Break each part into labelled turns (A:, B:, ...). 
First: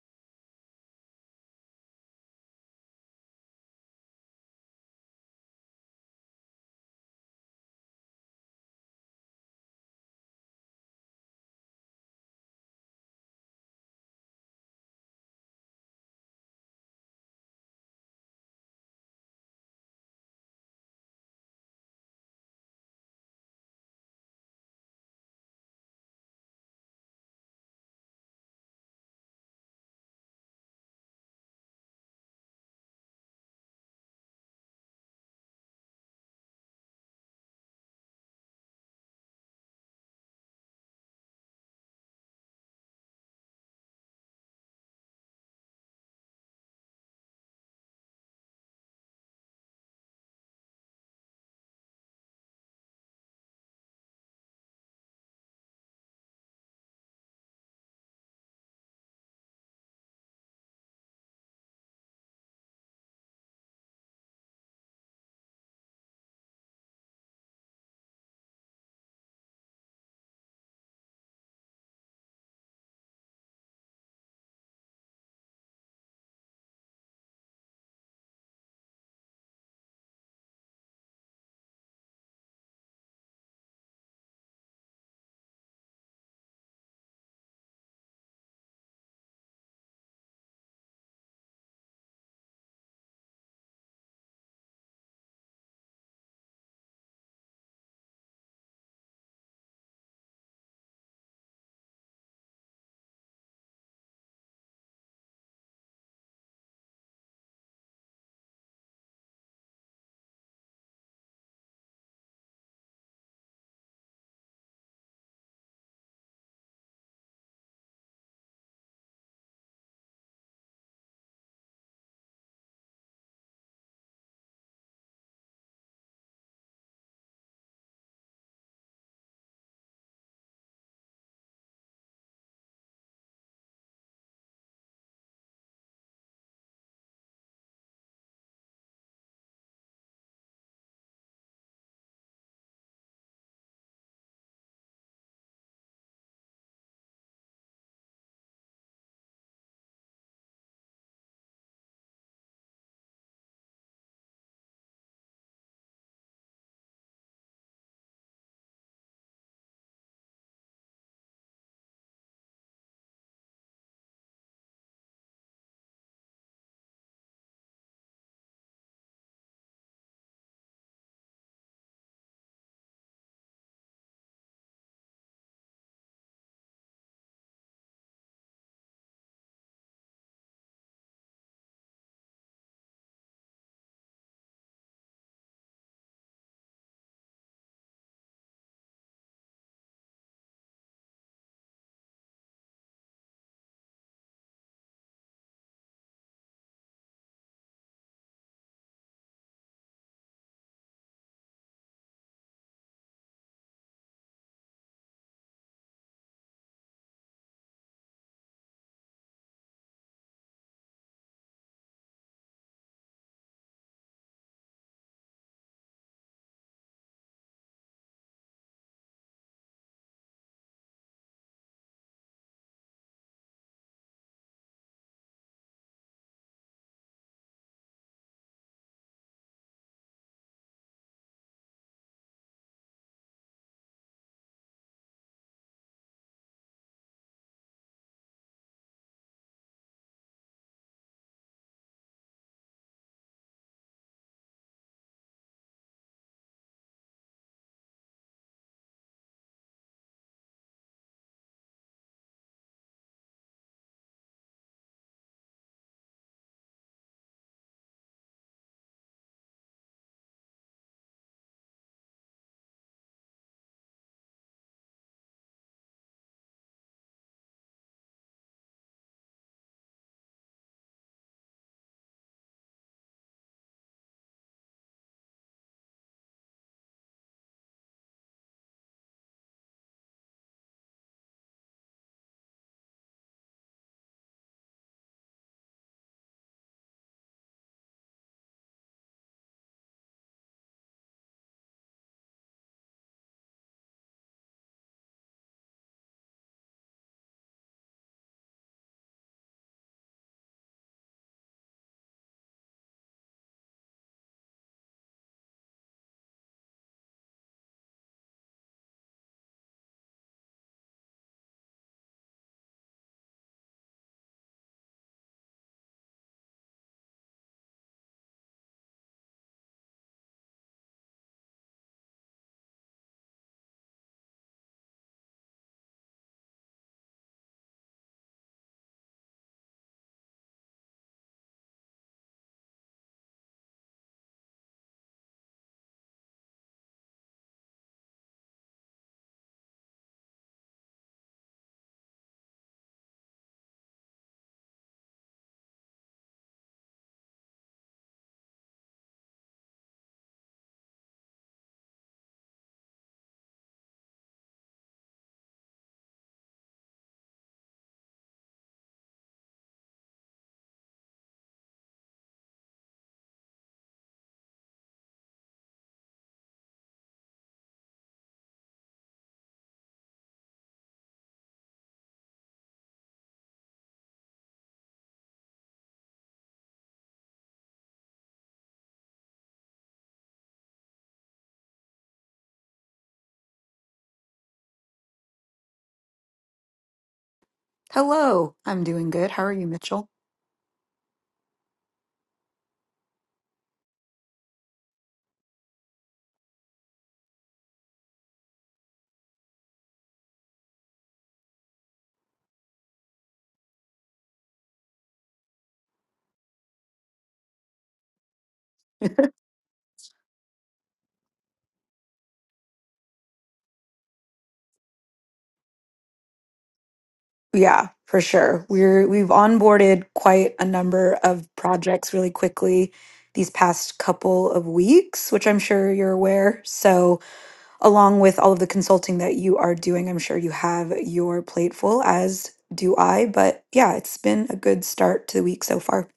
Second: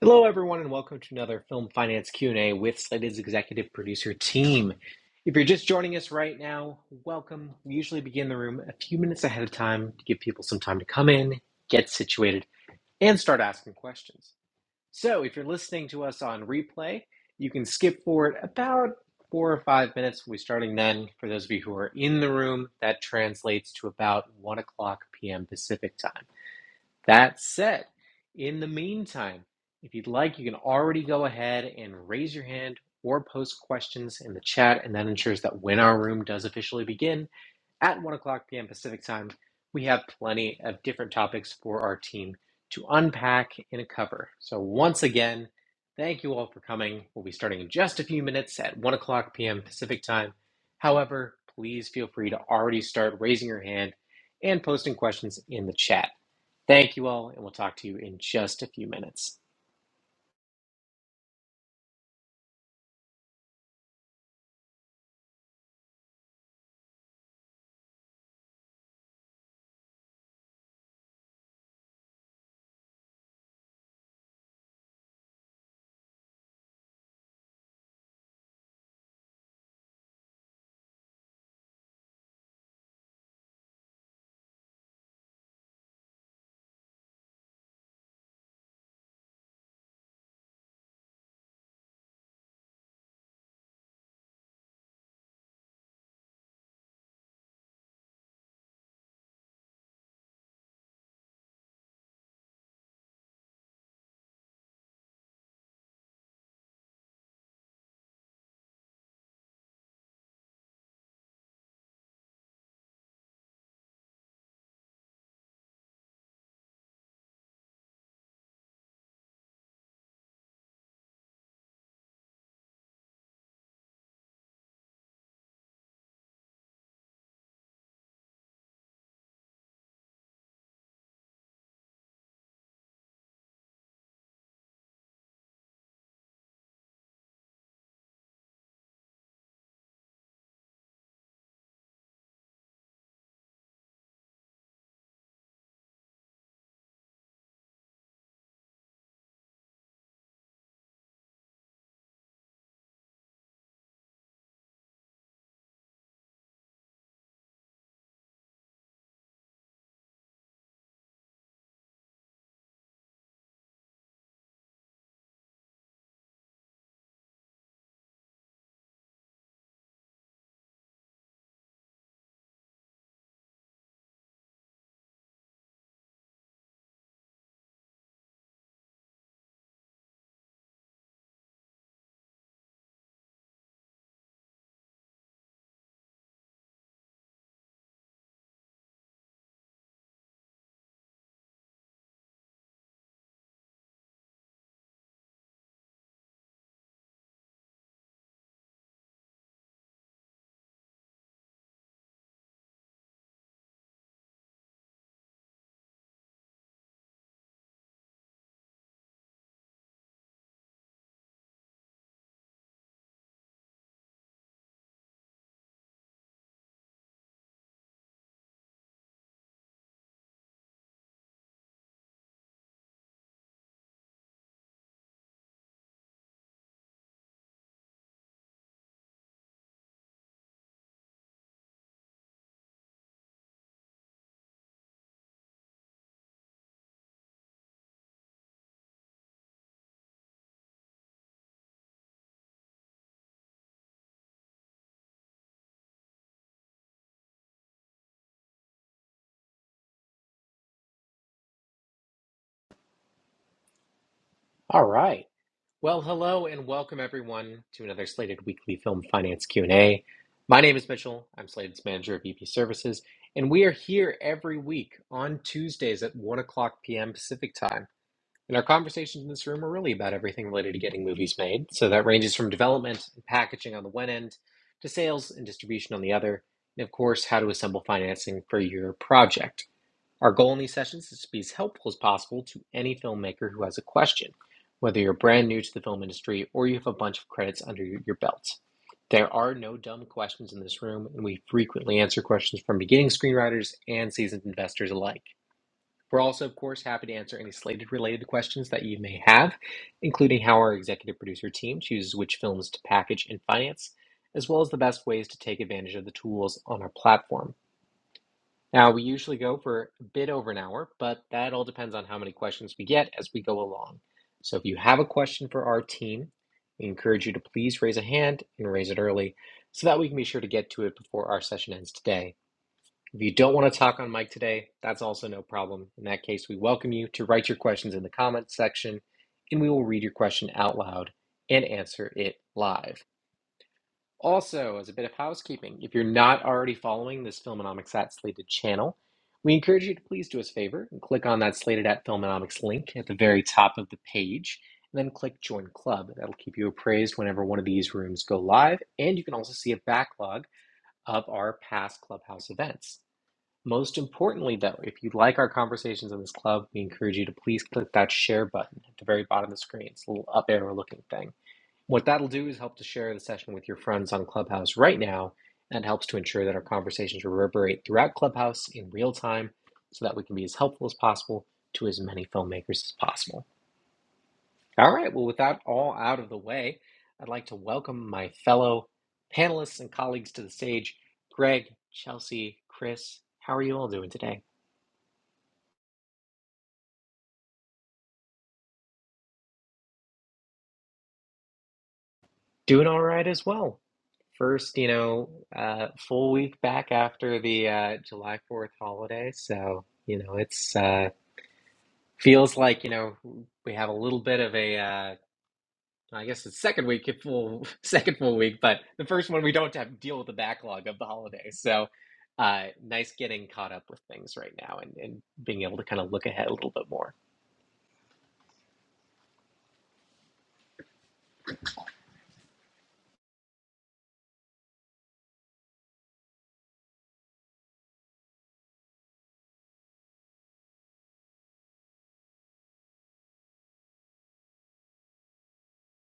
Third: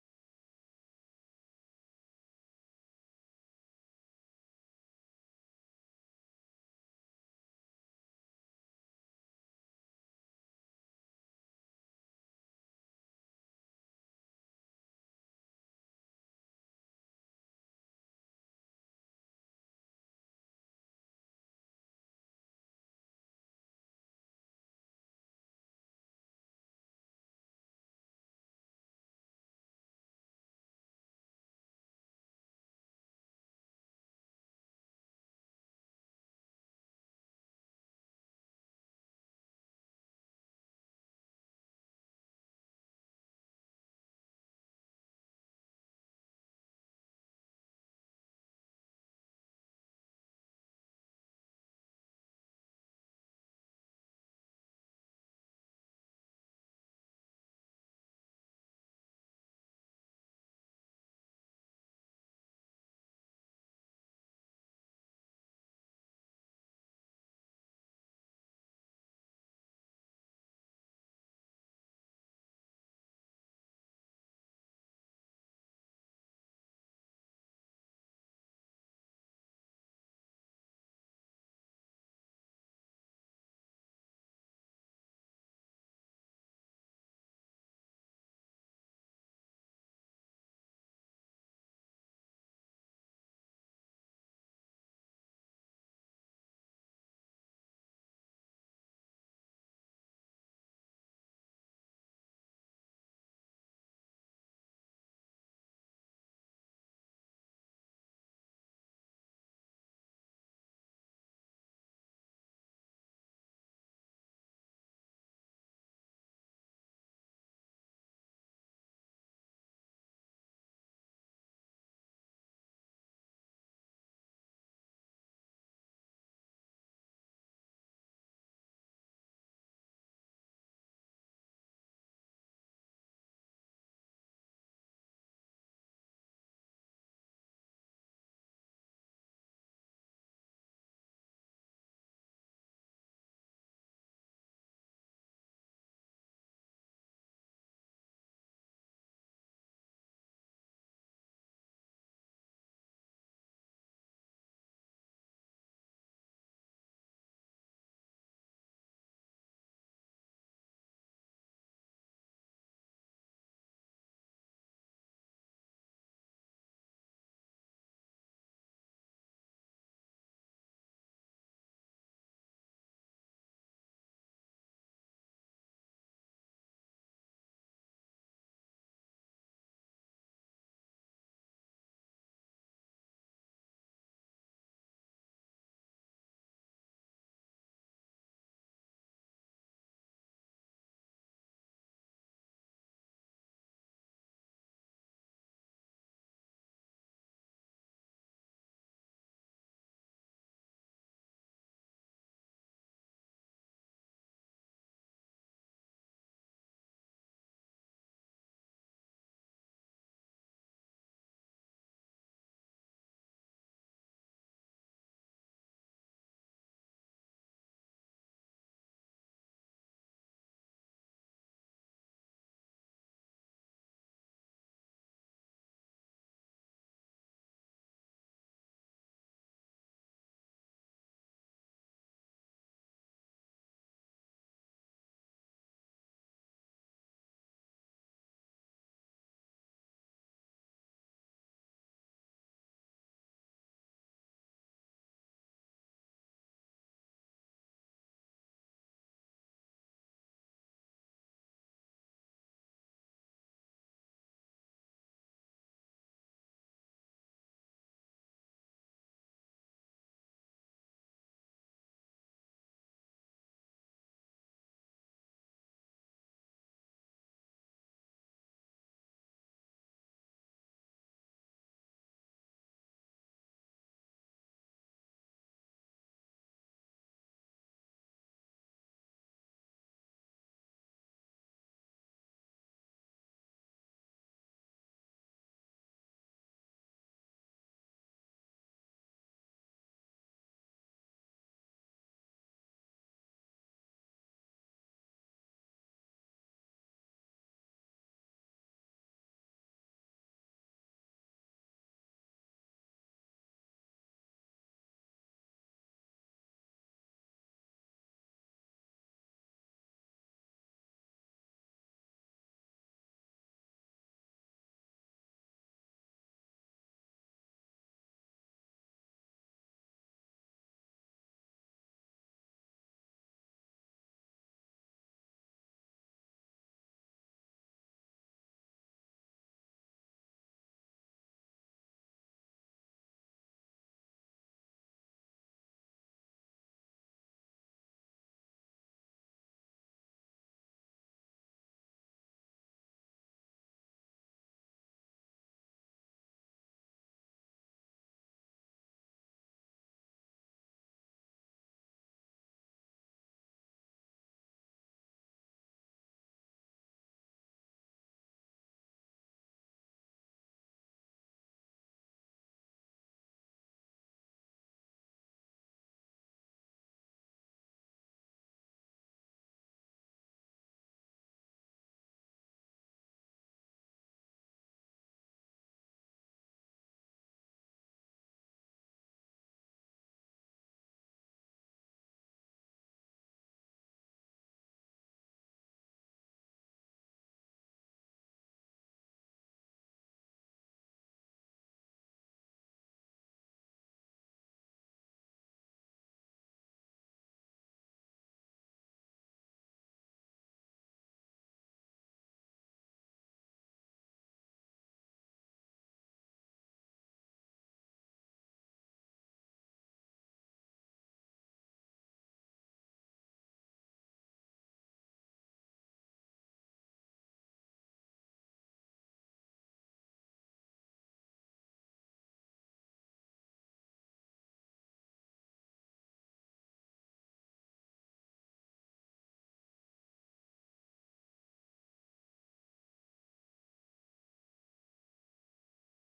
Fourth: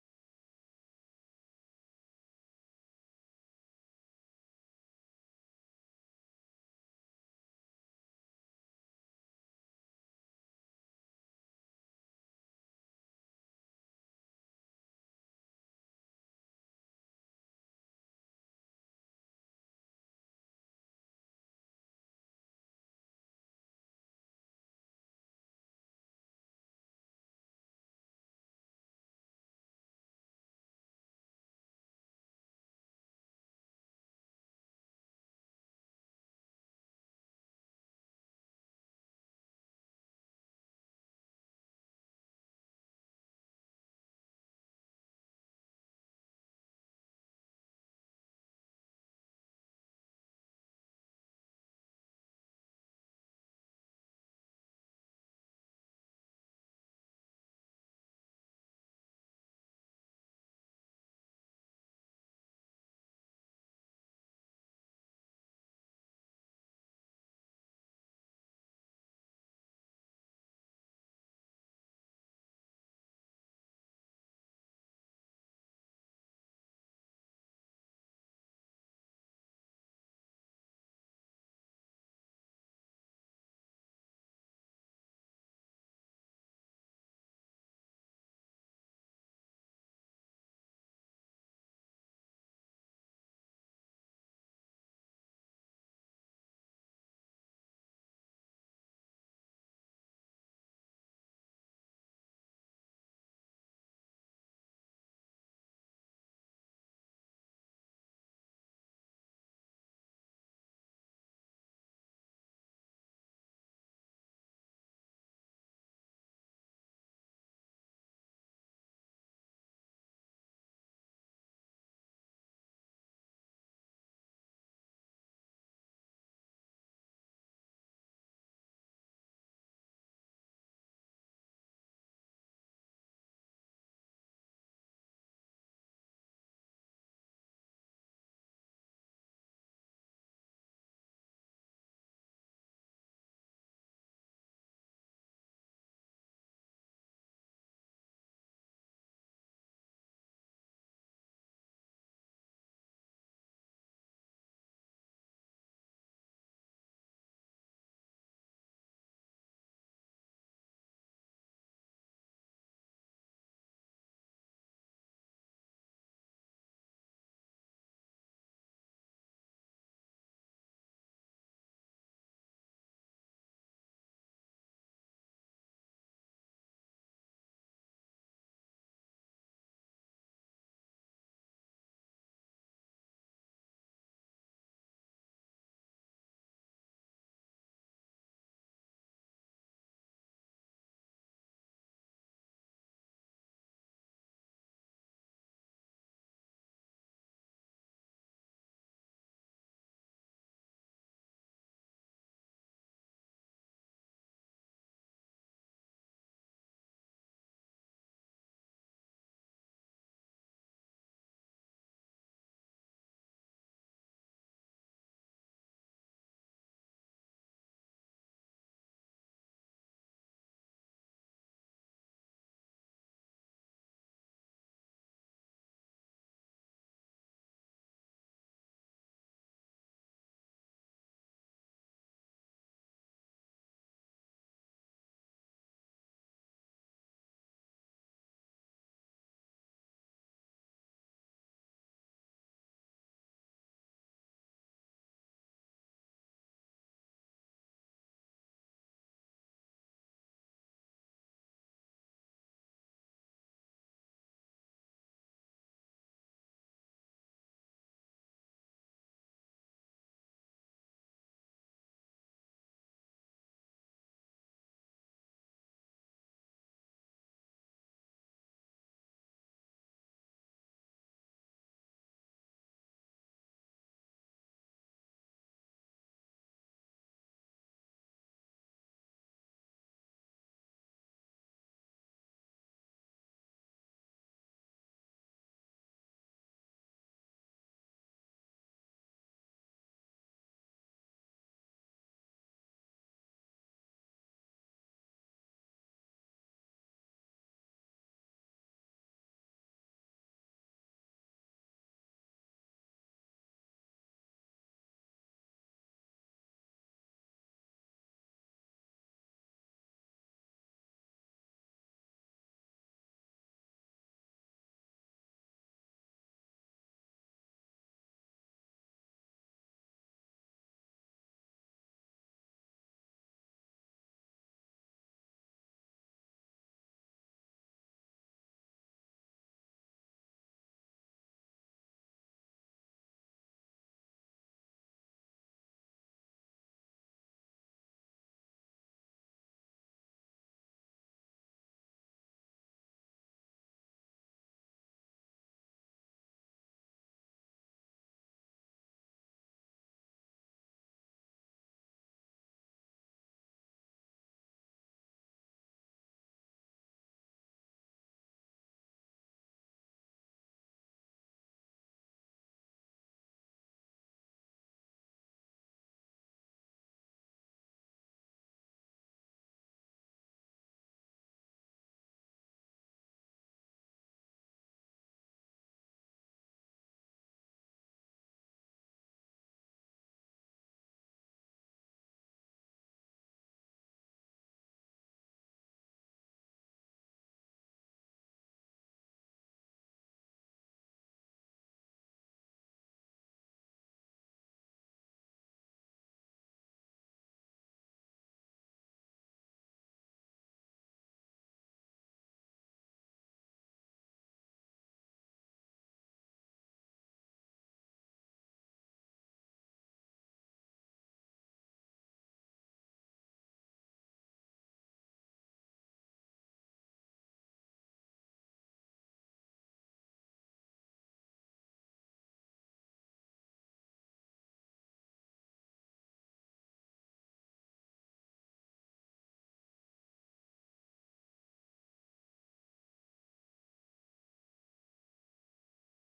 A: Hello, everyone, and welcome to another Film Finance Q&A with Slated's executive producer team. If you're just joining us right now, welcome. We usually begin the room a few minutes ahead of time to give people some time to come in, get situated, and start asking questions. So if you're listening to us on replay, you can skip forward about four or five minutes. We'll be starting then. For those of you who are in the room, that translates to about 1 o'clock p.m. Pacific time. That said, in the meantime, if you'd like, you can already go ahead and raise your hand or post questions in the chat, and that ensures that when our room does officially begin, at 1 o'clock p.m. Pacific time, we have plenty of different topics for our team to unpack and cover. So, once again, thank you all for coming. We'll be starting in just a few minutes at 1 o'clock p.m. Pacific time. However, please feel free to already start raising your hand and posting questions in the chat. Thank you all, and we'll talk to you in just a few minutes. All right. Well, hello and welcome everyone to another Slated Weekly Film Finance Q&A. My name is Mitchell. I'm Slated's manager of EP Services, and we are here every week on Tuesdays at 1 o'clock p.m. Pacific Time. And our conversations in this room are really about everything related to getting movies made. So that ranges from development and packaging on the one end to sales and distribution on the other, and of course, how to assemble financing for your project. Our goal in these sessions is to be as helpful as possible to any filmmaker who has a question, whether you're brand new to the film industry or you have a bunch of credits under your your belt. There are no dumb questions in this room, and we frequently answer questions from beginning screenwriters and seasoned investors alike. We're also, of course, happy to answer any slated related questions that you may have, including how our executive producer team chooses which films to package and finance, as well as the best ways to take advantage of the tools on our platform. Now, we usually go for a bit over an hour, but that all depends on how many questions we get as we go along. So if you have a question for our team, we encourage you to please raise a hand and raise it early so that we can be sure to get to it before our session ends today. If you don't want to talk on mic today, that's also no problem. In that case, we welcome you to write your questions in the comments section and we will read your question out loud and answer it live. Also, as a bit of housekeeping, if you're not already following this Filmonomics at Slated channel, we encourage you to please do us a favor and click on that Slated at Filmonomics link at the very top of the page, and then click Join Club. That'll keep you appraised whenever one of these rooms go live, and you can also see a backlog of our past Clubhouse events. Most importantly, though, if you like our conversations in this club, we encourage you to please click that share button at the very bottom of the screen. It's a little up arrow looking thing what that'll do is help to share the session with your friends on Clubhouse right now and helps to ensure that our conversations reverberate throughout Clubhouse in real time so that we can be as helpful as possible to as many filmmakers as possible. All right, well, with that all out of the way, I'd like to welcome my fellow panelists and colleagues to the stage Greg, Chelsea, Chris. How are you all doing today?
B: Hello. I'm doing good. How are you, Mitchell?
A: Doing all right as well. First, you know, uh, full week back after the uh, July 4th holiday. So, you know, it's uh, feels like, you know, we have a little bit of a, uh, I guess it's second week, a full second full week, but the first one we don't have to deal with the backlog of the holidays. So, uh, nice getting caught up with things right now and, and being able to kind of look ahead a little bit more.
B: Yeah, for sure. We're we've onboarded quite a number of projects really quickly these past couple of weeks, which I'm sure you're aware. So, along with all of the consulting that you are doing, I'm sure you have your plate full, as do I. But yeah, it's been a good start to the week so far.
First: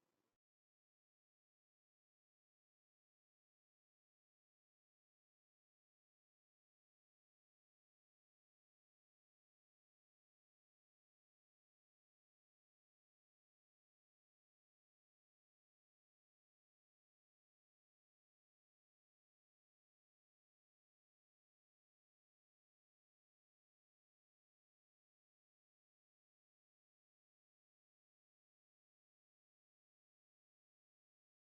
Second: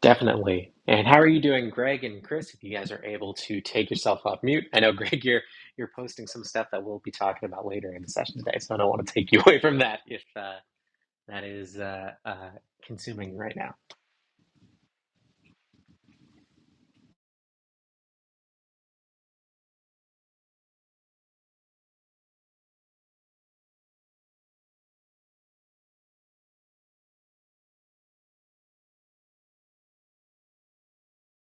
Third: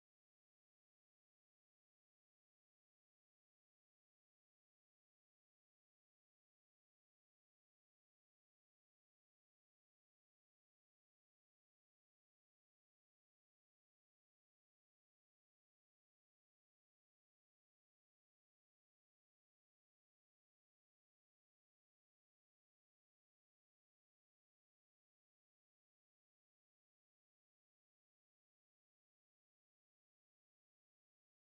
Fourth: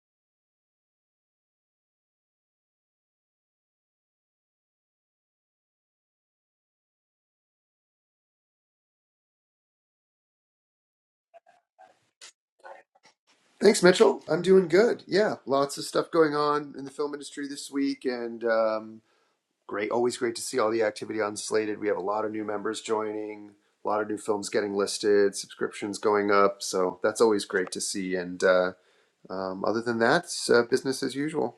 A: Definitely. And how are you doing, Greg and Chris? If you guys are able to take yourself off mute, I know Greg, you're you're posting some stuff that we'll be talking about later in the session today, so I don't want to take you away from that if uh, that is uh, uh, consuming you right now.
C: Thanks, Mitchell. I'm doing good. Yeah, lots of stuff going on in the film industry this week, and um, great. Always great to see all the activity on Slated. We have a lot of new members joining, a lot of new films getting listed, subscriptions going up. So that's always great to see. And uh, um, other than that, it's, uh, business as usual.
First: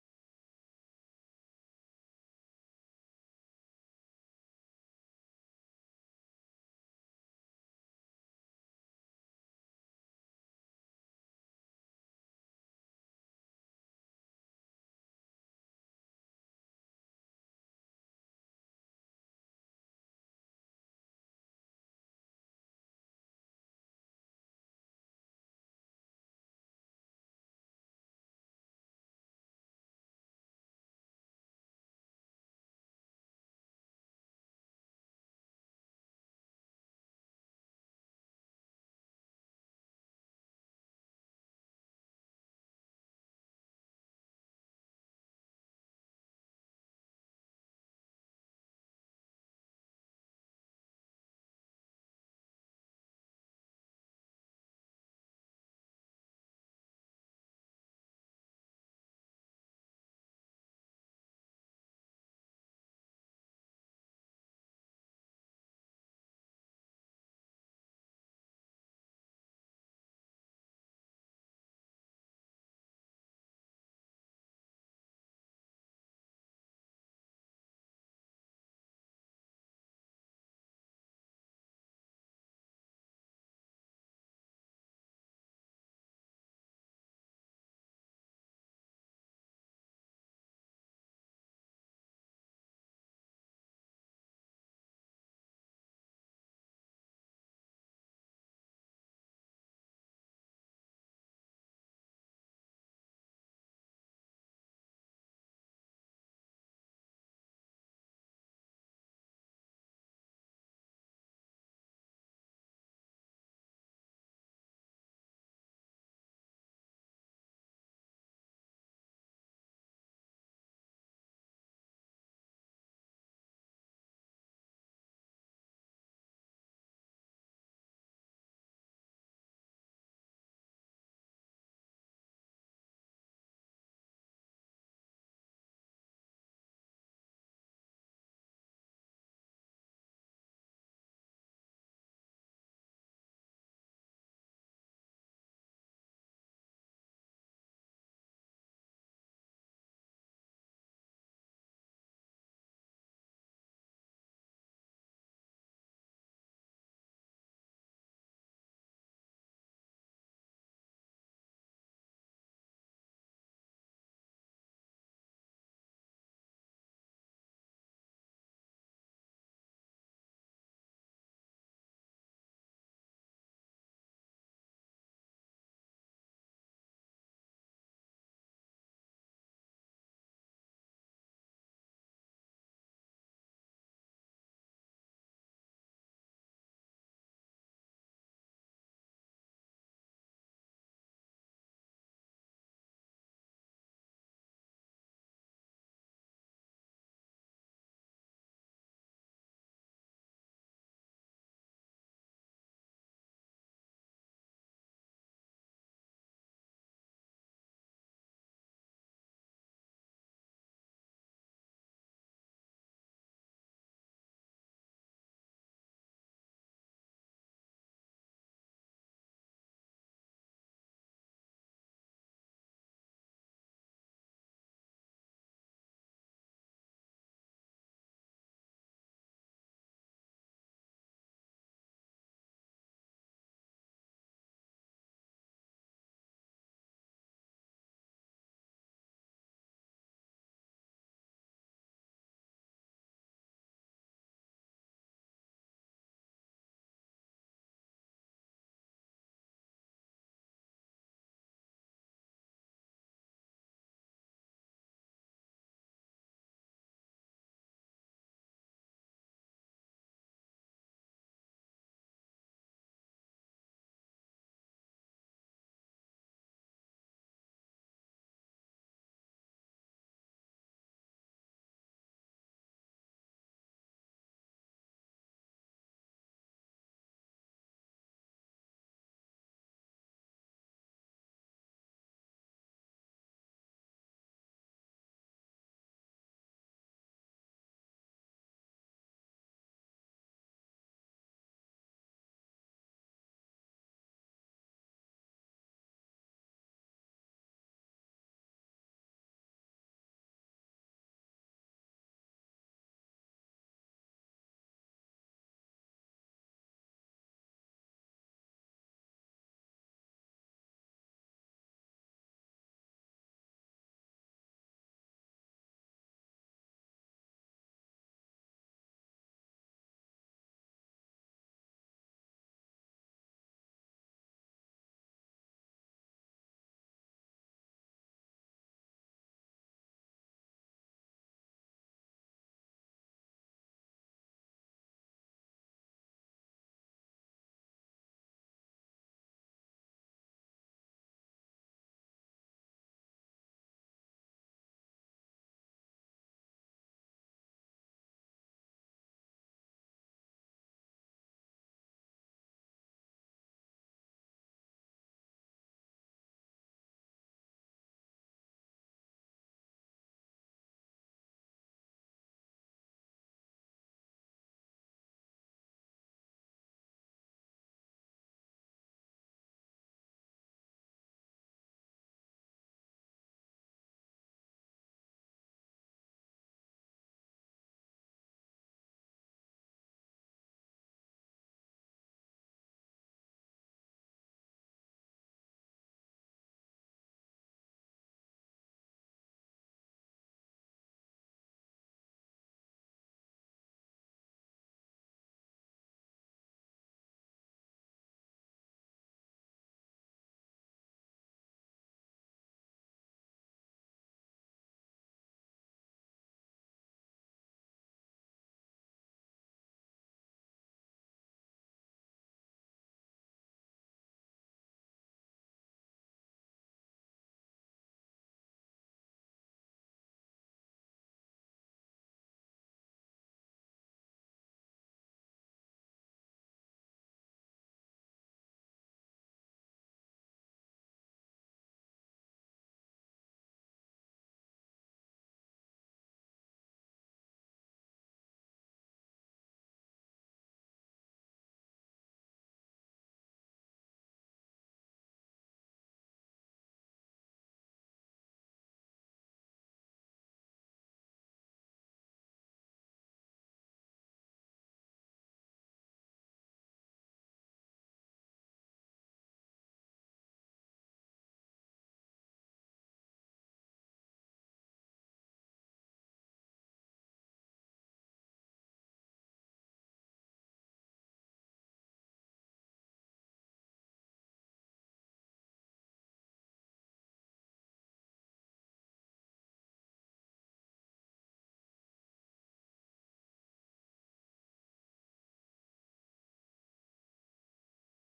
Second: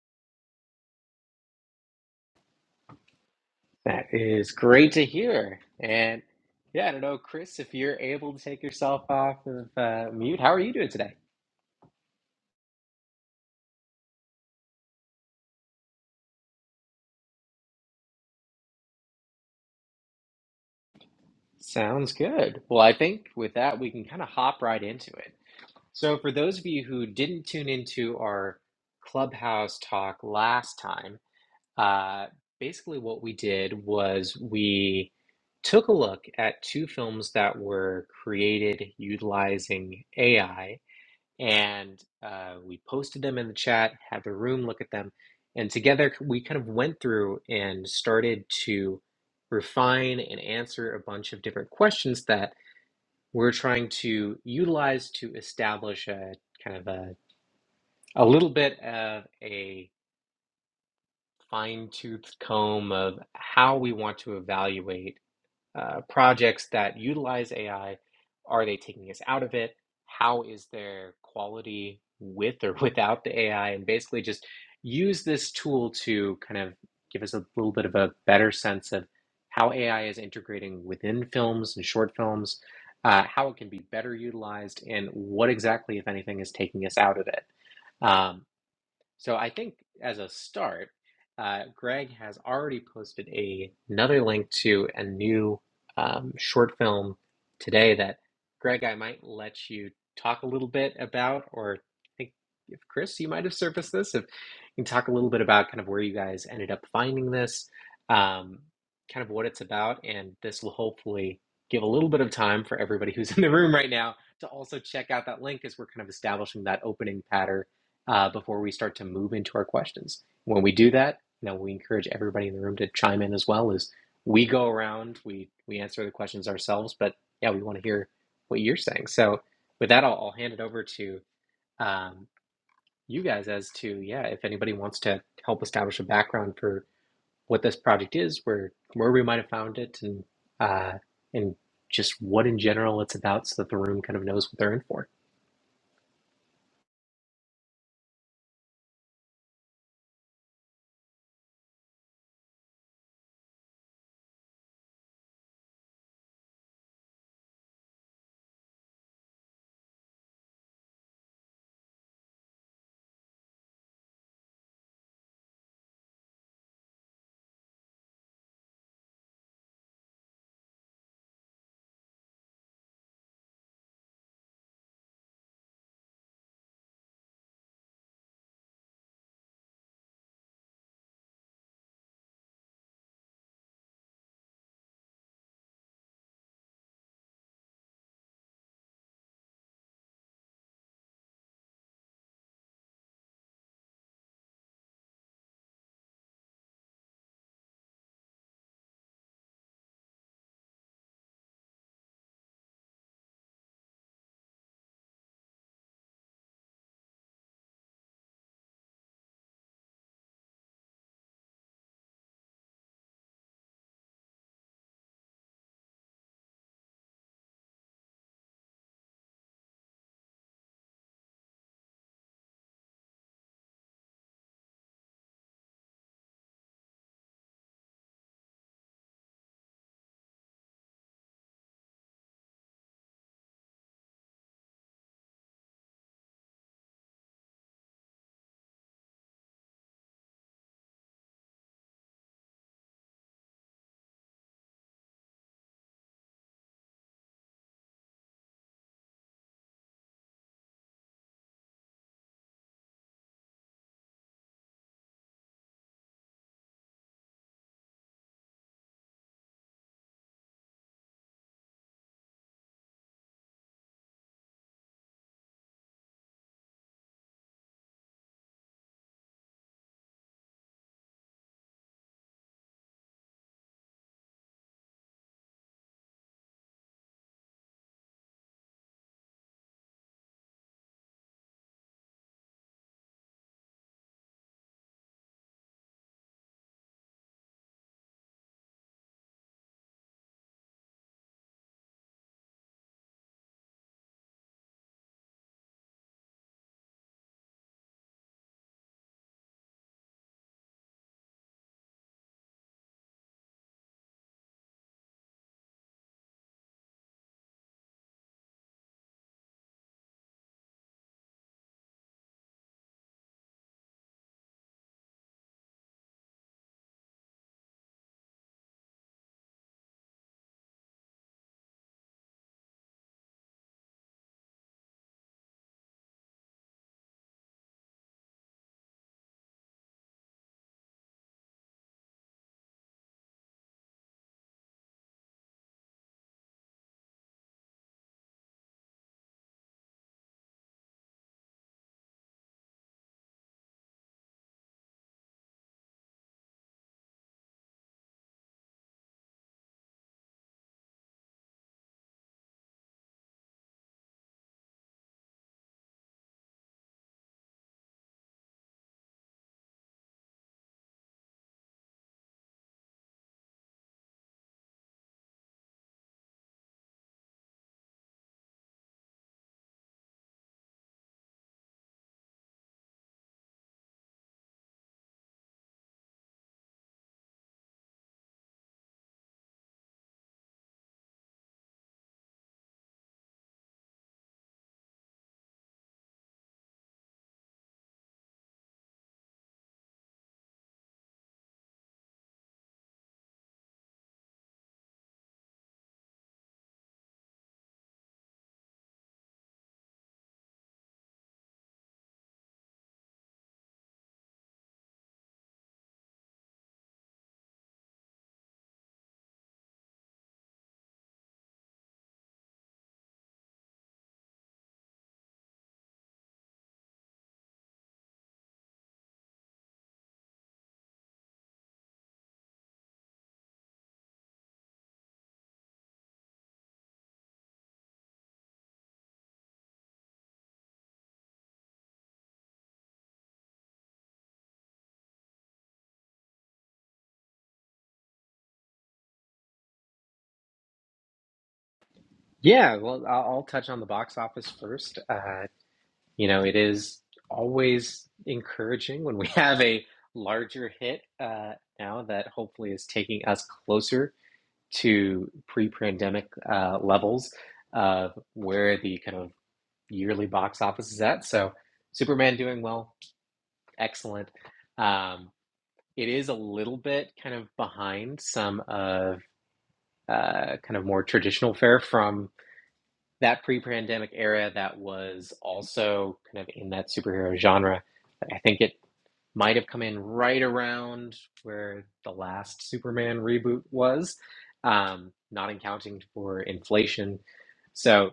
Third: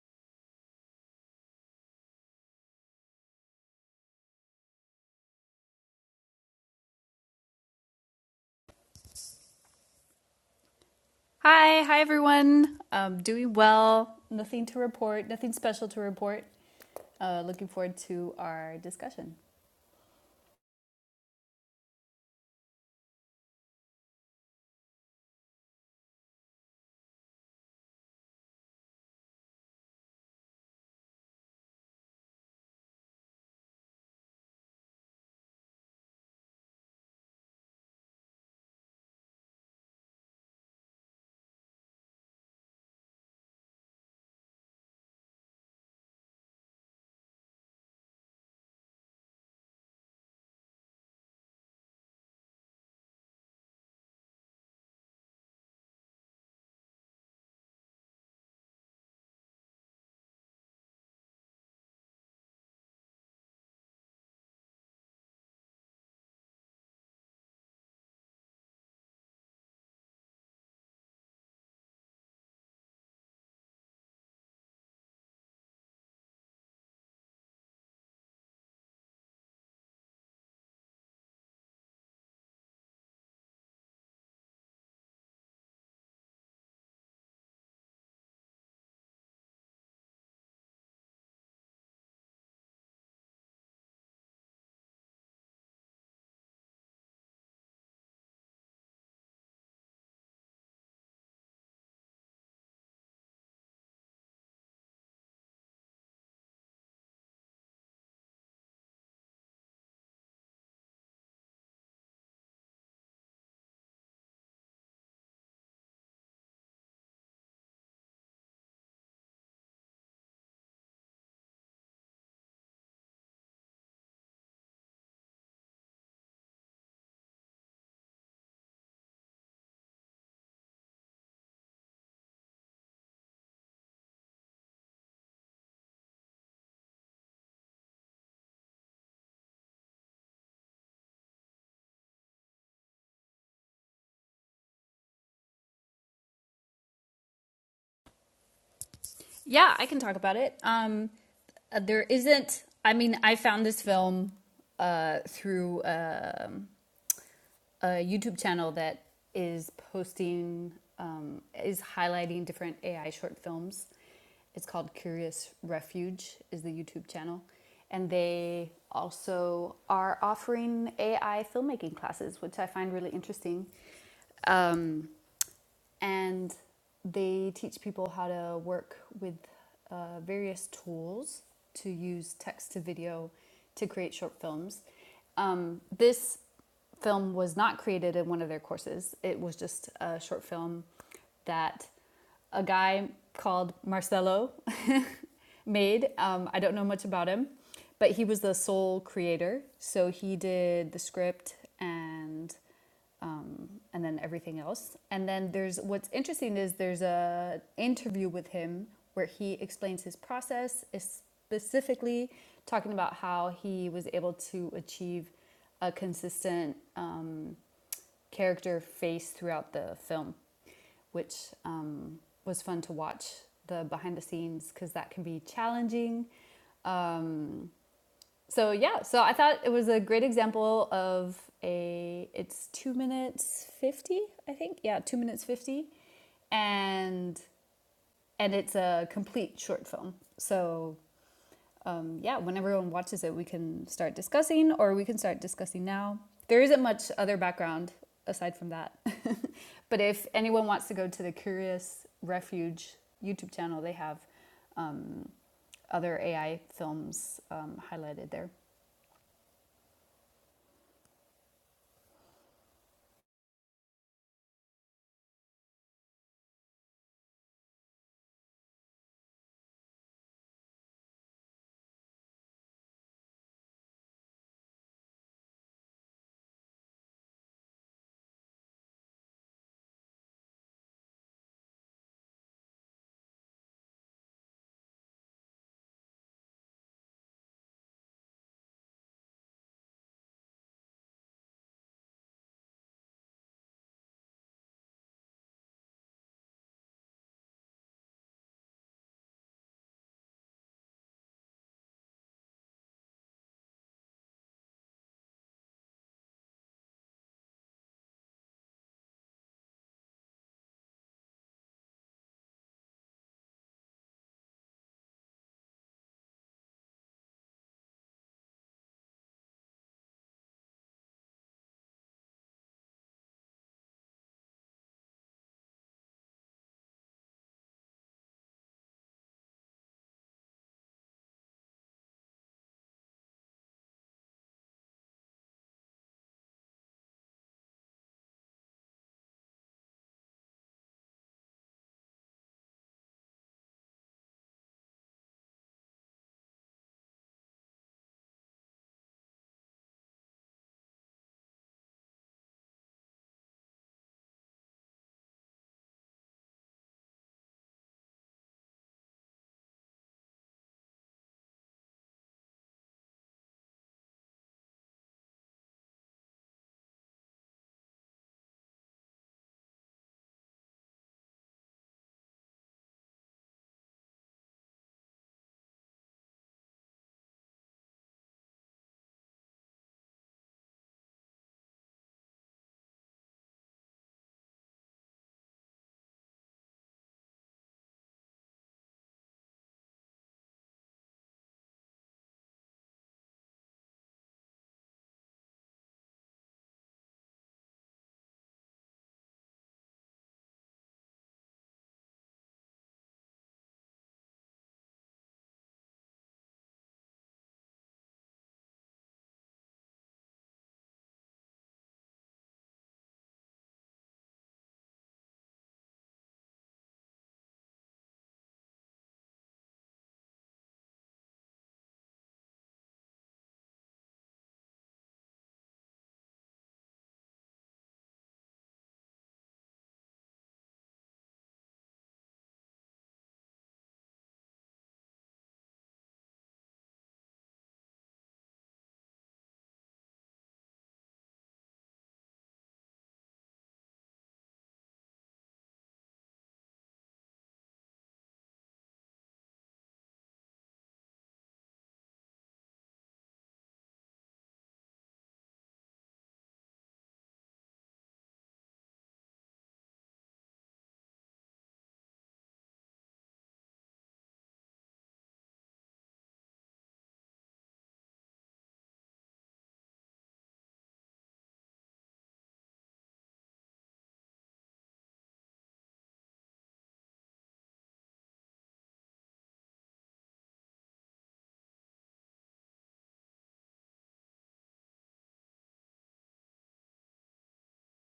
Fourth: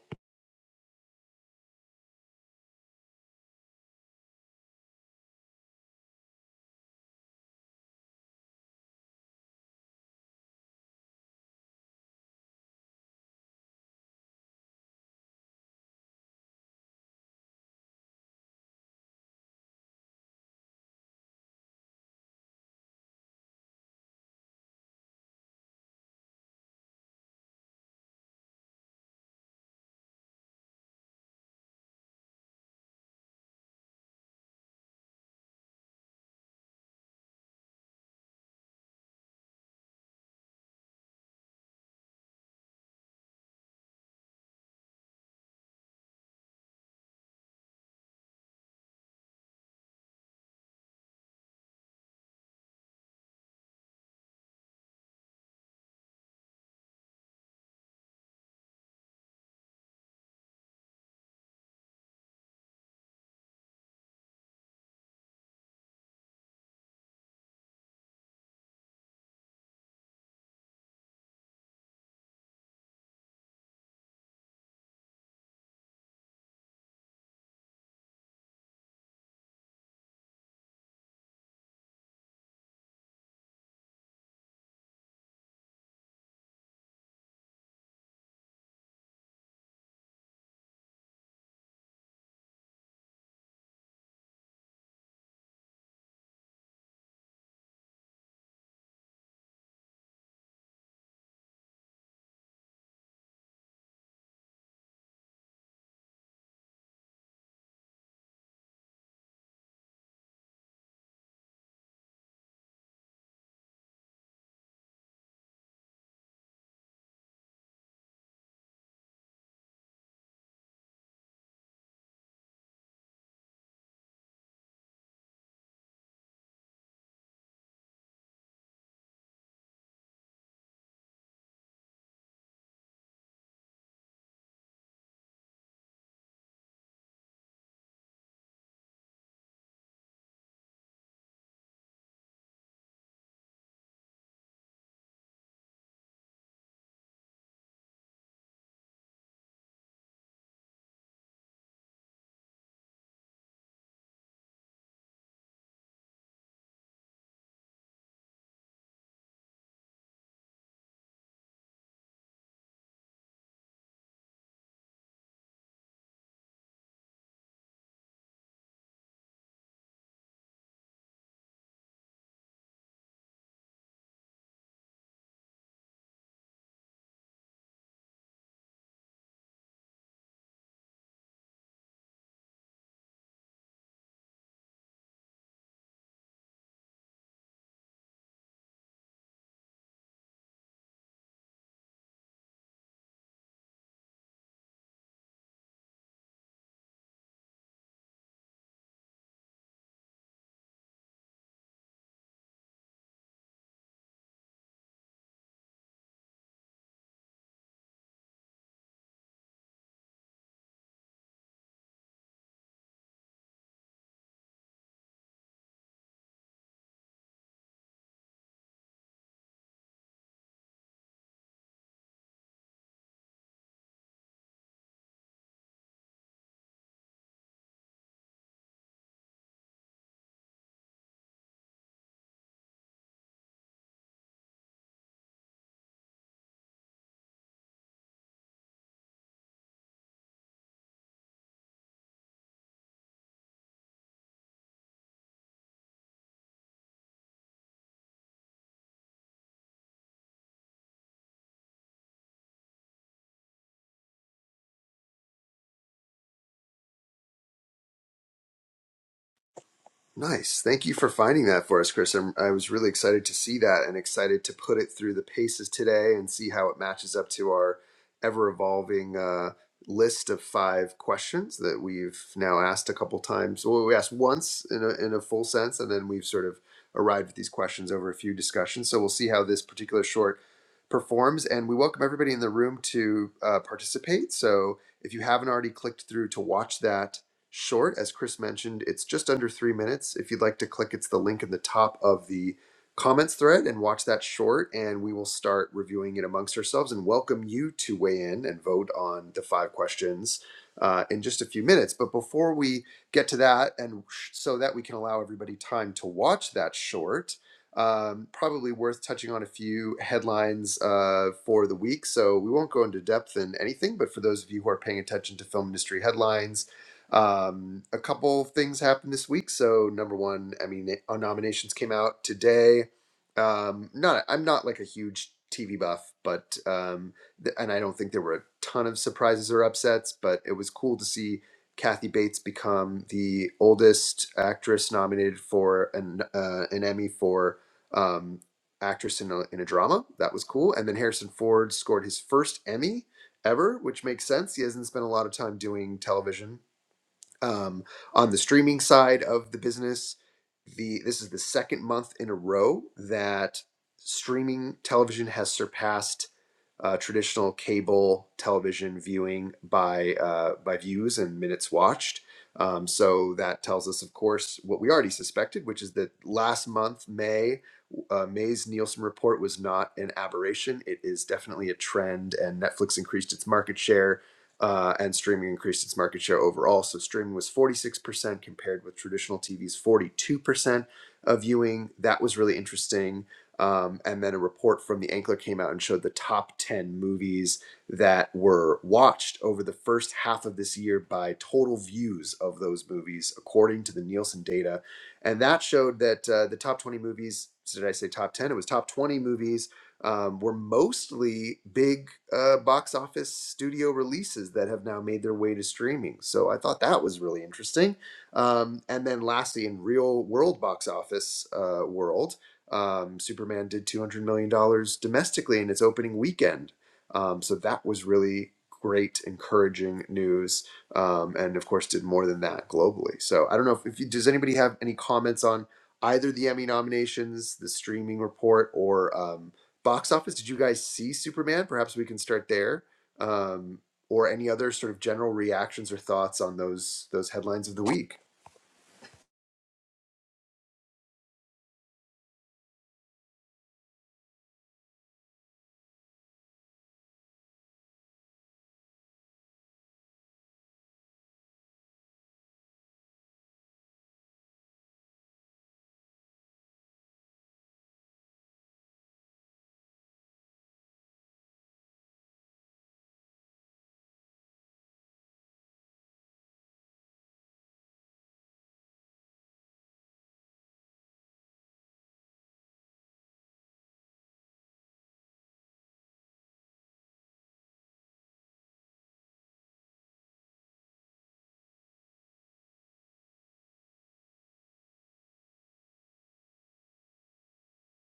A: That is great to hear. And yeah, I don't know, Chris, if you're able to take yourself off of uh, mute, how are you doing today?
D: Hi, hi everyone. Um, doing well. Nothing to report. Nothing special to report. Uh, looking forward to our discussion.
A: Sounds good. Well, I think with that we can kind of hop right into it. So, for those of you who didn't tune into our clubhouse talk last time, uh, basically what we did was we took a look at two films that were created utilizing AI and uh, we posted them in the chat, had the room look at them, and together we kind of went through and started to refine and answer a bunch of different questions that we're trying to utilize to establish a kind of a, a little bit of a fine tooth comb of how we want to evaluate uh, projects that utilize AI? Are they taking us out of it? How is their quality with or without the AI? And basically, just use this tool to kind of give us a little bit of a better sense of how AI is integrating within films and short films, uh, how it can be better utilized, and what exactly, if anything, is taking us out of it. Um, so I think as a start, uh, Greg has already posted a, another link to a new um, short film today that Greg, I might let you talk a little bit about, or I think if Chris, you might have surfaced this, if you can talk a little bit about kind of where you guys ended up finding this, um, kind of what it's about, and this will hopefully give a little bit of time for everybody who's in the room right now to also check out that link as we're kind of establishing that opening pattern uh, before we start to move into our questions. When we do that, you know, we encourage everybody in the room to chime in as well as we go around, we, we answer the questions ourselves, but yeah, we want to hear what you're saying. So with that, I'll, I'll hand it over to um, you guys as to, yeah, if anybody wants to help establish a background for what this project is, where, where we might have found it and, uh, and just what in general it's about so that the room kind of knows what they're in for.
D: Yeah, I can talk about it. Um, uh, there isn't. I mean, I found this film uh, through. Uh, a YouTube channel that is posting, um, is highlighting different AI short films. It's called Curious Refuge, is the YouTube channel. And they also are offering AI filmmaking classes, which I find really interesting. Um, and they teach people how to work with uh, various tools to use text to video to create short films. Um, this film was not created in one of their courses, it was just a short film that a guy called Marcelo made. Um, I don't know much about him, but he was the sole creator. So he did the script and um, and then everything else. And then there's what's interesting is there's a interview with him where he explains his process, specifically talking about how he was able to achieve a consistent um, character face throughout the film, which um, was fun to watch the behind the scenes because that can be challenging. Um, so yeah so i thought it was a great example of a it's two minutes 50 i think yeah two minutes 50 and and it's a complete short film so um, yeah when everyone watches it we can start discussing or we can start discussing now there isn't much other background aside from that but if anyone wants to go to the curious refuge youtube channel they have um, other ai films um, highlighted there
C: Nice. Thank you for finding that for us, Chris. I'm, I was really excited to see that and excited to put it through the paces today and see how it matches up to our ever evolving uh, list of five questions that we've now asked a couple times. Well, we asked once in a, in a full sense, and then we've sort of arrived at these questions over a few discussions. So we'll see how this particular short performs. And we welcome everybody in the room to uh, participate. So if you haven't already clicked through to watch that, short. As Chris mentioned, it's just under three minutes. If you'd like to click, it's the link in the top of the comments thread and watch that short, and we will start reviewing it amongst ourselves and welcome you to weigh in and vote on the five questions uh, in just a few minutes. But before we get to that, and so that we can allow everybody time to watch that short, um, probably worth touching on a few headlines uh, for the week. So we won't go into depth in anything, but for those of you who are paying attention to film industry headlines, um, a couple of things happened this week. So number one, I mean, uh, nominations came out today. Um, not I'm not like a huge TV buff, but um, th- and I don't think there were a ton of surprises or upsets, but it was cool to see Kathy Bates become the oldest actress nominated for an uh, an Emmy for um, actress in a, in a drama. That was cool. And then Harrison Ford scored his first Emmy ever, which makes sense. He hasn't spent a lot of time doing television um, on the streaming side of the business, the this is the second month in a row that streaming television has surpassed uh, traditional cable television viewing by uh, by views and minutes watched. Um, so that tells us, of course, what we already suspected, which is that last month, May, uh, May's Nielsen report was not an aberration. It is definitely a trend, and Netflix increased its market share uh, and streaming increased its market share overall. So streaming was 46% compared with traditional TV's 42% of viewing. That was really interesting. Um, and then a report from the Ankler came out and showed the top 10 movies that were watched over the first half of this year by total views of those movies, according to the Nielsen data. And that showed that uh, the top 20 movies, did I say top 10? It was top 20 movies um, were mostly big uh, box office studio releases that have now made their way to streaming. So I thought that was really interesting. Um, and then lastly, in real world box office uh, world, um, Superman did $200 million dollars domestically in its opening weekend. Um, so that was really great, encouraging news. Um, and of course, did more than that globally. So I don't know if, if you, does anybody have any comments on either the Emmy nominations, the streaming report, or. um, box office did you guys see superman perhaps we can start there um, or any other sort of general reactions or thoughts on those those headlines of the week
A: Yeah, well, I'll, I'll touch on the box office first. Uh, You know, it is always encouraging when we have a larger hit uh, now that hopefully is taking us closer to pre pandemic uh, levels of where the kind of yearly box office is at. So, Superman doing well, excellent. Um, it is a little bit kind of behind some of uh, kind of more traditional fare from that pre pandemic era that was also kind of in that superhero genre. I think it might have come in right around where the last Superman reboot was, um, not accounting for inflation. So,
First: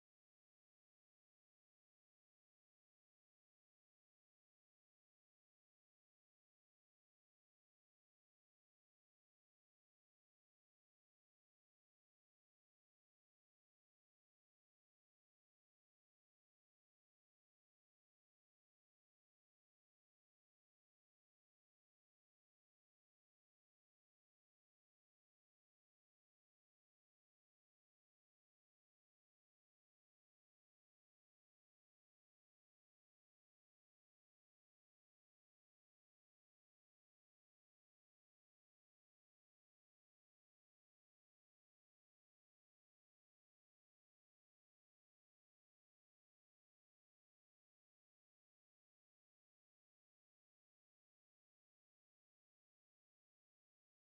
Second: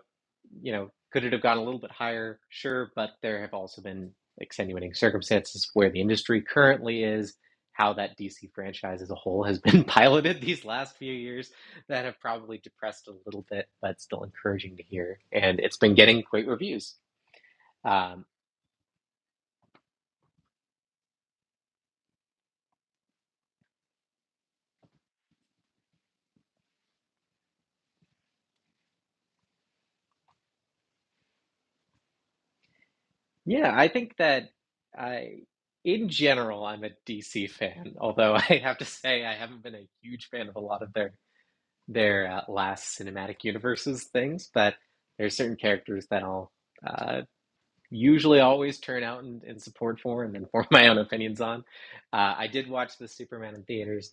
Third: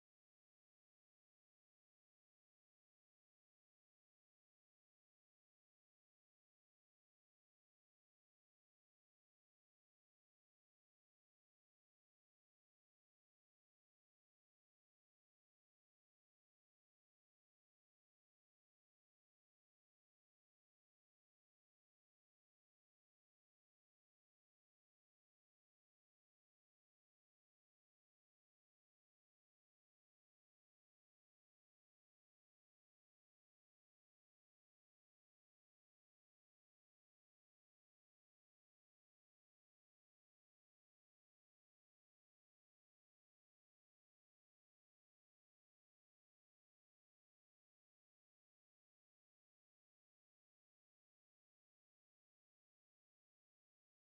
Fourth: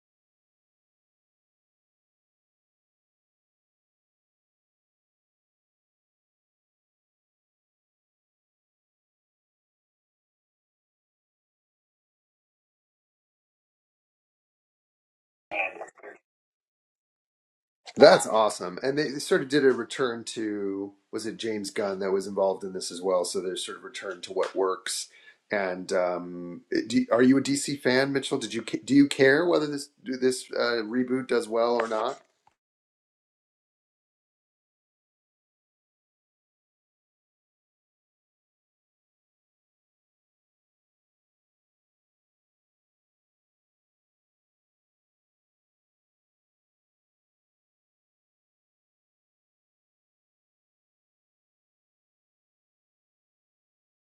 A: you know, could it have gone a little bit higher? Sure, but there have also been extenuating circumstances where the industry currently is, how that DC franchise as a whole has been piloted these last few years that have probably depressed a little bit, but still encouraging to hear. And it's been getting great reviews. Um,
C: that's awesome and they, they sort of did a return to was it james gunn that was involved in this as well so there's sort of return to what works and um, do, are you a dc fan mitchell did you do you care whether this this uh, reboot does well or not
A: Yeah, I think that I, in general, I'm a DC fan, although I have to say I haven't been a huge fan of a lot of their their uh, last cinematic universes things, but there's certain characters that I'll uh, usually always turn out and, and support for and then form my own opinions on. Uh, I did watch the Superman in theaters.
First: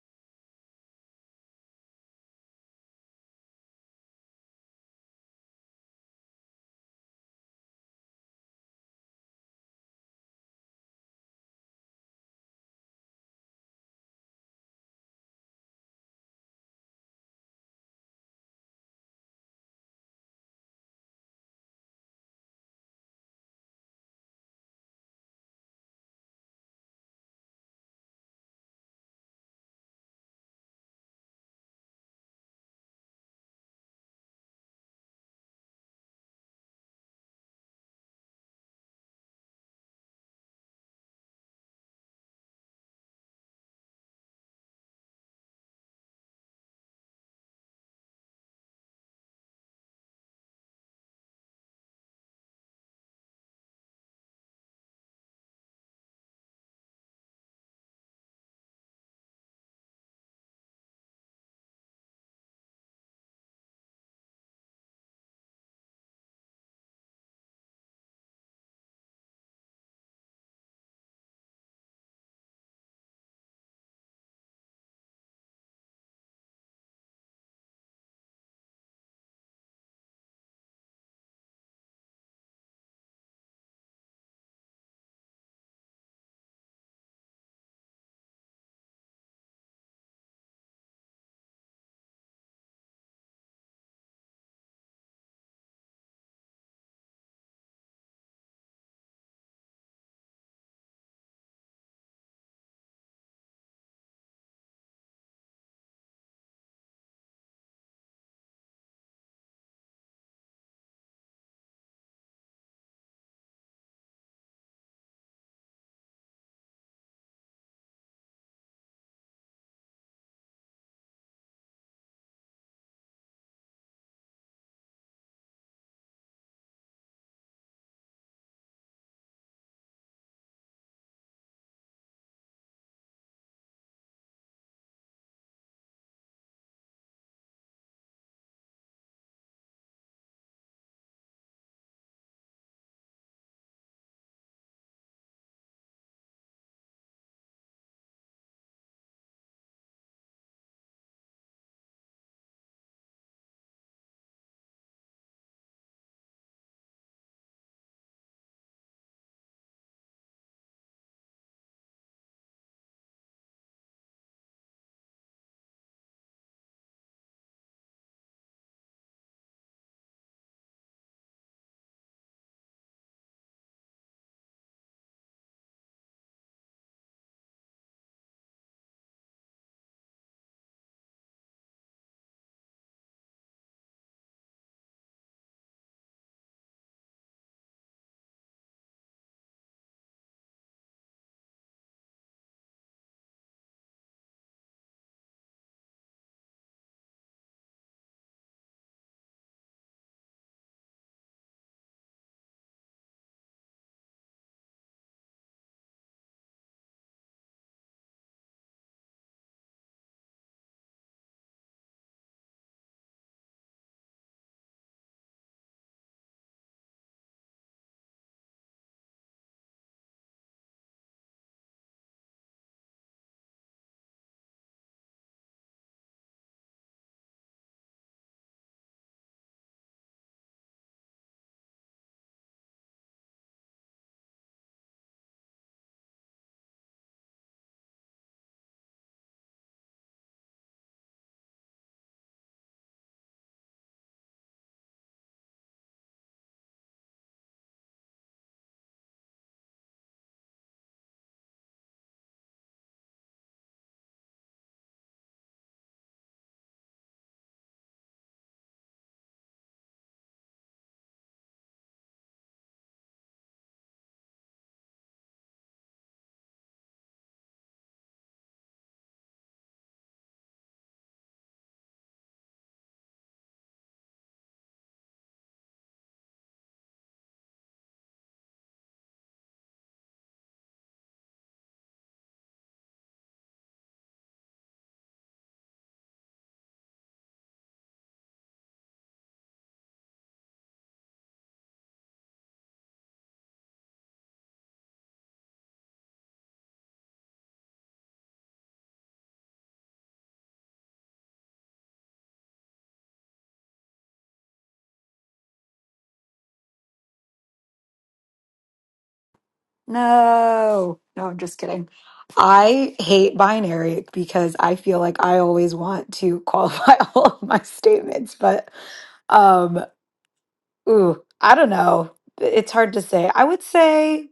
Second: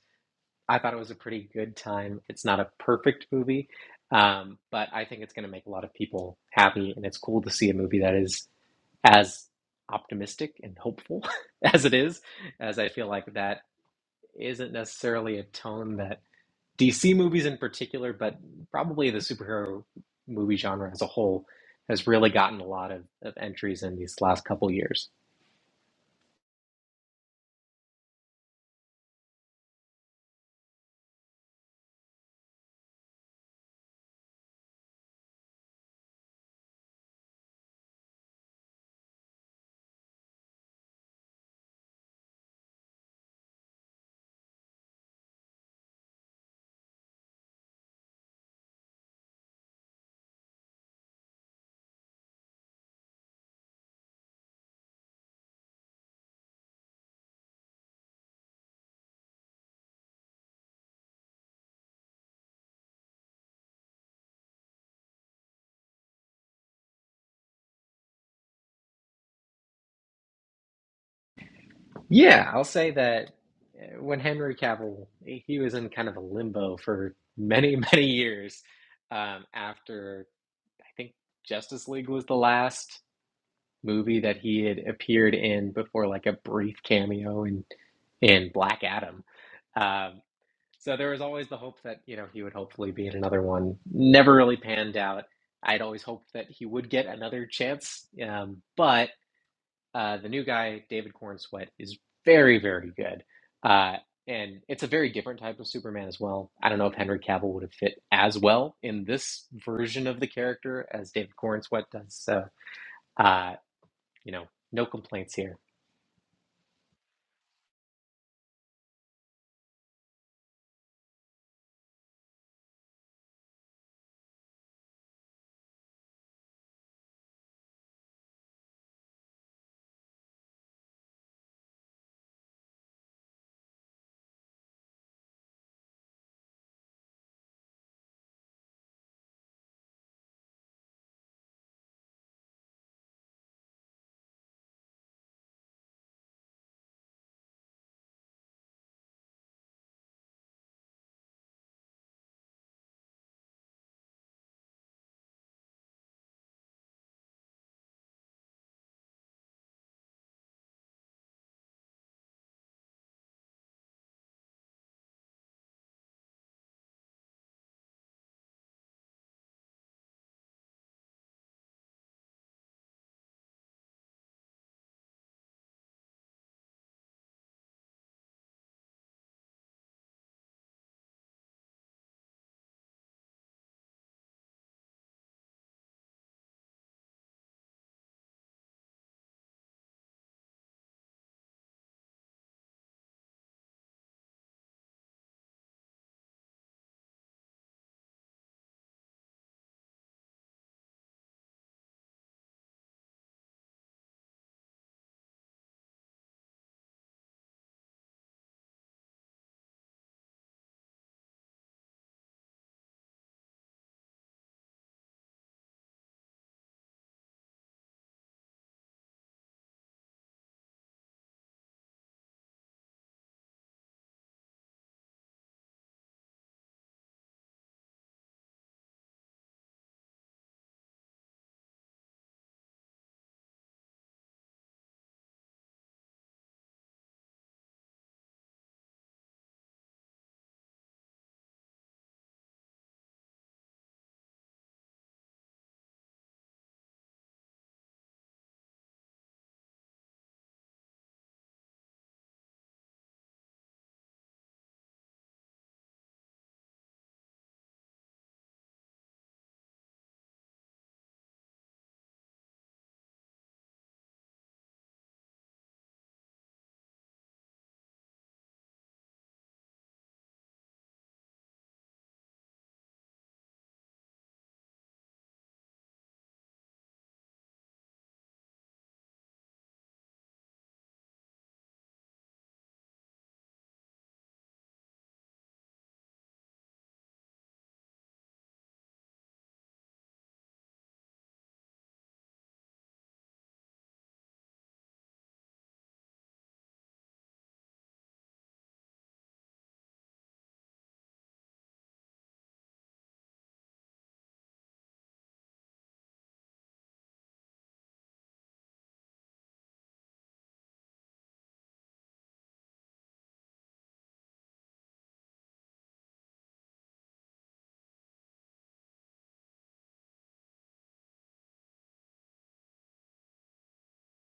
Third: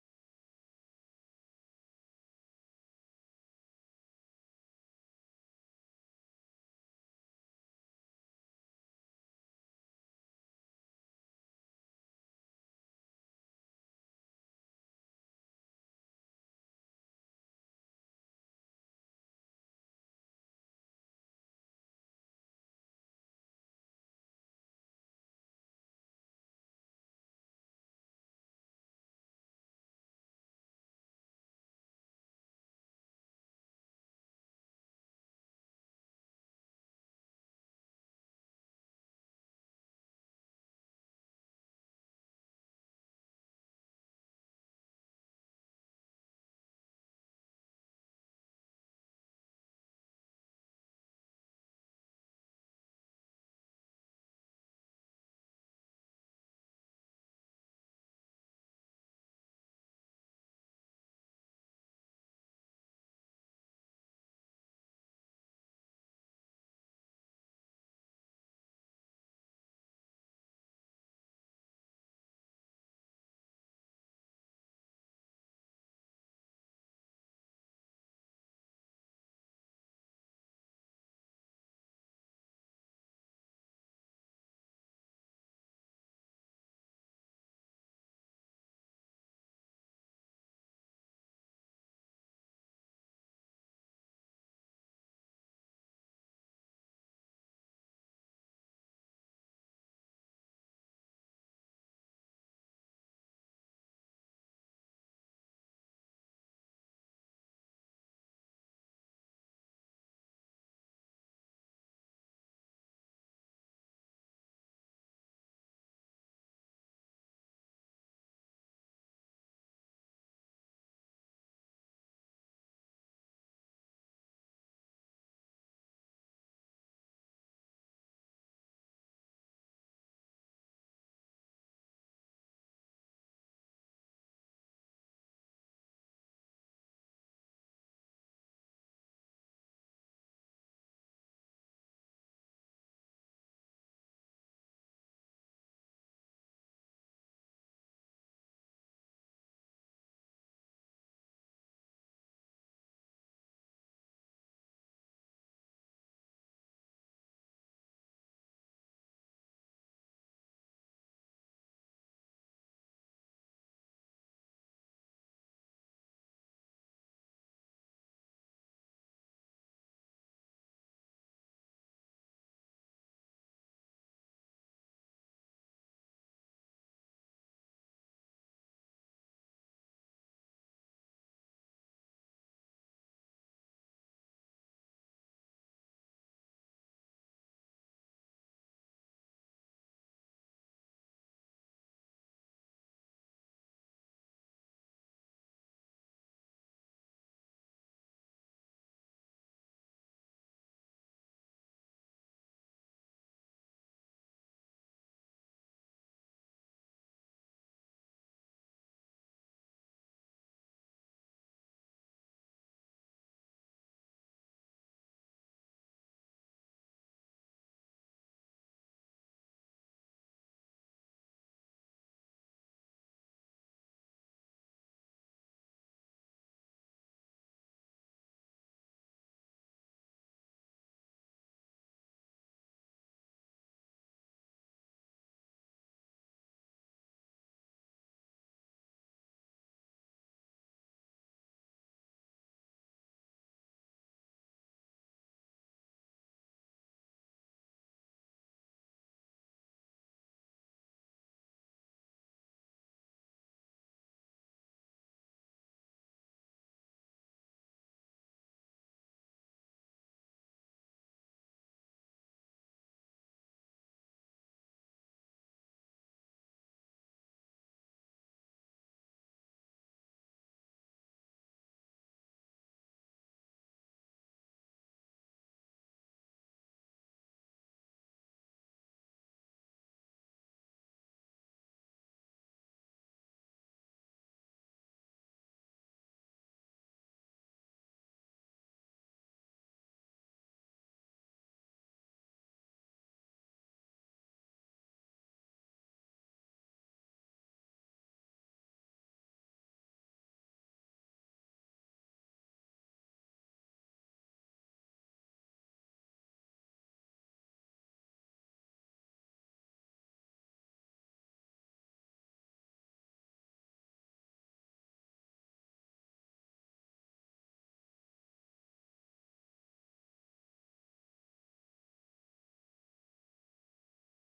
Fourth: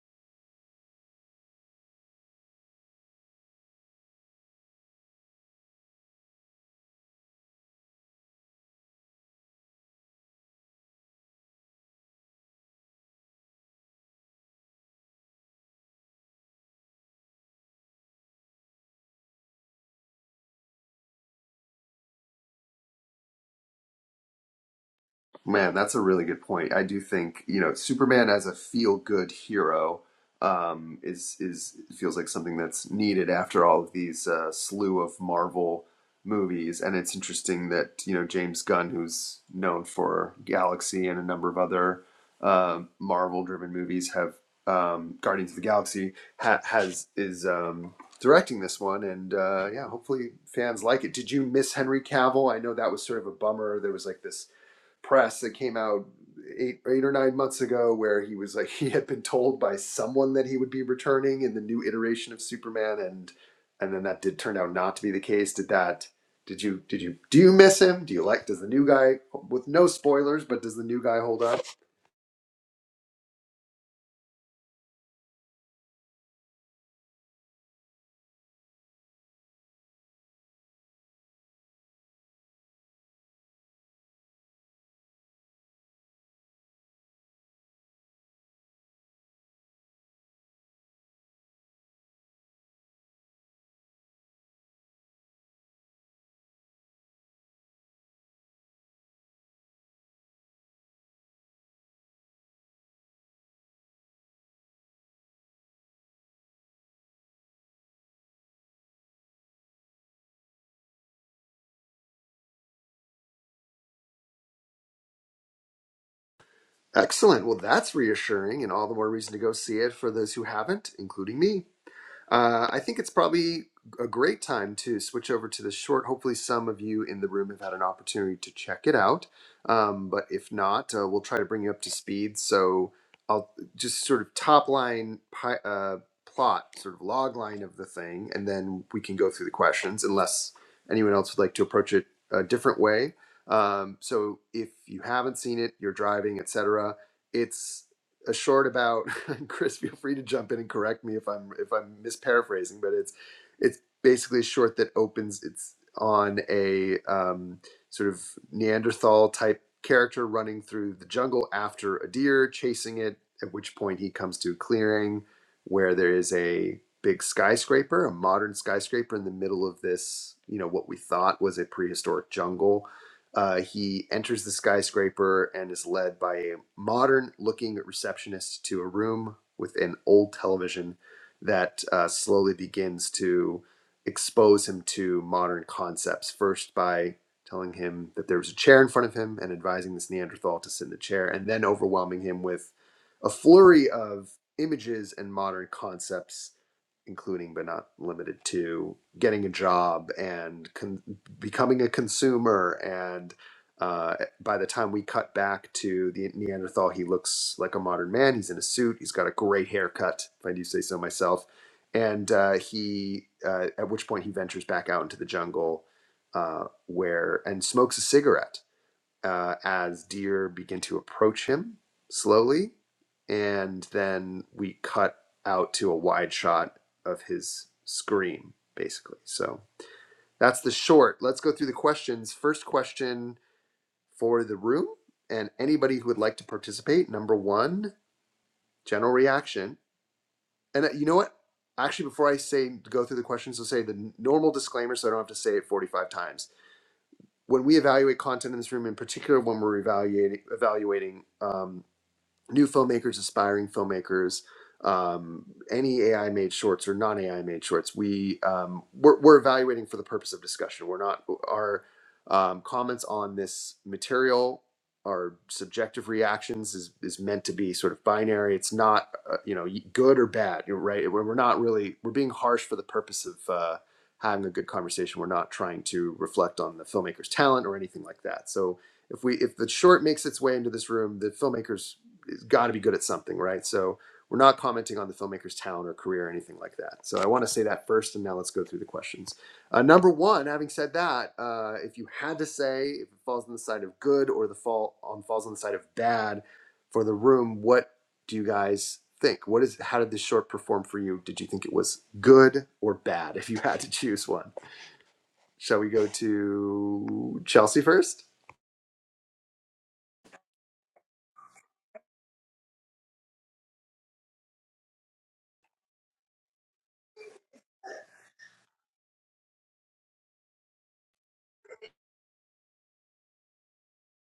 A: I thought it was a pretty good time. It's not a perfect movie, um, but I think it's going to make a lot of people happy, and it's cool to see a movie that is as optimistic and hopeful as it is, as I feel like that isn't necessarily a tone that DC movies in particular, but probably the superhero movie genre as a whole has really gotten a lot of, of entries in these last couple years.
C: Man, that's a really good point. I do think, you know, Superman as a feel-good hero um, is is feels like something that's needed after all of these uh, slew of Marvel movies. And it's interesting that, you know, James Gunn, who's known for Galaxy and a number of other um Marvel-driven movies, have um, Guardians of the Galaxy ha has is um, directing this one, and uh, yeah, hopefully fans like it. Did you miss Henry Cavill? I know that was sort of a bummer. There was like this press that came out eight, eight or nine months ago where he was like he had been told by someone that he would be returning in the new iteration of superman and and then that did turn out not to be the case did that did you did you do you miss him do you like does the new guy with no spoilers but does the new guy hold up
A: Yeah, I'll say that uh, when Henry Cavill, he was in kind of a limbo for many, many years um, after I think Justice League was the last movie that he had appeared in before, like a brief cameo in in Black Adam. Um, so there was always the hope that you know he would hopefully be in another one. Never really panned out. I'd always hoped that he would get another chance, um, but uh, the new guy, David Corn Sweat, is very, very good. Uh, and it's a very different type of Superman as well. I don't know if Henry Cavill would have fit as well in this version of the character as David Corn Sweat does. So, uh, you know, no complaints here.
C: excellent well that's reassuring and all the more reason to go see it for those who haven't including me Uh, I think it's probably a great time to switch over to this short. Hopefully, some of you in the room have had an opportunity to check it out. Um, but if not, uh, we'll try to bring you up to speed. So I'll just sort of top line pi- uh, plot, sort of log line of the thing, and then we can go through the questions unless anyone else would like to approach it a different way. Um, so if you haven't seen it, you're driving, etc a short about Chris feel free to jump in and correct me if I'm if I'm misparaphrasing but it's it's basically a short that opens it's on a um, sort of Neanderthal type character running through the jungle after a deer chasing it at which point he comes to a clearing where there is a big skyscraper a modern skyscraper in the middle of this you know what we thought was a prehistoric jungle uh, he enters the skyscraper and is led by a modern looking receptionist to a room with an old television that uh, slowly begins to expose him to modern concepts. First, by telling him that there was a chair in front of him and advising this Neanderthal to sit in the chair, and then overwhelming him with a flurry of images and modern concepts including but not limited to getting a job and con- becoming a consumer. And uh, by the time we cut back to the Neanderthal, he looks like a modern man. He's in a suit. He's got a great haircut, if I do say so myself. And uh, he, uh, at which point, he ventures back out into the jungle, uh, where and smokes a cigarette uh, as deer begin to approach him slowly. And then we cut out to a wide shot of his scream, basically. So that's the short. Let's go through the questions. First question for the room and anybody who would like to participate. Number one, general reaction. And uh, you know what? Actually, before I say go through the questions, I'll say the normal disclaimer so I don't have to say it 45 times when we evaluate content in this room, in particular when we're evaluating evaluating um, new filmmakers, aspiring filmmakers, um, any AI made shorts or non AI made shorts, we um, we're, we're evaluating for the purpose of discussion. We're not our um, comments on this material. Our subjective reactions is, is meant to be sort of binary. It's not, uh, you know, good or bad, you're right? We're we're not really, we're being harsh for the purpose of uh, having a good conversation. We're not trying to reflect on the filmmaker's talent or anything like that. So if we, if the short makes its way into this room, the filmmakers got to be good at something, right? So we're not commenting on the filmmaker's talent or career or anything like that. So I want to say that first, and now let's go through the questions. Uh, number one, having said that, uh, if you had to say if it falls on the side of good or the fall on falls on the side of bad for the room, what do you guys think? What is how did this short perform for you? Did you think it was good or bad? If you had to choose one, shall we go to Chelsea first?
B: No, no, I'm just kidding. I hate binary because I feel like I always want to qualify all of my statements, but um, ooh, I don't know. It's hard to say. I would say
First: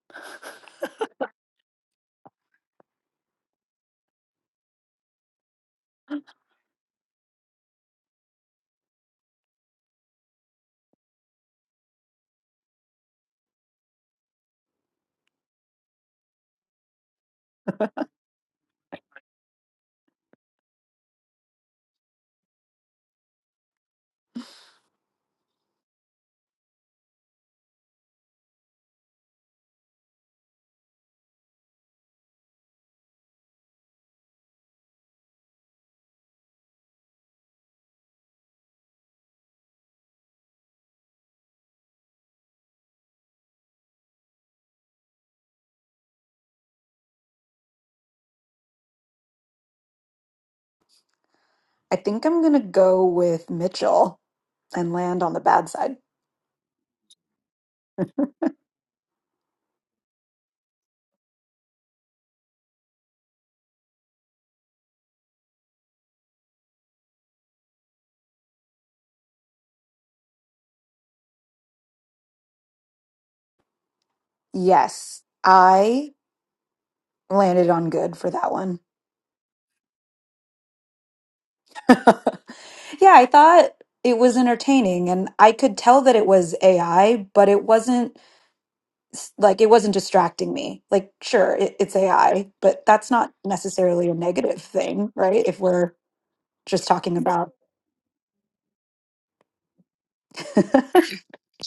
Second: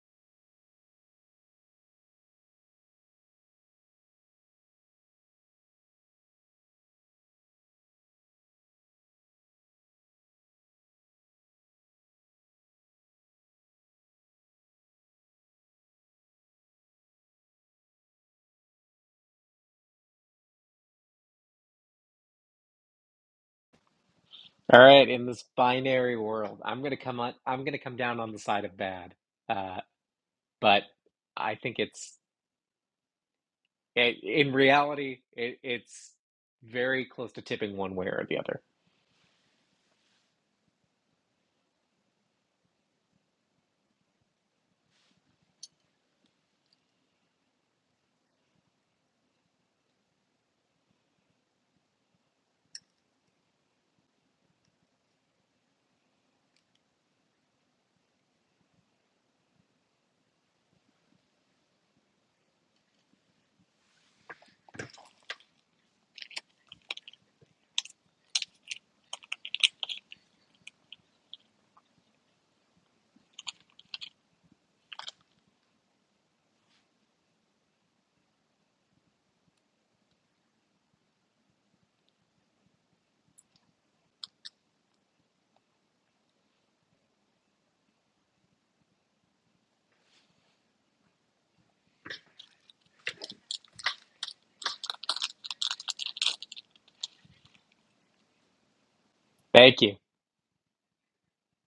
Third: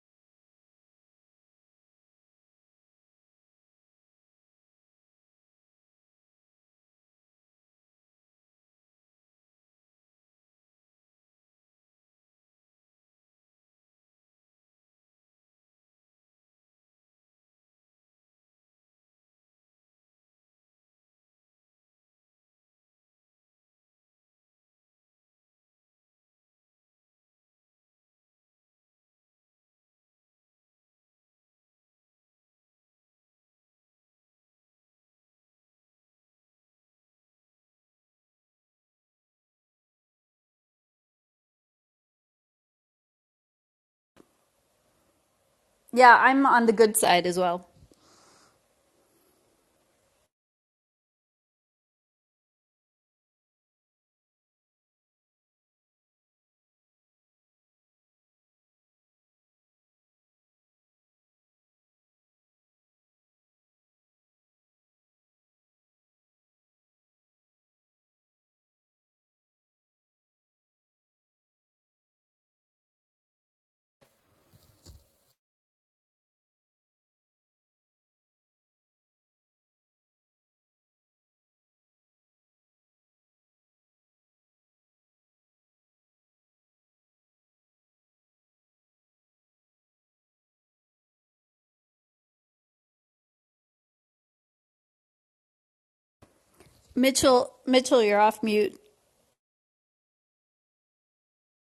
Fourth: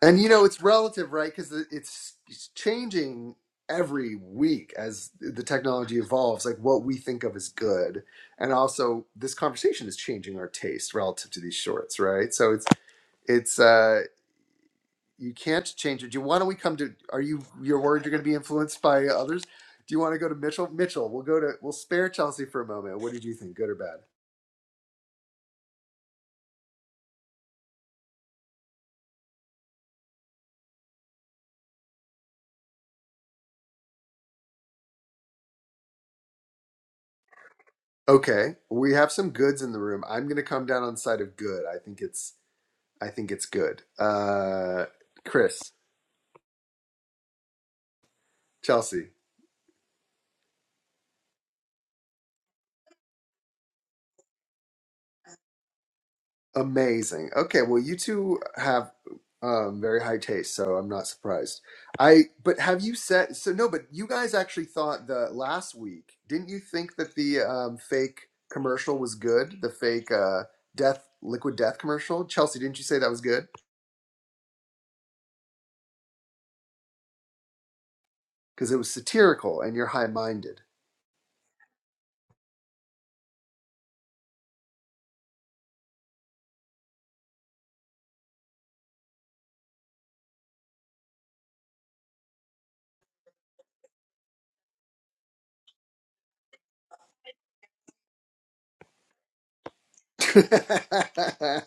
C: And you know, it's relative, right? Because it's, it's changing every week as the technology evolves, like what we think of as good. And also, this conversation is changing our taste relative to these shorts, right? So it's, it's, uh, you can't change it. Do you want to? We come to. Are you? You're worried you're going to be influenced by others. Do you want to go to Mitchell? Mitchell, we'll go to. We'll spare Chelsea for a moment. What did you think, good or bad?
A: All right, in this binary world, I'm gonna come on, I'm gonna come down on the side of bad. Uh, but I think it's it, in reality, it, it's very close to tipping one way or the
C: Okay,
A: other.
C: we have some goods in the room. I'm going to come down on the side of good. I think it's I think it's good. Uh, Chris,
D: yeah i'm on the good side as well
C: Chelsea,
B: I think I'm gonna go with Mitchell and land on the bad side.
C: amazing. Okay, well, you two have um, very high taste, so I'm not surprised. I but have you said so? No, but you guys actually thought the last week, didn't you think that the um, fake commercial was good? The fake uh, death liquid death commercial, Chelsea, didn't you say that was good?
B: Yes, I landed on good for that
C: Because it
B: one.
C: was satirical, and you're high minded.
B: yeah, I thought it was entertaining and I could tell that it was AI, but it wasn't s- like it wasn't distracting me. Like, sure, it, it's AI, but that's not necessarily a negative thing, right? If we're just talking about
D: Mitchell, Mitchell, you're off mute.
A: Thank you.
C: I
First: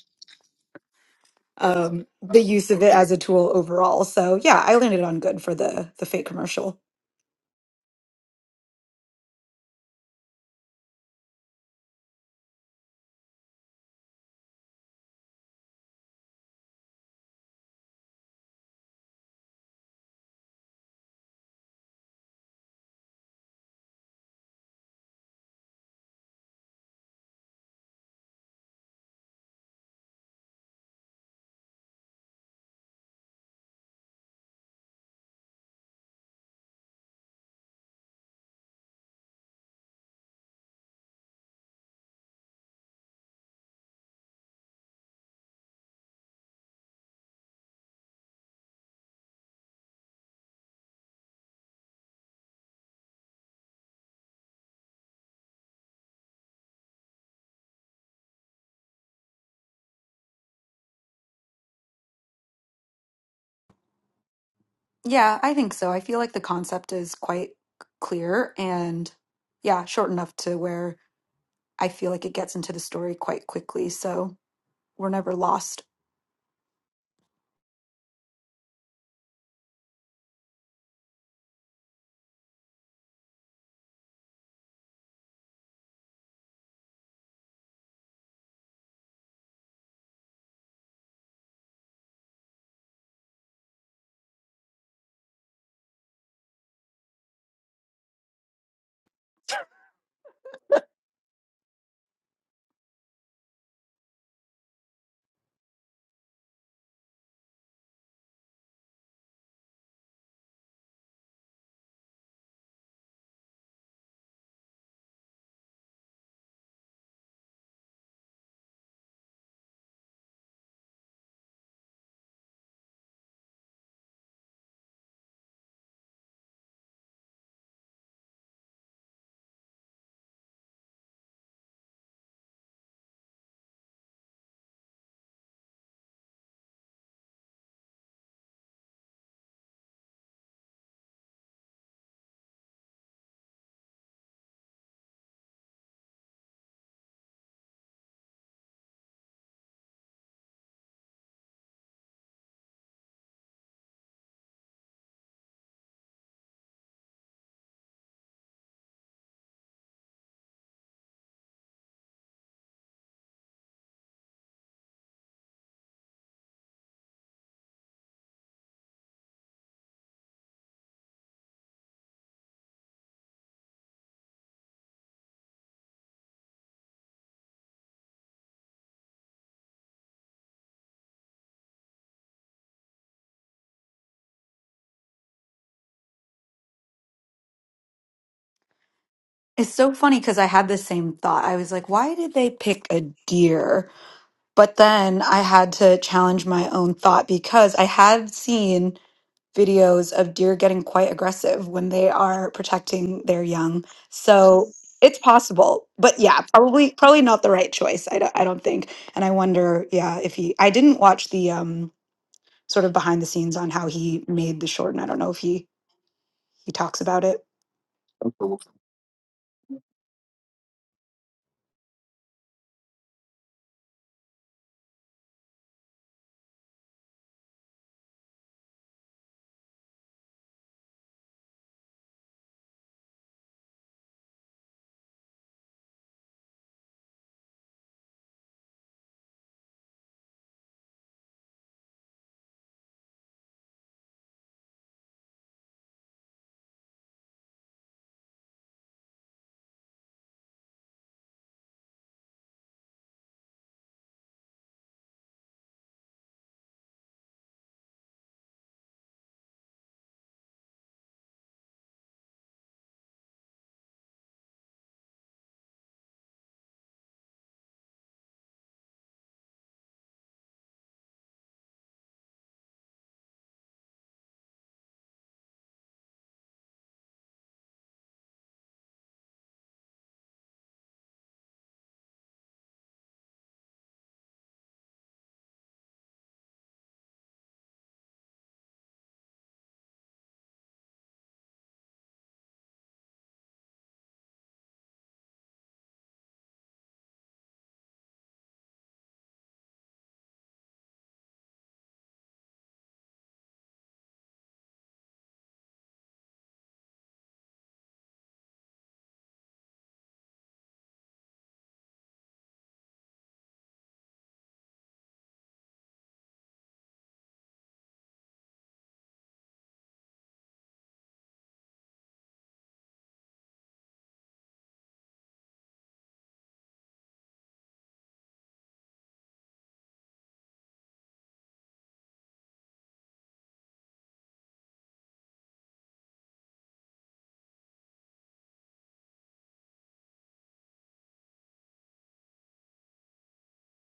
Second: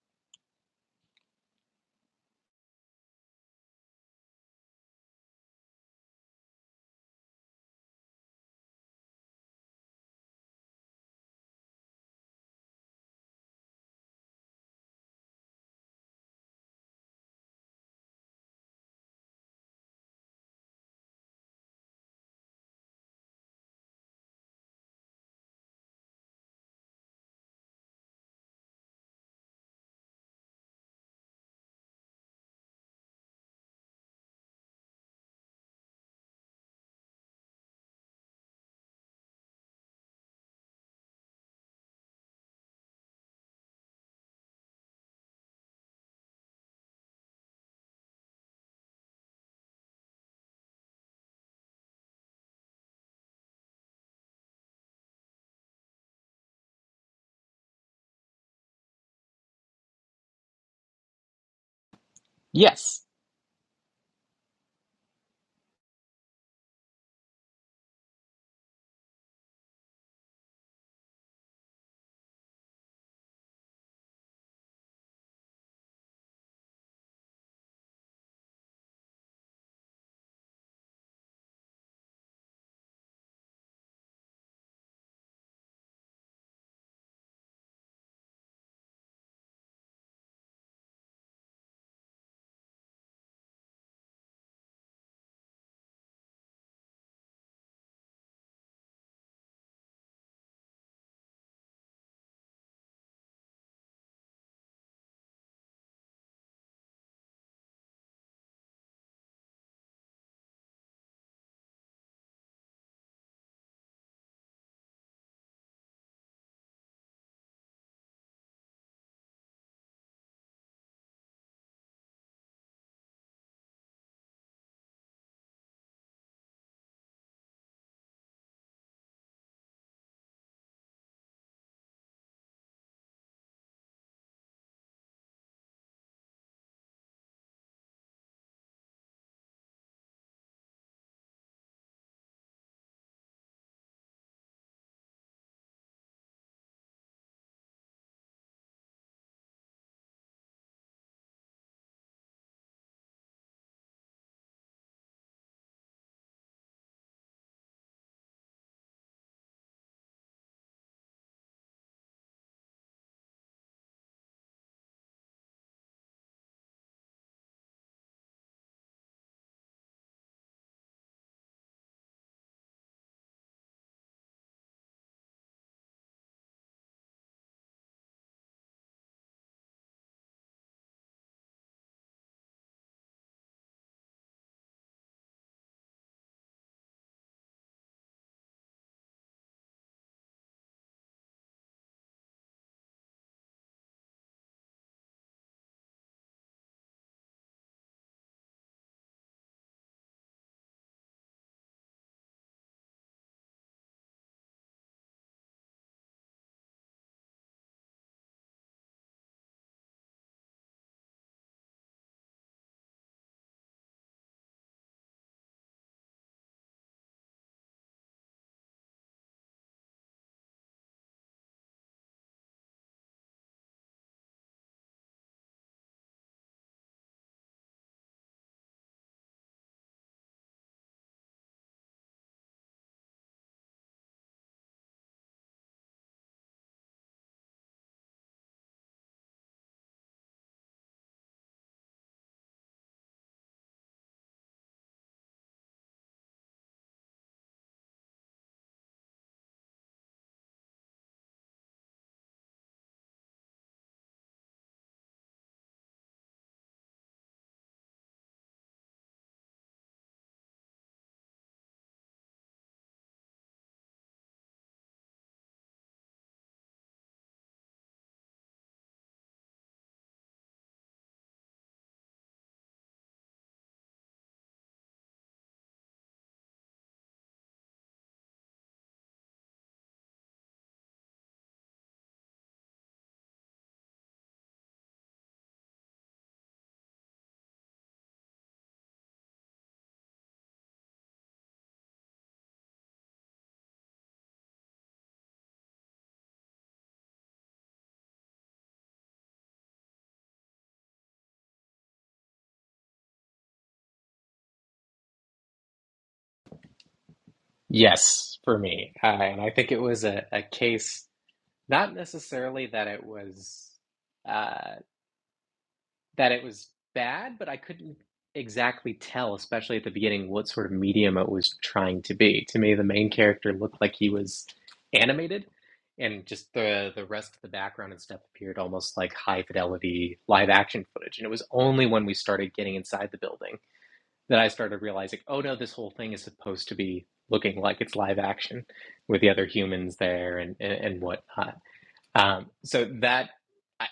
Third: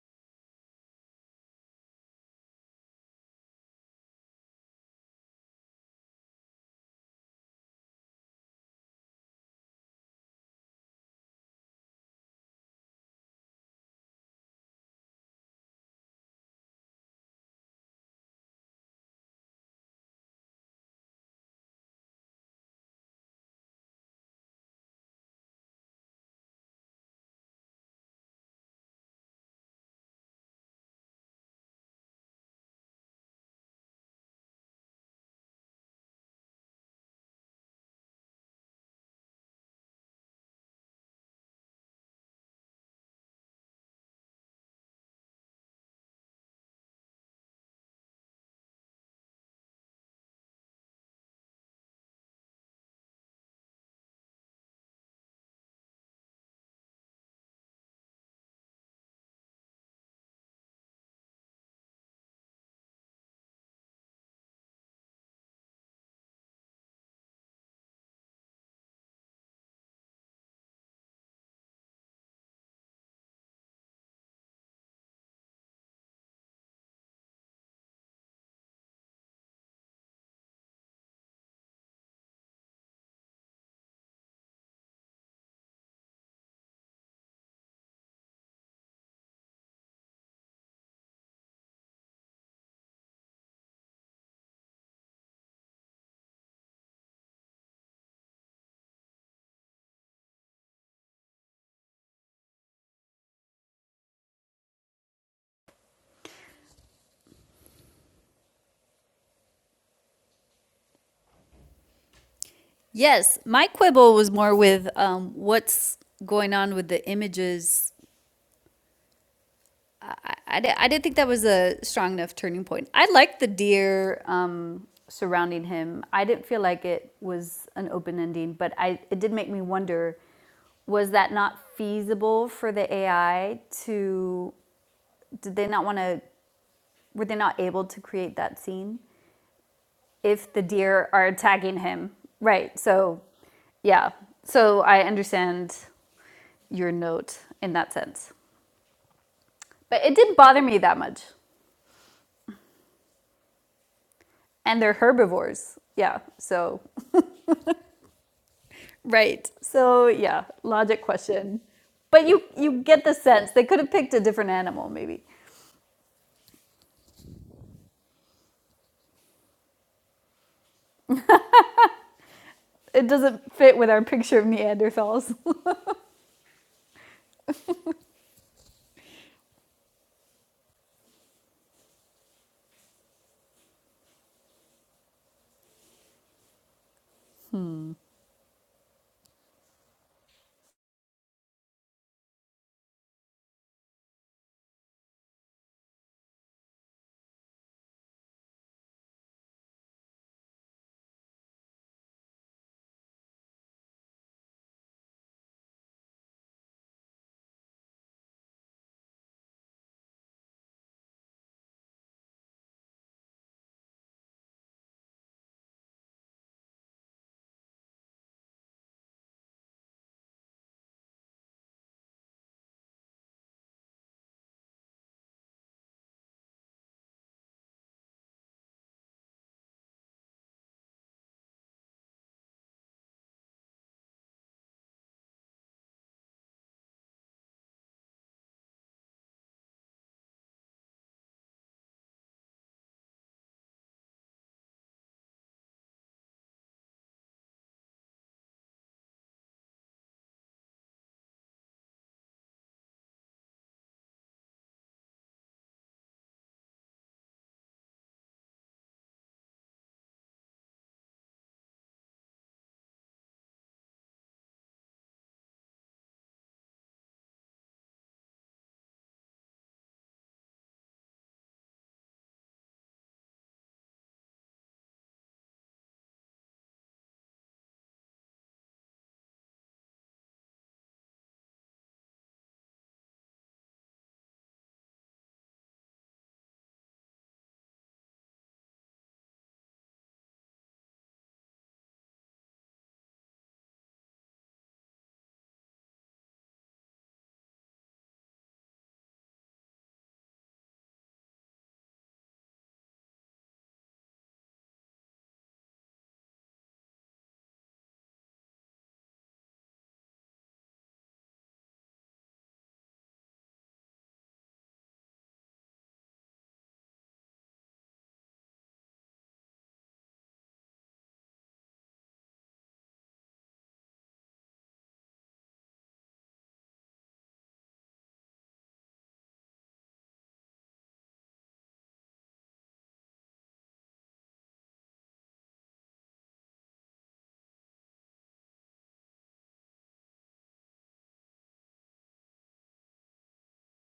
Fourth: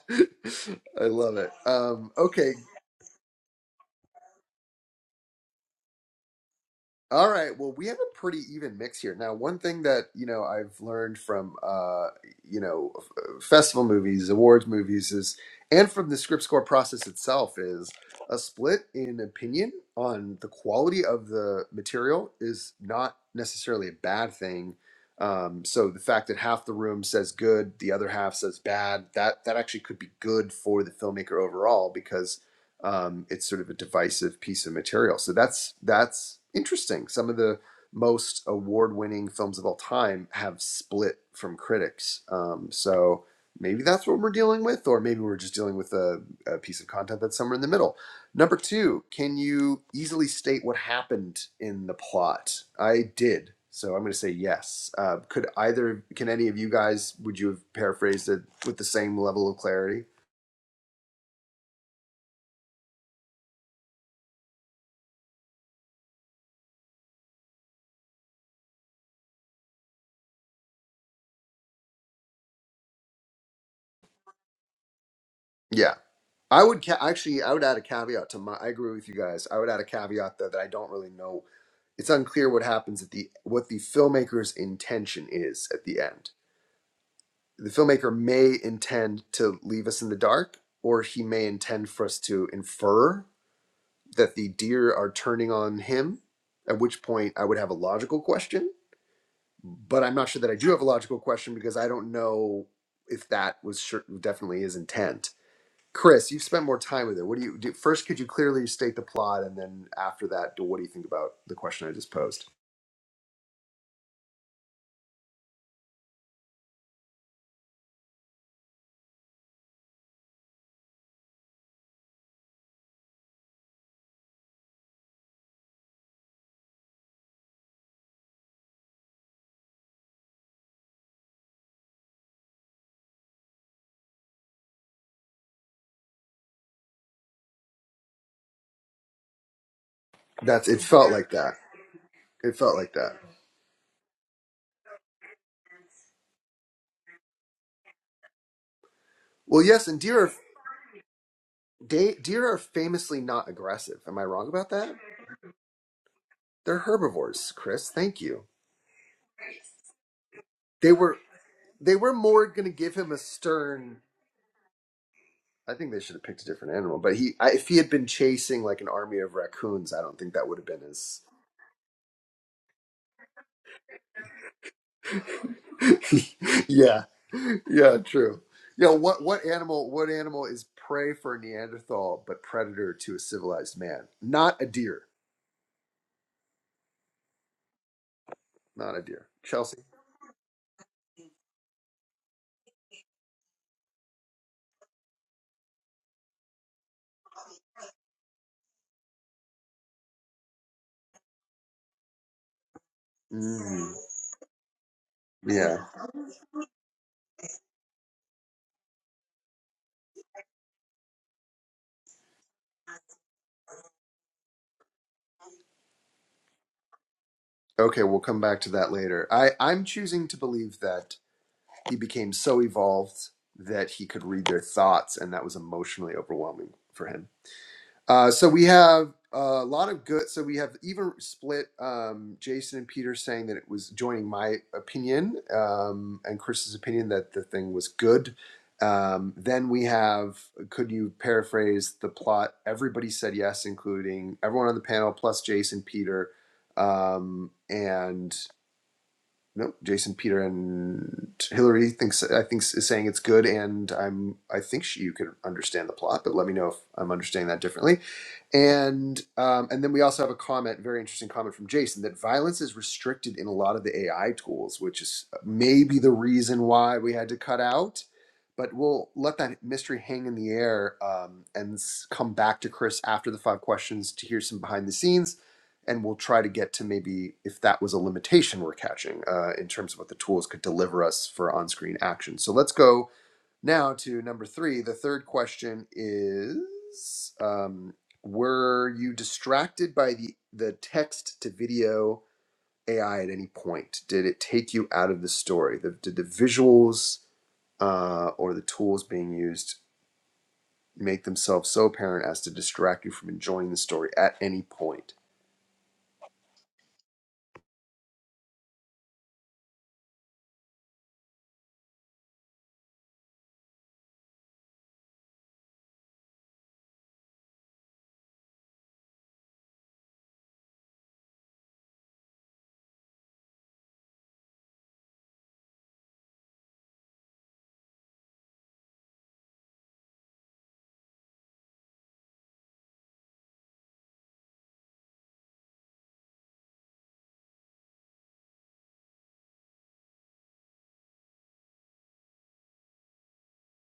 C: love it.
B: um,
C: Um,
B: the
C: okay,
B: use of it as a tool overall. So yeah, I landed on good for the the fake commercial.
C: All right. Well, we have a pretty even mix here. Now, one thing that, you know, I've learned from, uh, you know, f- uh, festival movies, awards movies is, and from the script score process itself is a split in opinion on the quality of the material is not necessarily a bad thing. Um, so the fact that half the room says good, the other half says bad, that, that actually could be good for the filmmaker overall, because um, it's sort of a divisive piece of material. So that's that's interesting. Some of the most award-winning films of all time have split from critics. Um, so maybe that's what we're dealing with, or maybe we're just dealing with a, a piece of content that's somewhere in the middle. Number two, can you easily state what happened in the plot? I did. So I'm going to say yes. Uh, could either, can any of you guys, would you have paraphrased it with the same level of clarity?
A: Yes,
B: Yeah, I think so. I feel like the concept is quite clear and yeah, short enough to where I feel like it gets into the story quite quickly. So we're never lost.
C: Yeah. I would ca- actually, I would add a caveat to my. I agree with you guys. I would add a caveat though that I don't really know. It's unclear what happens at the what the filmmaker's intention is at the end. The filmmaker may intend to leave us in the dark, or he may intend for us to infer that the deer are turning on him. At which point, I would have a logical question, but I'm not sure that I do have a logical question because I don't know if that was sure, definitely his intent. Chris, you've spent more time with it. What do you do? First, could you clearly state the plot, and then after that, do- what do you think about the question I just posed?
D: Yes, my quibble was more with um, what's going on with the images. I, I, I didn't think that was a strong enough turning point. I liked the deer um, surrounding him. I didn't feel like it was an open ending, but I it did make me wonder: was that not feasible for the AI to? Did they not want to? Were they not able to create that scene? if the
C: That's it.
D: deer
C: Felt
D: are
C: like that.
D: tagging him.
C: It felt
D: Right.
C: like that.
D: So, yeah. So I understand your note in that sense.
C: Well, yes, and
D: But it
C: deer are
D: didn't bother me that much.
C: de- deer are famously not aggressive. Am I wrong about
D: And they're
C: that?
D: herbivores. Yeah.
C: They're
D: So,
C: herbivores, Chris. Thank you.
D: right. So, yeah,
C: They
D: logic
C: were
D: question.
C: they were
D: But you
C: more going to
D: you
C: give
D: get
C: him
D: the
C: a
D: sense they could have
C: stern.
D: picked a different animal maybe.
C: I think they should have picked a different animal. But he, I, if he had been chasing like an army of raccoons, I don't think that would have been as
D: It doesn't fit with our picture of Neanderthals.
C: yeah, yeah, true. Yeah, what what animal? What animal is prey for a Neanderthal but predator to a civilized man? Not a deer. Not a deer.
B: It's
C: Chelsea.
B: so funny because I had the same thought. I was like, why did they pick a deer? But then I had to challenge my own thought because I had seen videos of deer getting quite aggressive when they are protecting their young.
C: Mm,
B: So it's
C: yeah.
B: possible, but yeah, probably probably not the right choice. I don't, I don't think. And I wonder, yeah, if he. I didn't watch the um sort of behind the scenes on how he made the short, and I don't know if he he talks about it.
C: Okay, we'll
B: I
C: come back
B: suppose.
C: to that later. I I'm choosing to believe that he became so evolved that he could read their thoughts, and that was emotionally overwhelming for him. Uh, so we have a lot of good. So we have even split um, Jason and Peter saying that it was joining my opinion um, and Chris's opinion that the thing was good. Um, then we have, could you paraphrase the plot? Everybody said yes, including everyone on the panel, plus Jason, Peter, um, and no, Jason, Peter, and Hillary thinks I think is saying it's good, and I'm I think she, you can understand the plot, but let me know if I'm understanding that differently. And um, and then we also have a comment, very interesting comment from Jason, that violence is restricted in a lot of the AI tools, which is maybe the reason why we had to cut out. But we'll let that mystery hang in the air um, and s- come back to Chris after the five questions to hear some behind the scenes, and we'll try to get to maybe if that was a limitation we're catching uh, in terms of what the tools could deliver us for on-screen action. So let's go now to number three. The third question is: um, Were you distracted by the the text to video AI at any point? Did it take you out of the story? The, did the visuals uh, or the tools being used make themselves so apparent as to distract you from enjoying the story at any point?
A: yes, for me. Uh, and I think it was a, a case, not necessarily that it was. uh, that it was bad, but I couldn't exactly tell, especially at the beginning, what sort of medium it was trying to be. To me, the main character looked like he was animated, and just the the rest of the background and stuff appeared almost like high fidelity live action footage. And it was only when we started getting inside the building that I started realizing, oh no, this whole thing is supposed to be looking like it's live action with the other humans there and and, and whatnot. Um, so that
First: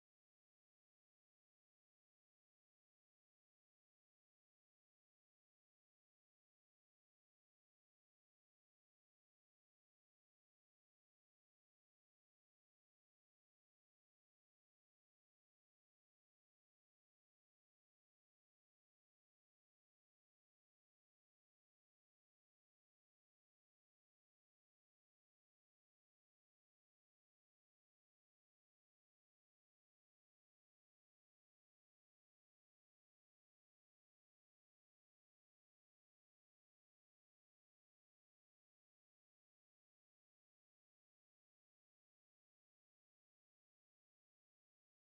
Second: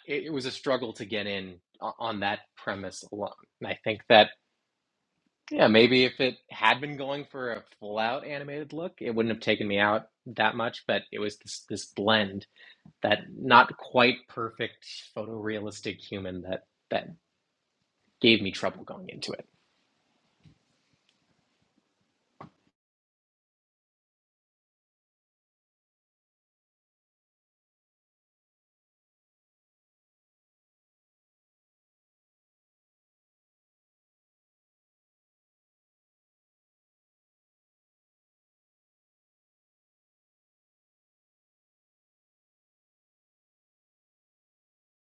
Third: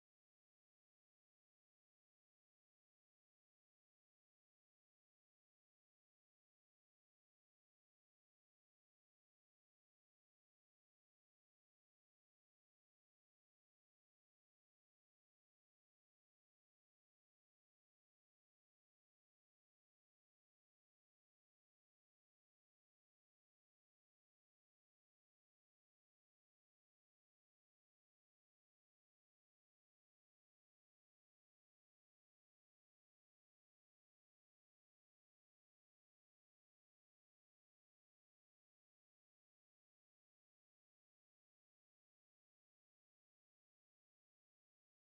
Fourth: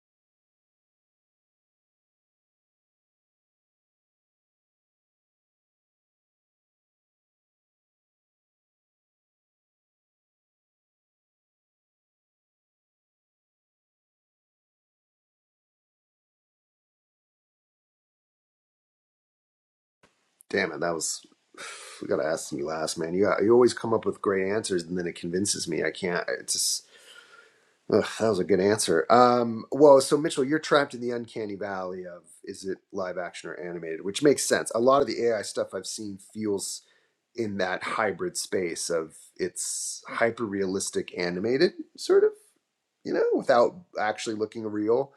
A: it, it was a struggle to get in on that premise alone. And I think that yeah, maybe if it had been going for a full out animated look, it wouldn't have taken me out that much. But it was this this blend that not quite perfect photorealistic human that that gave me trouble going into it.
C: Damn it, that was. We gotta ask me last, man. You got, you always come up with great answers, and then it convinces me I can't. It's just Ugh, that was a good answer. Um, well, so Mitchell, you're trapped in the uncanny valley of is it live action or animated, which makes sense. A lot of the AI stuff I've seen feels in that hybrid space of it's hyper realistic animated, sort of, you know, without actually looking real.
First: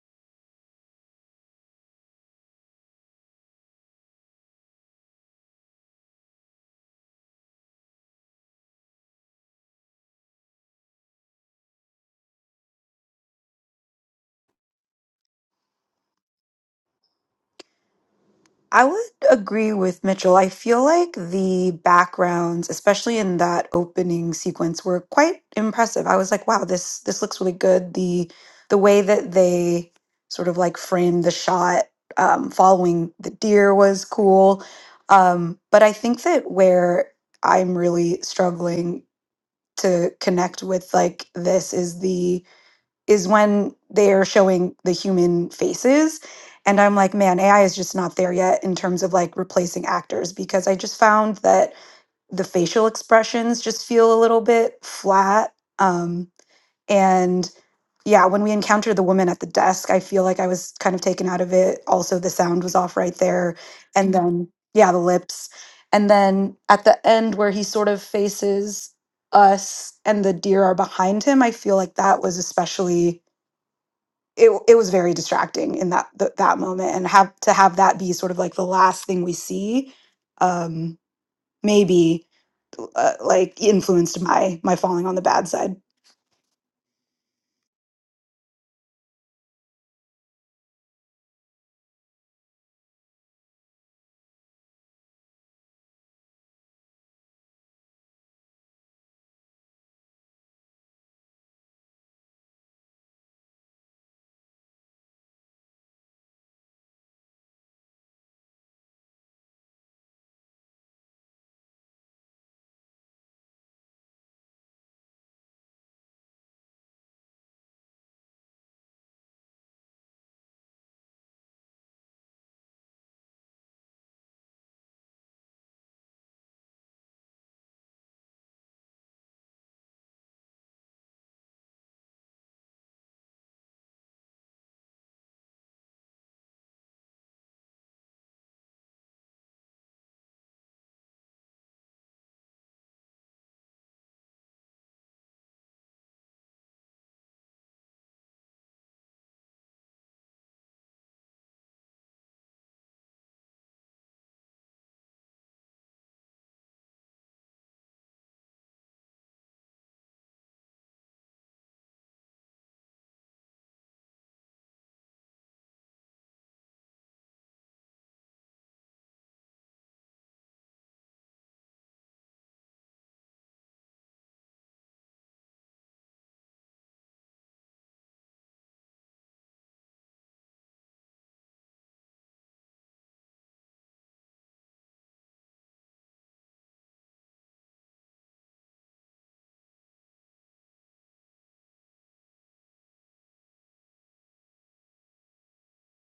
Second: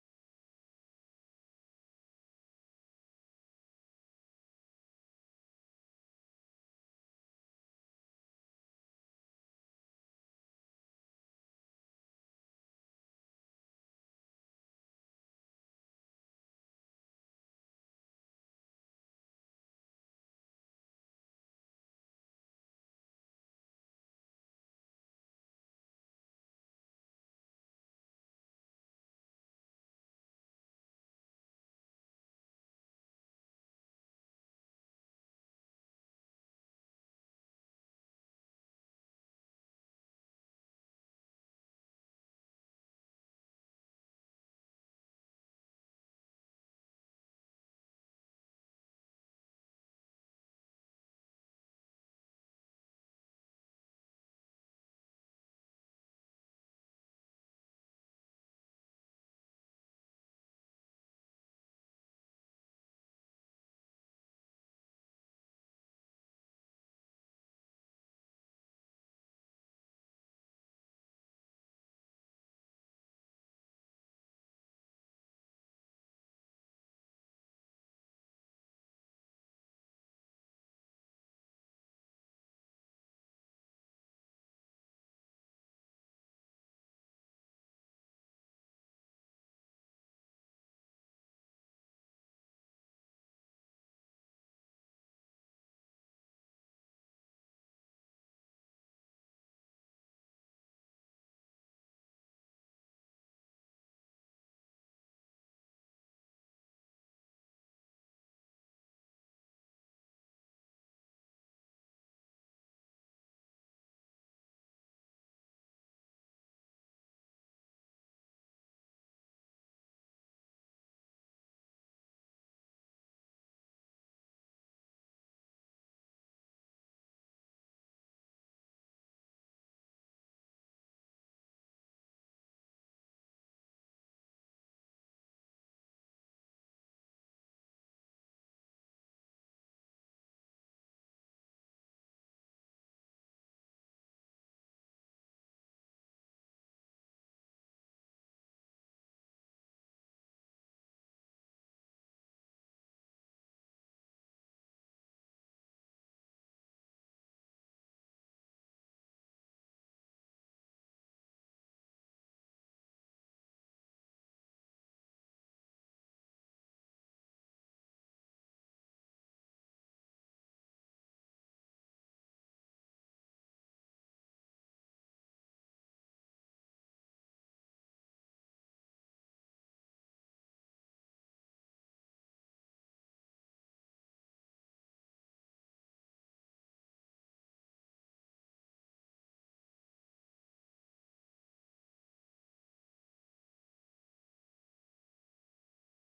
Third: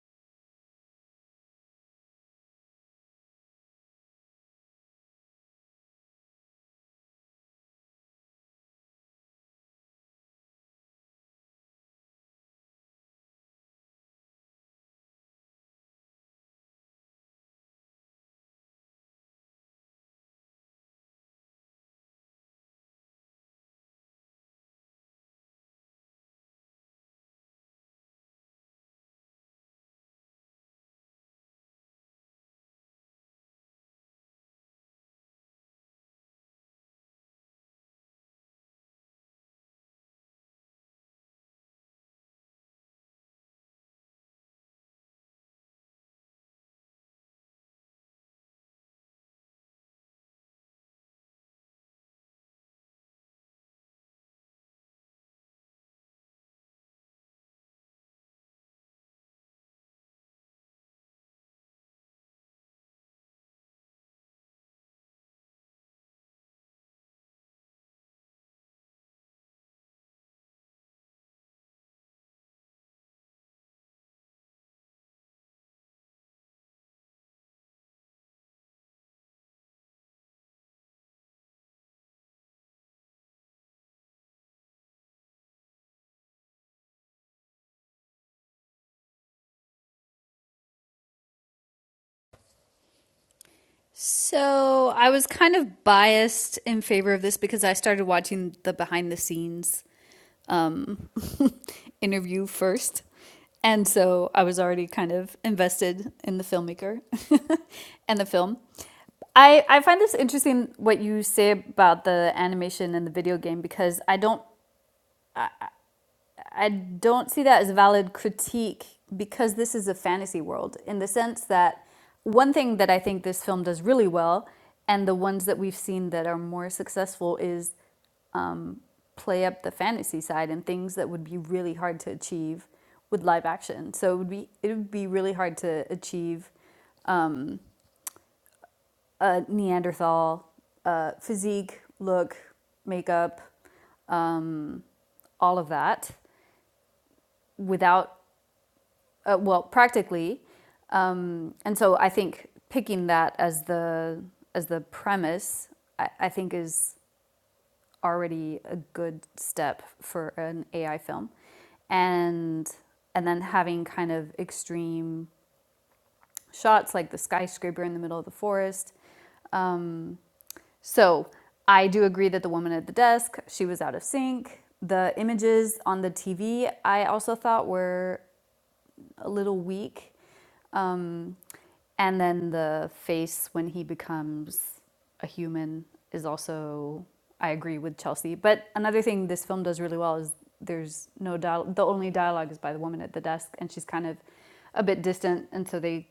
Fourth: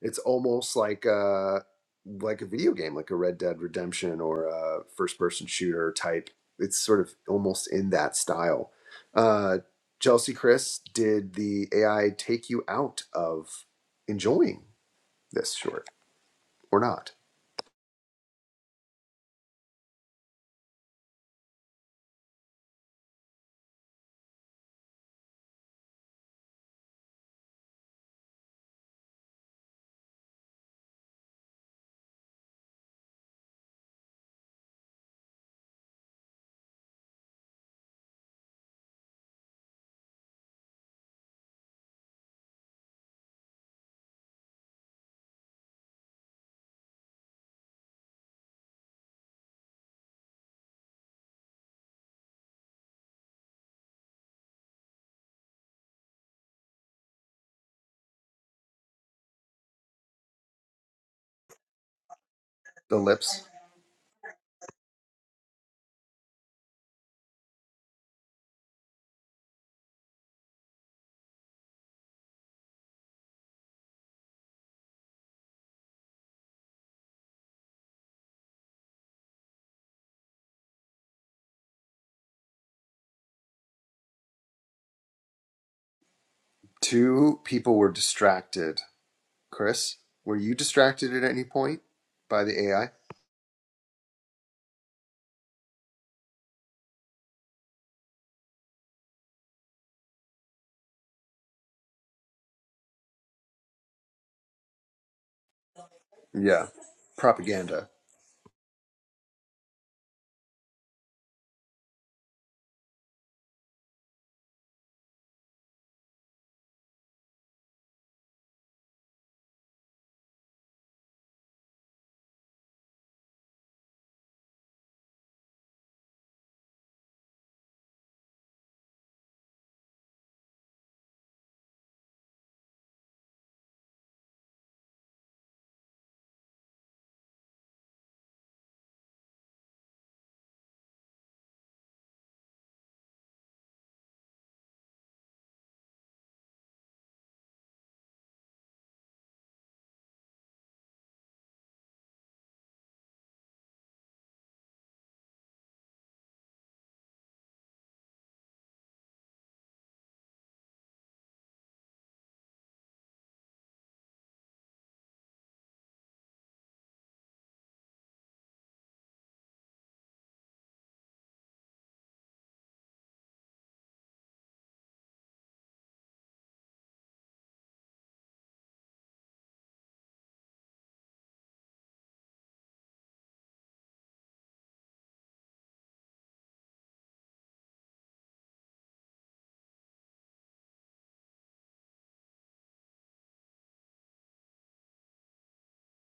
C: It's almost like a like a video game, like a Red Dead Redemption or a first-person shooter type. It's sort of almost in that style. Uh, Chelsea, Chris, did the AI take you out of enjoying this short or not?
B: I would agree with Mitchell. I feel like the backgrounds, especially in that opening sequence, were quite impressive. I was like, wow, this this looks really good. The the way that they sort of like framed the shot um, following the deer was cool. Um, but I think that where I'm really struggling to connect with like this is the is when they're showing the human faces. And I'm like, man, AI is just not there yet in terms of like replacing actors because I just found that the facial expressions just feel a little bit flat. Um, and yeah, when we encountered the woman at the desk, I feel like I was kind of taken out of it. Also, the sound was off
C: The
B: right
C: lips.
B: there. And then, yeah, the lips. And then at the end, where he sort of faces us and the deer are behind him, I feel like that was especially it it was very distracting in that th- that moment and have to have that be sort of like the last thing we see um maybe uh, like influenced my my falling on the bad side
C: Two people were distracted. Chris, were you distracted at any point by the AI?
D: So I was kind of biased in favor of this because I started watching the behind the scenes interview first. And so I was already kind of invested in the
C: Yeah.
D: filmmaker
C: Propaganda.
D: and the film. I, I find this interesting what you say about the animation and the video game because I don't I don't see that as a valid critique because this is a fantasy world in the sense that one thing that I think this film does really well and the ones that we've seen that are more successful is play up the fantasy side and things that would be really hard to achieve with live action. So it would be it would be really hard to achieve a Neanderthal uh, physique, look, makeup, all of that without uh, well practically. Um, and so I think picking that as the as the premise, I, I think is already a good step for an AI film, and and then having kind of extreme shots like the skyscraper in the middle of the forest. So I do agree that the woman at the desk, she was out of sync. The images on the TV I also thought were a little weak. Um, and then the face when he becomes a human is also I agree with Chelsea. But another thing this film does really well is there's no dial the only dialogue is by the woman at the desk and she's kind of a bit distant and so they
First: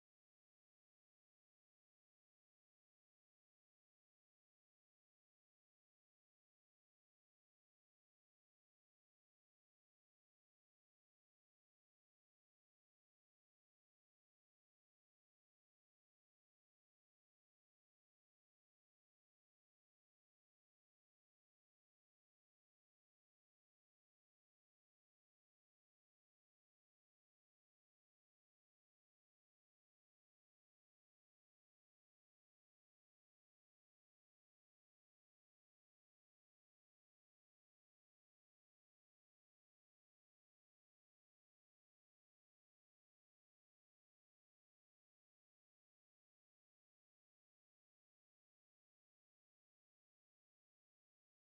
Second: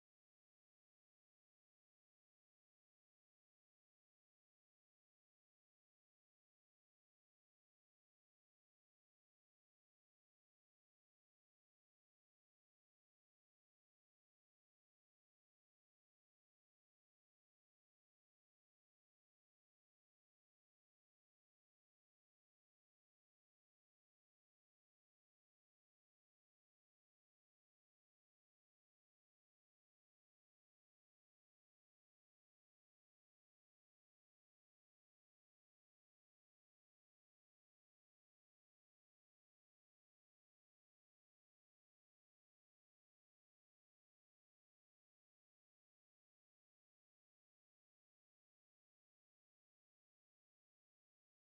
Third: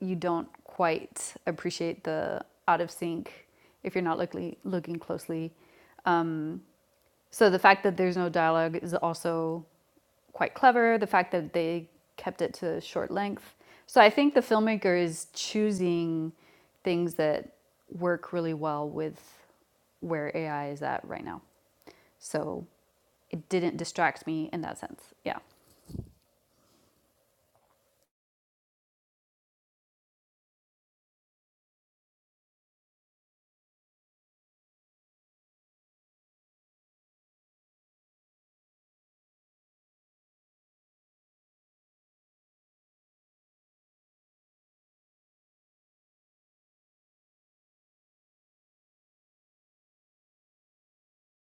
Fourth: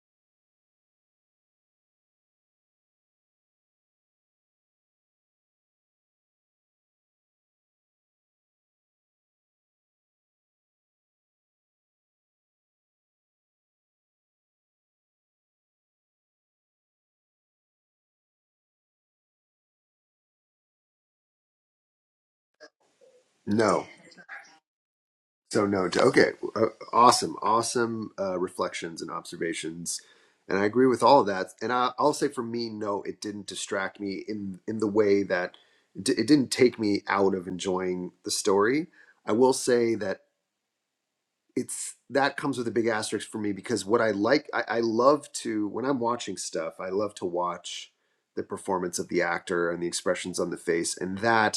D: you don't quite appreciate the out of sync if you're not looking looking closely. So the fact that there's no dialogue is also quite clever. The fact that they kept it to short length. So I think the filmmaker is choosing things that work really well with where AI is at right now. So it didn't
C: No.
D: distract me in that sense. Yeah.
C: So no, to- okay, uh, awesome, awesome uh, reflections and observations, and I agree with all of that. And I, I'll say for me, no, it didn't distract me in in the way that it di- it didn't take me out of enjoying the story. I will say that it's that comes with a big asterisk for me because what I like, I, I love to when I'm watching stuff, I love to watch the performance of the actor and the expressions on the face, and that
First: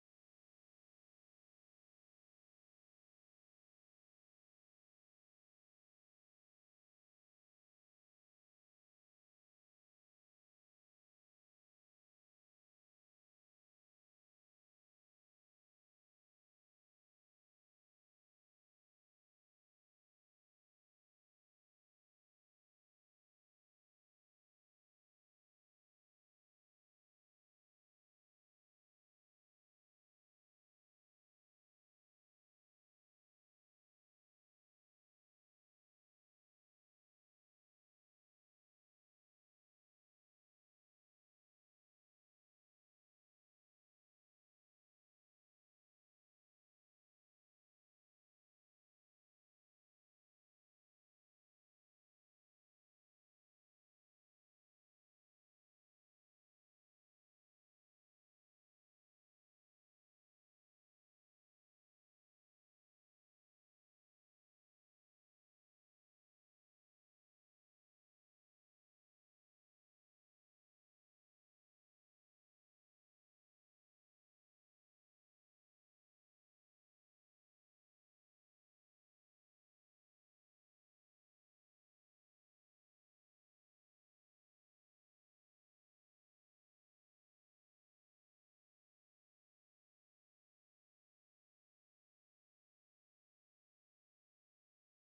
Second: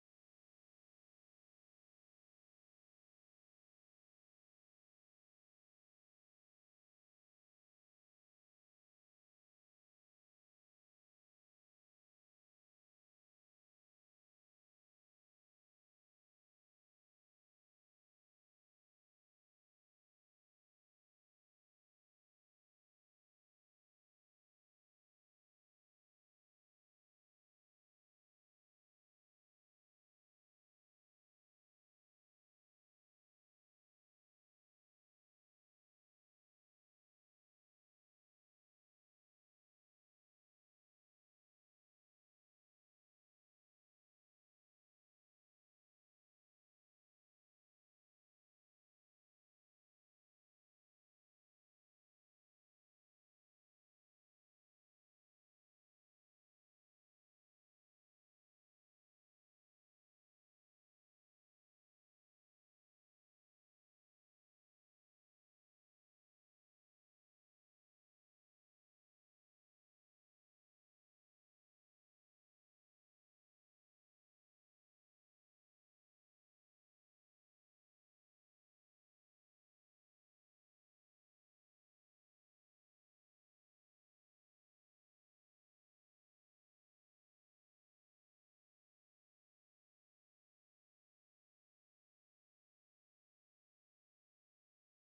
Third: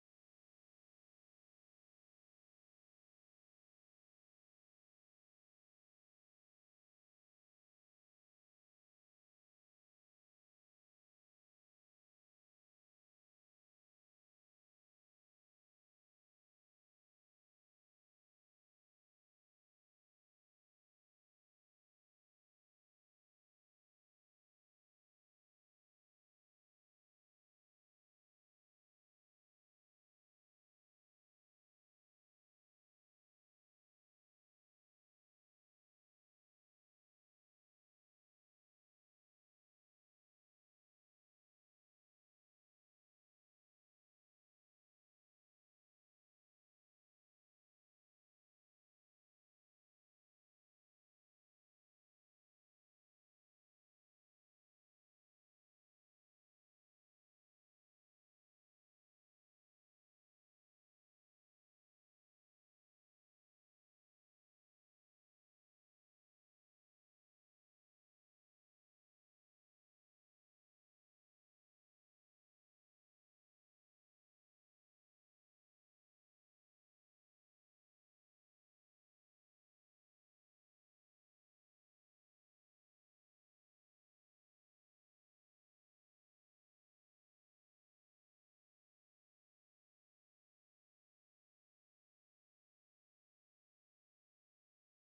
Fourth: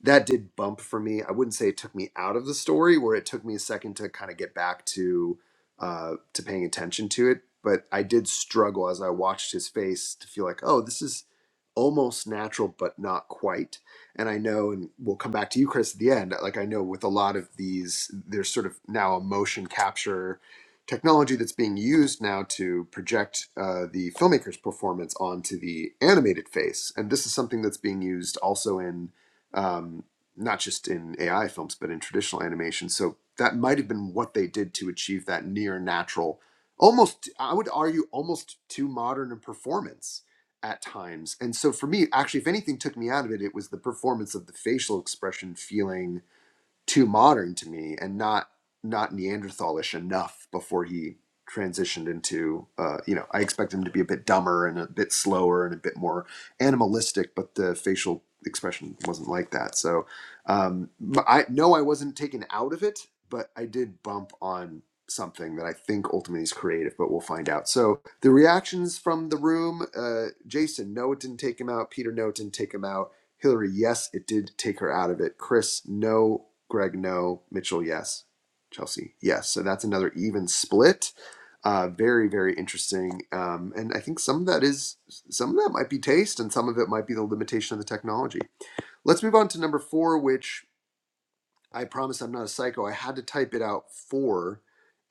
C: that did bump for me. I wouldn't say it took me out of the story, where it took me a second to kind of get back to uh, to paying attention to it. But I did struggle as I watched his face to feel like, oh, this is almost natural, but not quite. And I know, and we'll come back to you, Chris, at the end. Like I know with a lot of these, there's sort of now a motion capture technology that's being used now to project uh, the filmmaker's performance onto the animated face, and this is something that's being used also in um, not just in AI films, but in traditional animation. So that might have been what they did to achieve that near natural, almost, I would argue, almost too modern a performance at times. And so for me, actually, if anything took me out of it, it was the performance of the facial expression feeling too modern to me and not not Neanderthalish enough before he transitioned into uh, you know I expect him to be a bit dumber and a bit slower and a bit more animalistic, but the facial expression wasn't like that. So um, m- I no, I wasn't taken out of it, but I did bump on something that I think ultimately is creative, but we'll find out. So the reactions from the room, uh, Jason, no, it didn't take him out. Peter, no, it didn't take him out Hillary, yes, it did take her out of it. Chris, no. Greg, no. Mitchell, yes. Chelsea, yes. So that's another even split. Uh, very, very interesting. Um, and I think some of that is, some of that might be taste and some of it might be the limitation of the technology. Let's move on to number four, which I promise I'm not a psycho. I had to type it out for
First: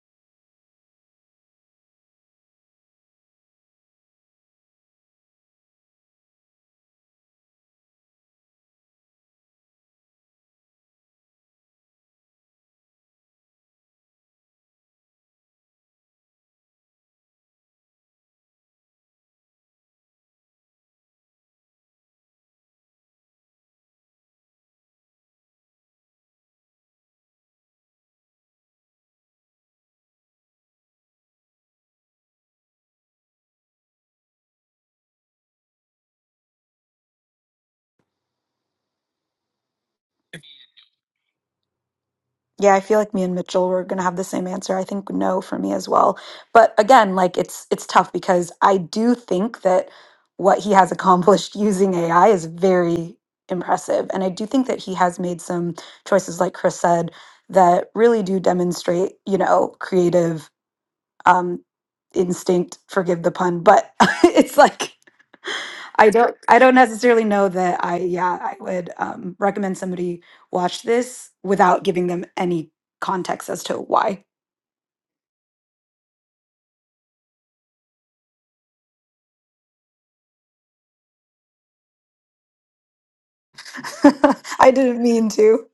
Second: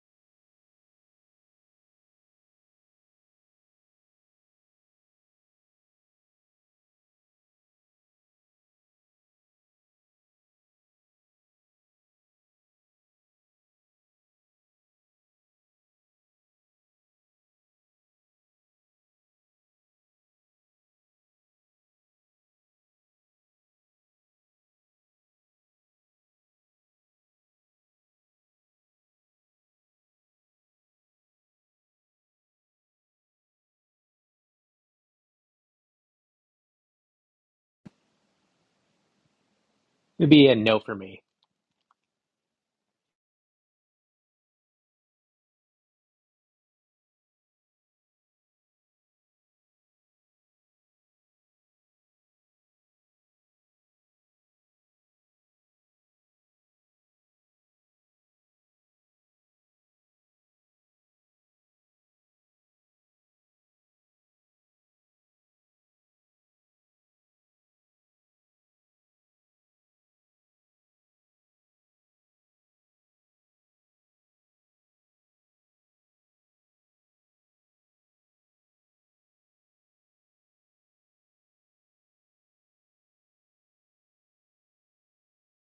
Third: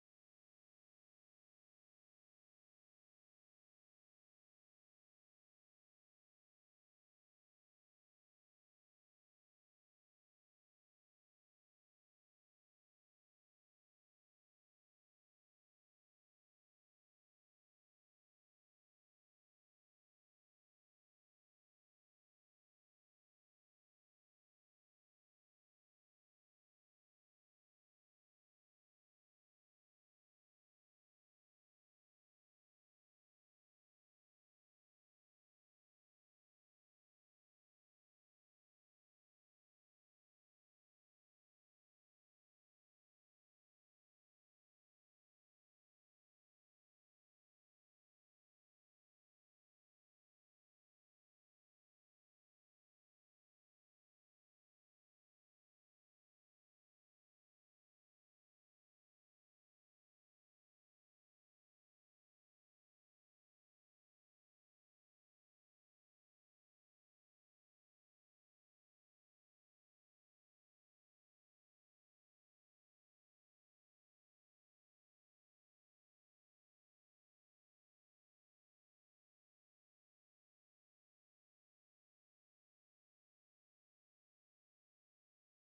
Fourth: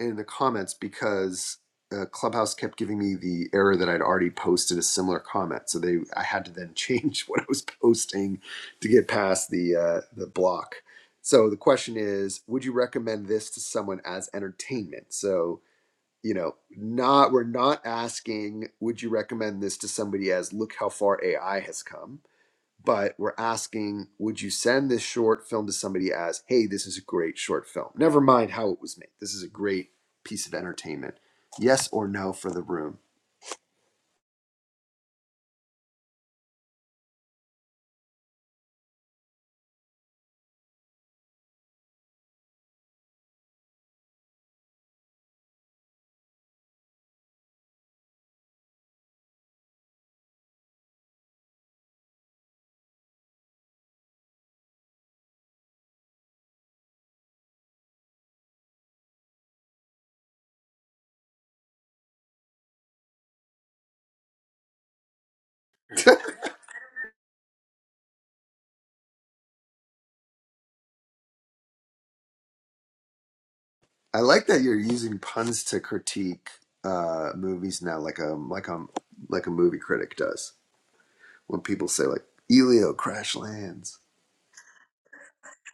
C: in the comments because uh, Clubhouse kept giving me the error that I'd already posted a similar comment. So they, I had to then change what I was posting to get past the uh, the block. So the question is, would you recommend this to someone as entertainment? So you know, not we're not asking, would you recommend this to somebody as look how far AI has come? but we're asking would you send this short film to somebody as hey this is a great short film never mind how it was made this is a great piece of entertainment yes or no for the room
A: It'd be a no for me.
B: yeah i feel like me and mitchell were going to have the same answer i think no for me as well but again like it's it's tough because i do think that what he has accomplished using ai is very impressive and i do think that he has made some choices like chris said that really do demonstrate you know creative um, instinct. Forgive the pun, but it's like I don't I don't necessarily know that I yeah I would um, recommend somebody watch this without giving them any context as to
C: i
B: why.
C: like that you're using puns to critique uh, movies now like a like a like a movie critic does when people say like elio crash lands
B: I didn't mean to.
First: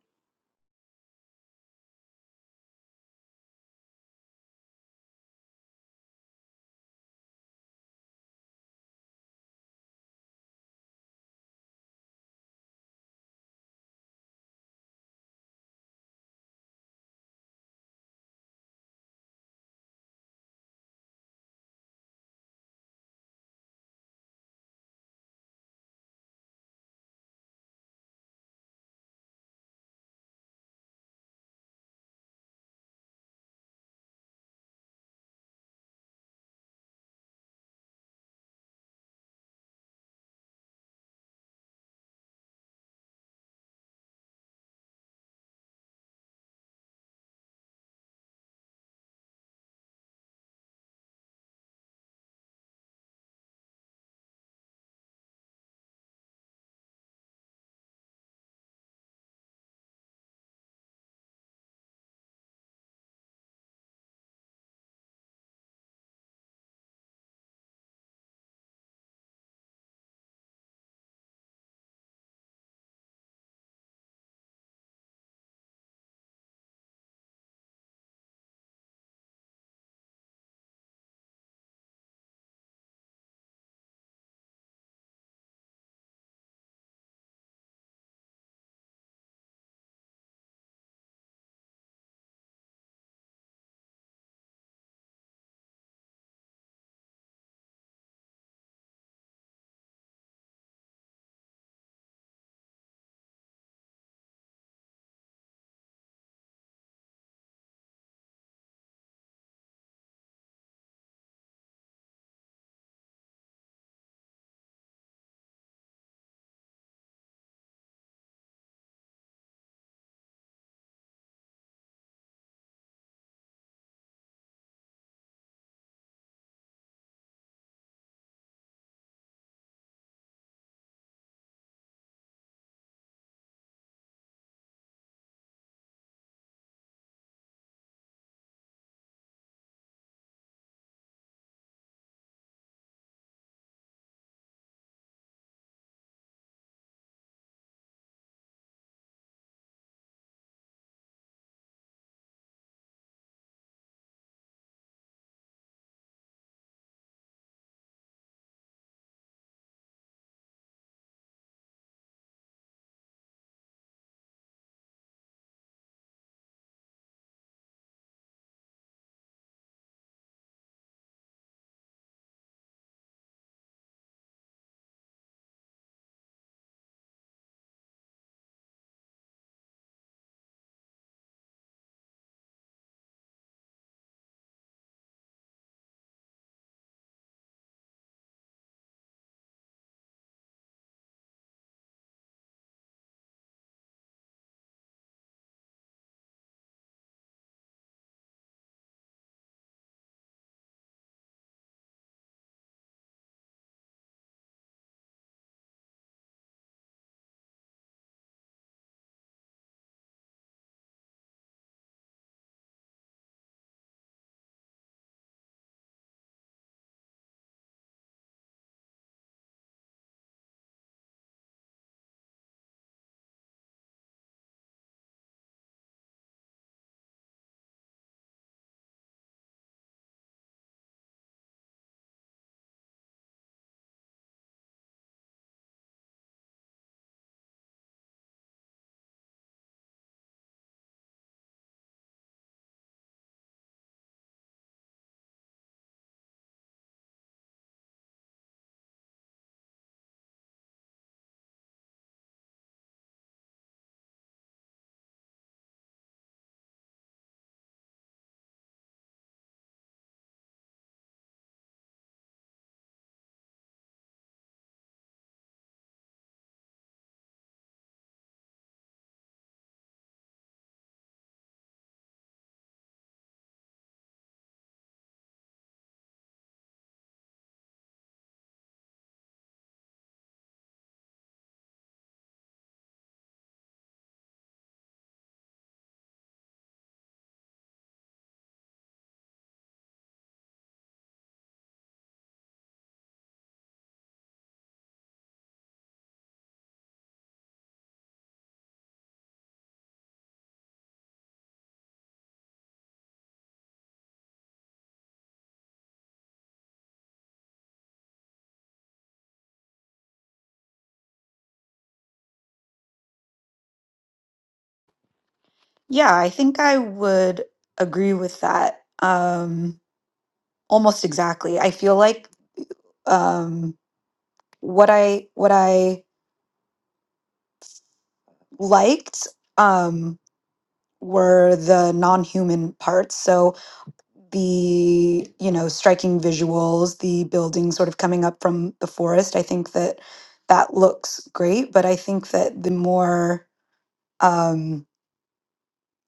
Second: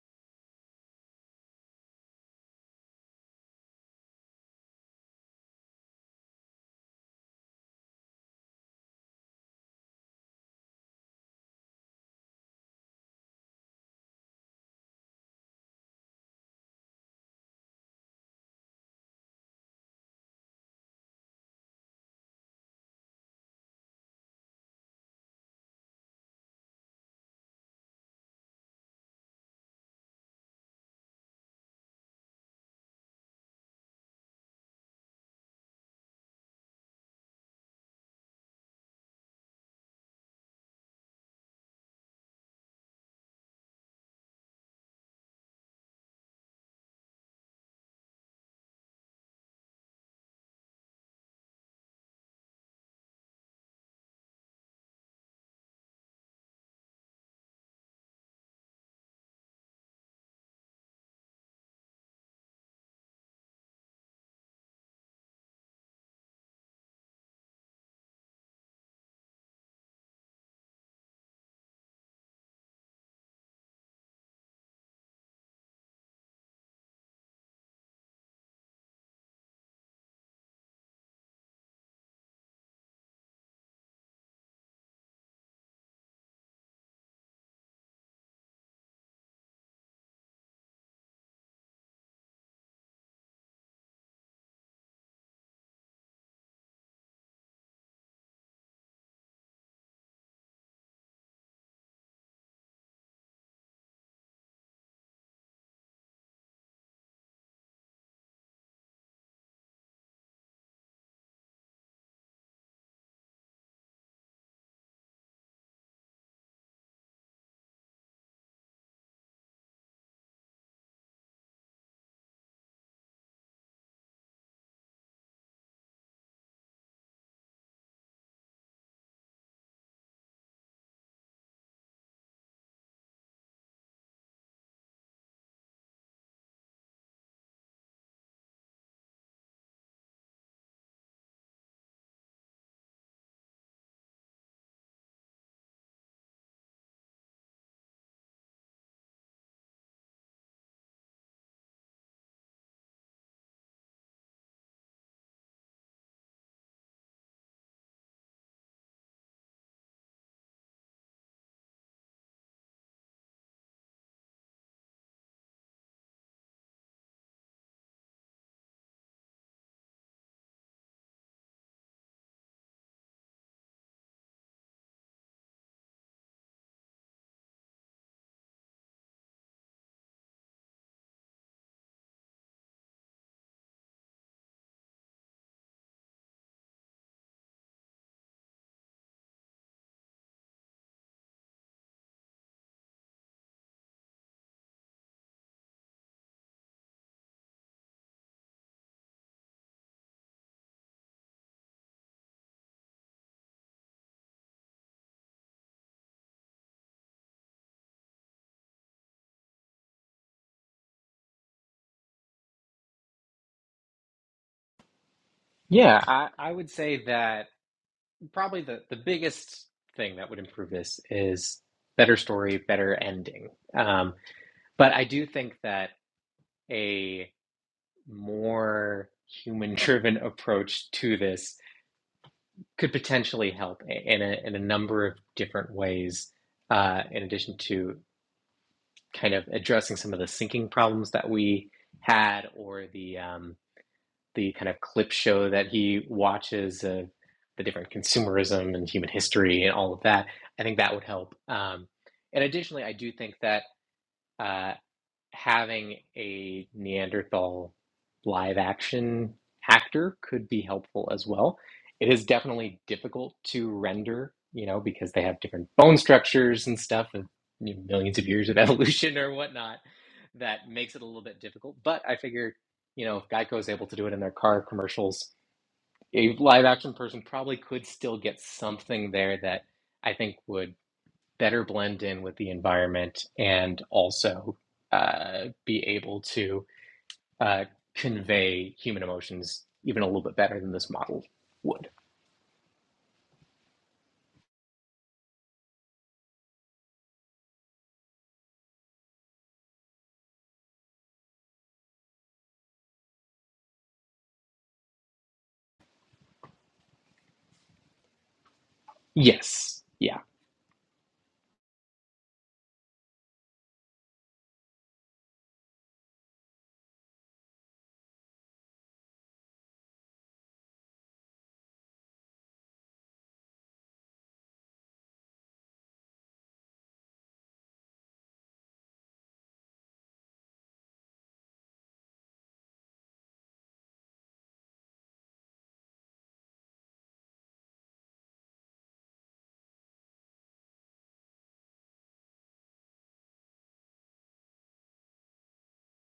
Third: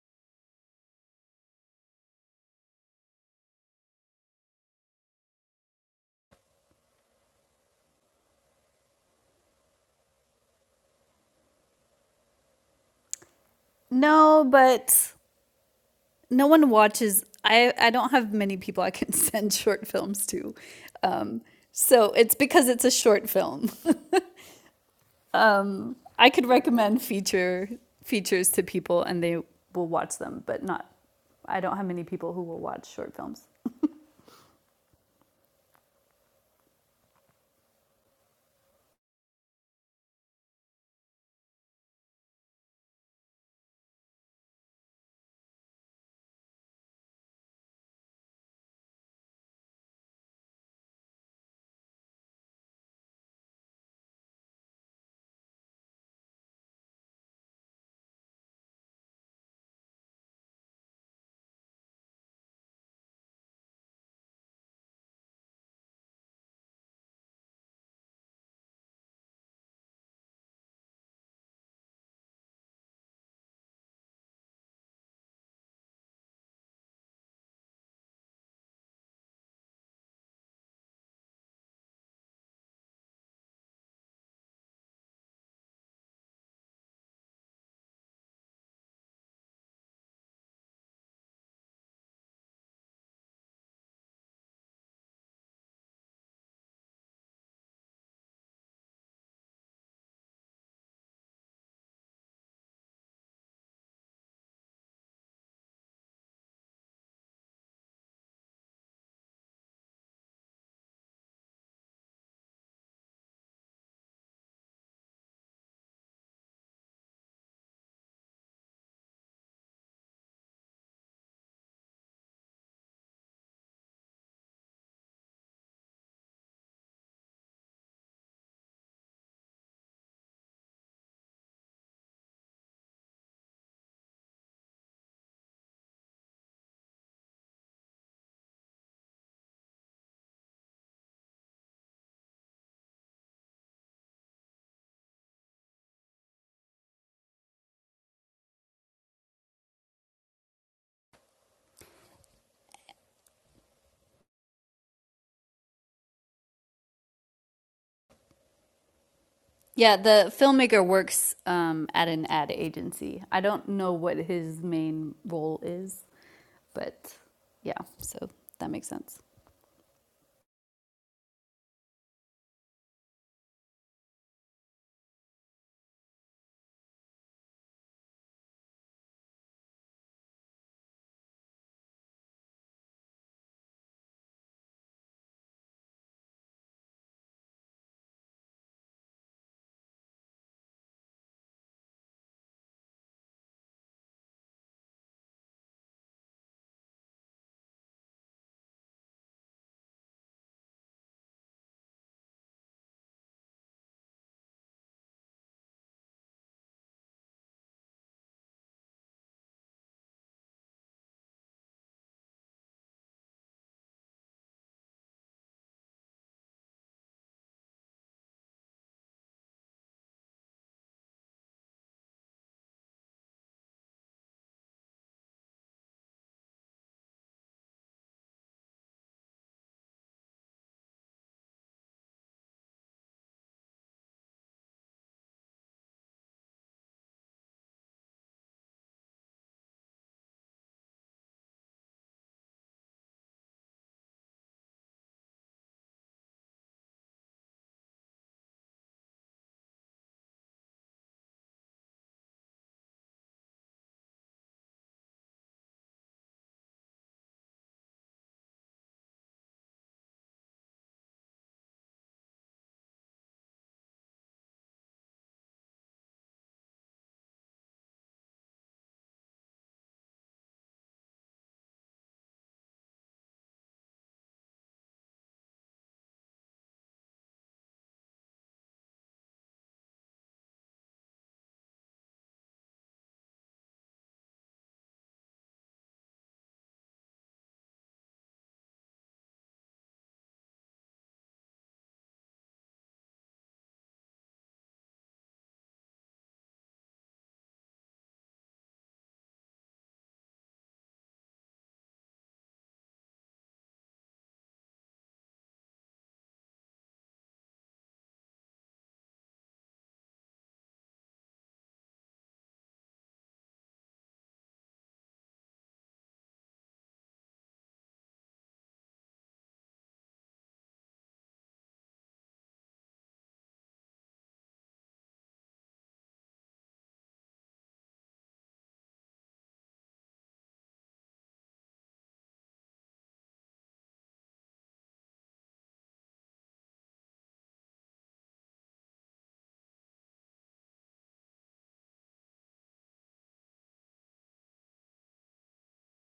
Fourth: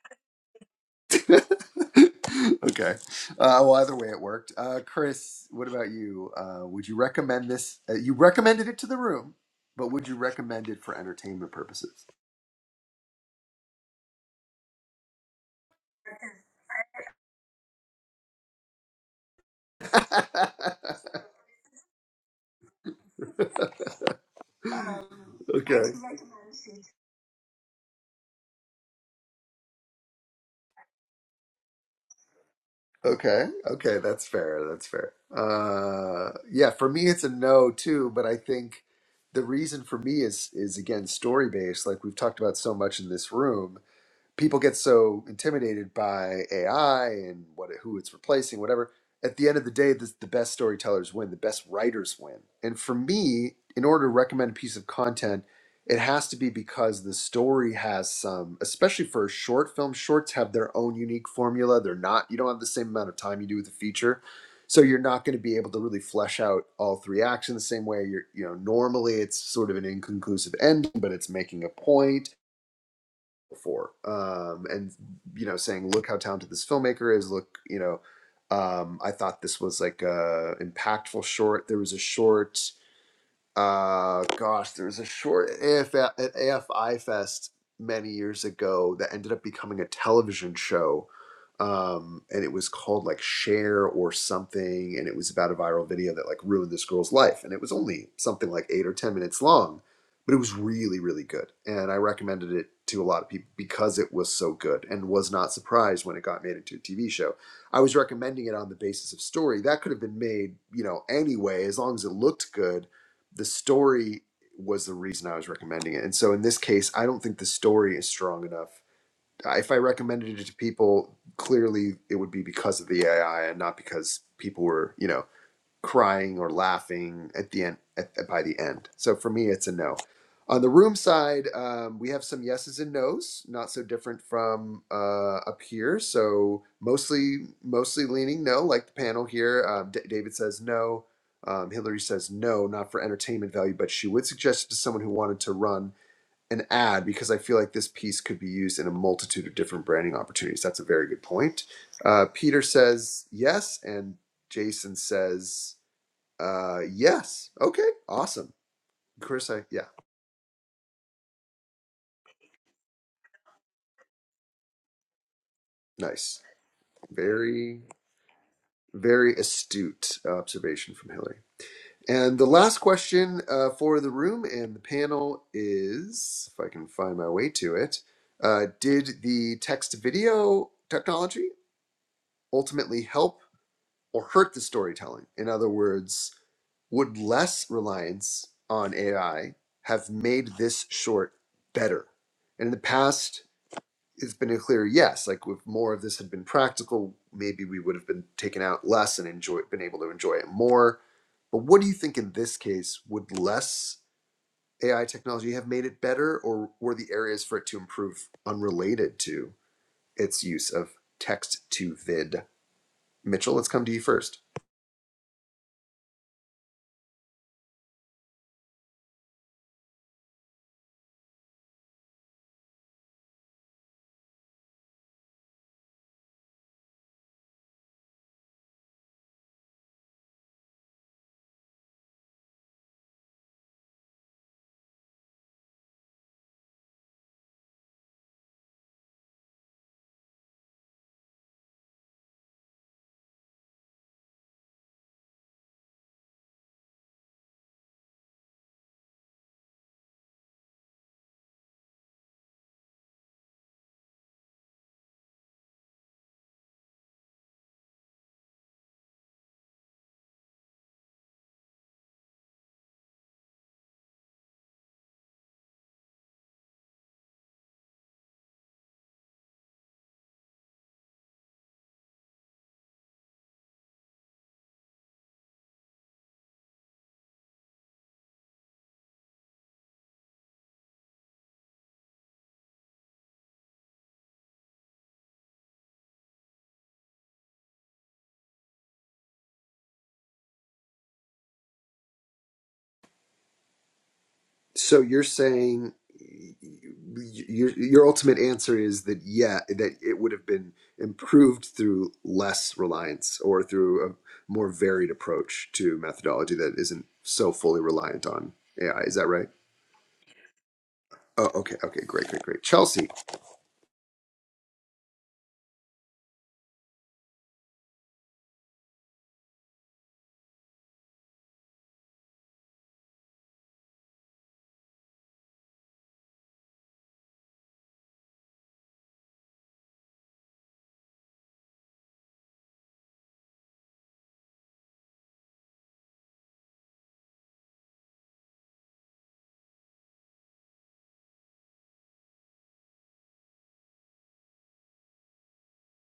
C: okay uh, well either way it worked uh, chris what about you uh, would you recommend this uh, you recommended it to the room but would you recommend it for entertainment purposes
D: No, but no one watches. I I don't have many people I can send short films to, um, so it's because it's a short film.
C: okay.
D: um, I could recommend feature features to people and they will watch them, but not. I don't have many people who will watch short
C: Okay.
D: films.
C: Okay. That's fair. That's fair. Uh, yeah. For me, it's a no too. But I think the reason for me is is again story based. Like we've talked about so much in this room. people get so intimidated by AI and what who it's replacing, whatever. At the end of the day, this, the best storytellers win, the best writers win. And for me, in order to recommend a piece of content, it has to be because the story has some, especially for a short film. Shorts have their own unique formula. They're not, you don't have the same amount of time you do with a feature, so you're not going to be able to really flesh out all three acts in the same way. You're, you know, normally it's sort of an inconclusive ending, but it's making a point before um, and you know saying look how talented this filmmaker is look you know um, i thought this was like a impactful short there was a short uh gosh there was a short AF, at afi fest many years ago that ended up becoming a television show um and it was called like share or something and it was about a viral video that like ruined this girl's life and it was only something like eight or ten minutes long but it was really really good and i recommended it to a lot of people because it was so good and was not surprised when it got made into a tv show i was recommending it on the basis of story that could have been made you know anyway as long as it looked good the story was the reason I was recommending it. And so in this case, I don't think the story is strong enough. If I recommended it to people, clearly it would be because of the AI and not because people were, you know, crying or laughing at the end at, by the end. So for me, it's a no. On the room side, um, we have some yeses and nos, not so different from uh, up here. So mostly, mostly leaning no, like the panel here. Um, D- David says no. Um, Hillary says no, not for entertainment value, but she would suggest it to someone who wanted to run an ad because I feel like this piece could be used in a multitude of different branding opportunities. That's a very good point. Uh, Peter says yes, and Jason says uh, yes. Okay. Awesome. Chris, I, yeah.
D: Yeah, the filmmaker works um, at an ad agency. I don't know what his main role is,
C: Nice.
D: but yeah,
C: Very,
D: so that makes sense.
C: very astute observation from Hillary. And the last question uh, for the room and the panel is if I can find my way to it uh, Did the text video technology ultimately help or hurt the storytelling? In other words, would less reliance on AI have made this short better? And in the past, it's been a clear yes. Like if more of this had been practical, maybe we would have been taken out less and enjoy been able to enjoy it more. But what do you think in this case would less AI technology have made it better, or were the areas for it to improve unrelated to its use of text to vid? Mitchell, let's come to you first.
A: Yeah, I, I would say that probably the, the biggest thing that would improve this is better story, better ending. Um, But I do think that a more human-driven approach to this could potentially help in a in a number of different ways, uh, in addition to kind of addressing some of the sinking problems that we had, or the um, the kind of clip show that he watches of the different consumerism and human history and all of that. I think that would help. Um, and additionally, I do think that. uh, having a Neanderthal live action actor could be helpful as well. It is definitely difficult to render, you know, because they have different bone structures and stuff, and you know, millions of years of evolution or whatnot. That makes it a little bit difficult. But I figure, you know, if Geico is able to do it in their car commercials, a live action person probably could still get something there that I think would better blend in with the environment and also uh, be able to uh, convey human emotions even a little bit better than this model would.
C: So you're saying your your ultimate answer is that yeah, that it would have been improved through less reliance or through a more varied approach to methodology that isn't so fully reliant on AI. Is that right?
A: Yes. Yeah.
C: Oh, okay, okay, great, great, great. Chelsea,
B: Yeah, I think I would agree with that um, almost exactly. I feel like um, what I what I liked um, were the non-human parts. So the you know striking visuals the building sort of coming up from the forest i think that that looks great but i think that the more um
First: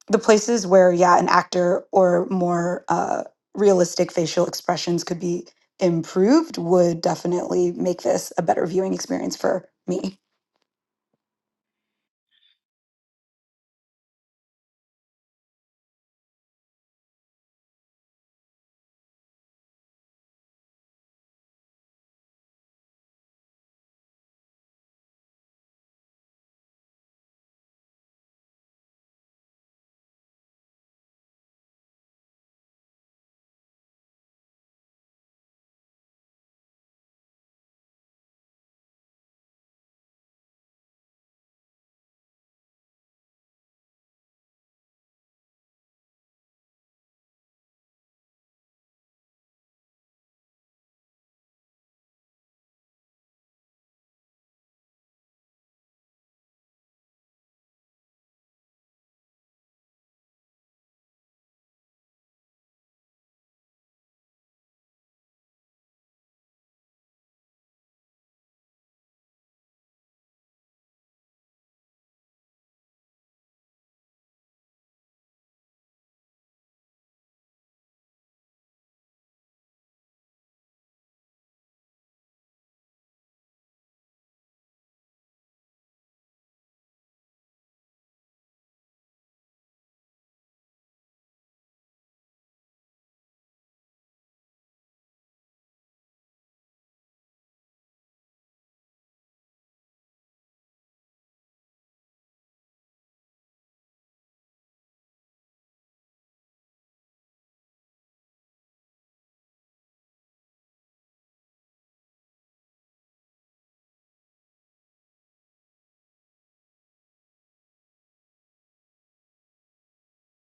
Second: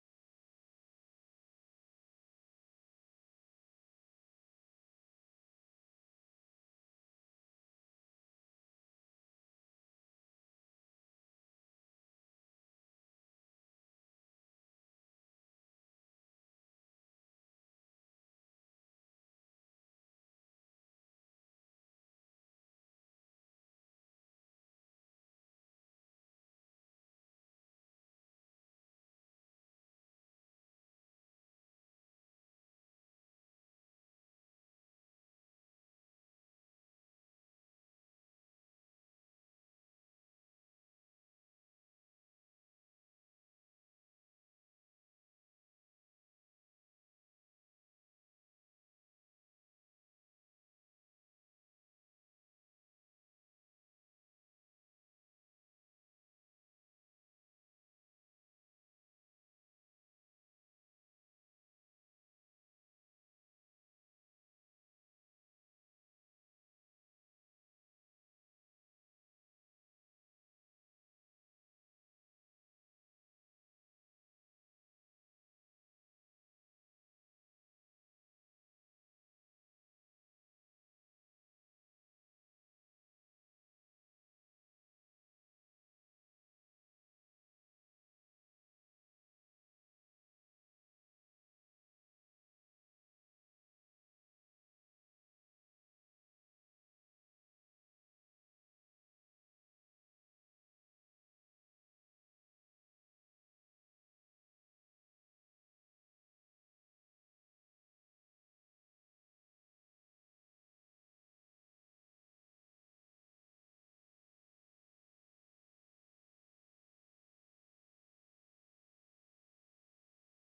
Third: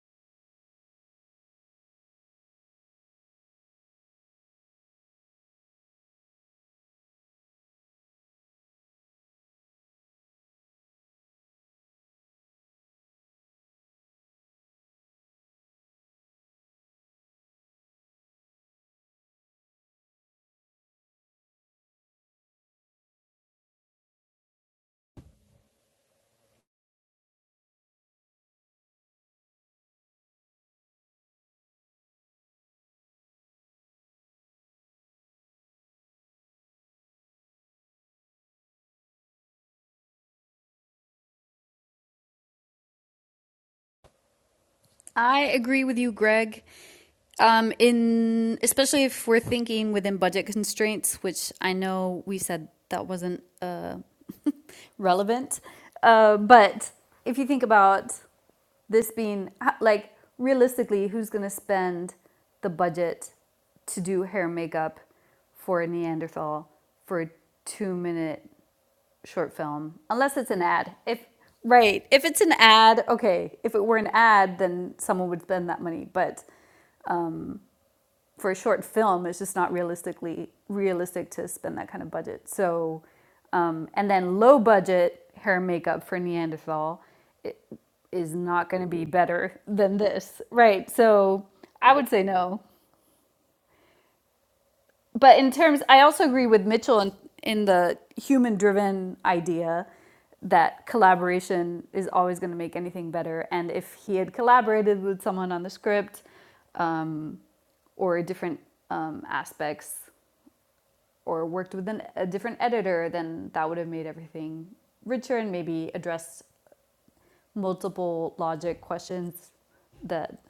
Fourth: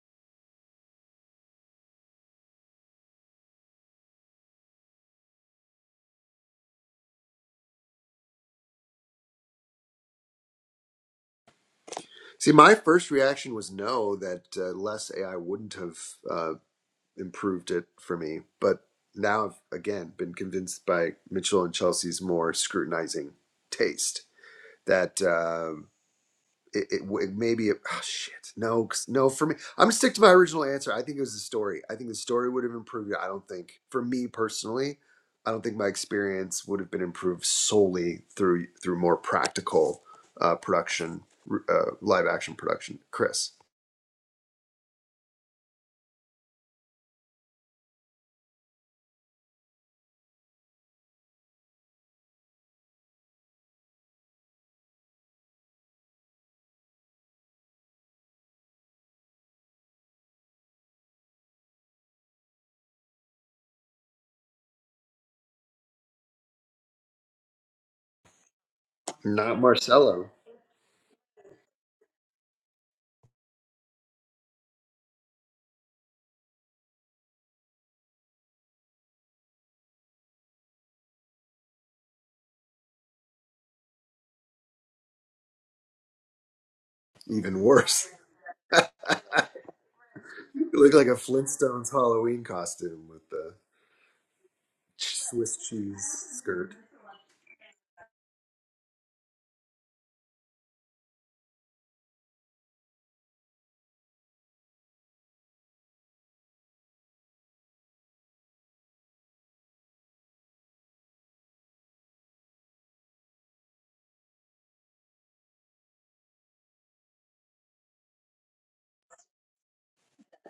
B: the places where yeah an actor or more uh realistic facial expressions could be improved would definitely make this a better viewing experience for me
C: see, my first reaction was no, that uh, less AI wouldn't have uh, improved it for me, but now I've again been convinced by Mitchell and Chelsea's more scrutinizing taste that. uh, it, it, it maybe it, oh, shit no 'cause- no for me i'm gonna stick to my original answer i think it was the story i think the story would have improved it i don't think for me personally i don't think my experience would have been improved solely through through more practical uh, production uh, live action production chris
D: I agree with you, Greg. Um, in especially if we're thinking within budget constraints, which I know we said that wasn't a relevant. Uh, but if you think about this being like realistically, who's going to spend the budget to do hair and makeup for a Neanderthal for a two-minute short
C: not
D: film,
C: marcello
D: unless it's an ad? If right, if it's an ad, okay. If it were an ad, then someone would spend that money. But for a short film, it's just not realistically realistic to spend that kind of budget. So, um, and then low budget hair and makeup for Neanderthal i-
C: even worse
D: is not going to be better than this,
C: you
D: right?
C: look like a
D: So,
C: flintstones
D: I would say
C: halloween
D: no.
C: costume with the
D: But in
C: swiss
D: terms, I
C: cheese
D: also agree with
C: skirt
D: Mitchell in, in the human driven idea that collaboration is always going to make anything better. And if he had collaborated with someone on the script or different um, aspects, or worked with an, a different editor, then that would have made everything richer and maybe addressed multiple logic questions that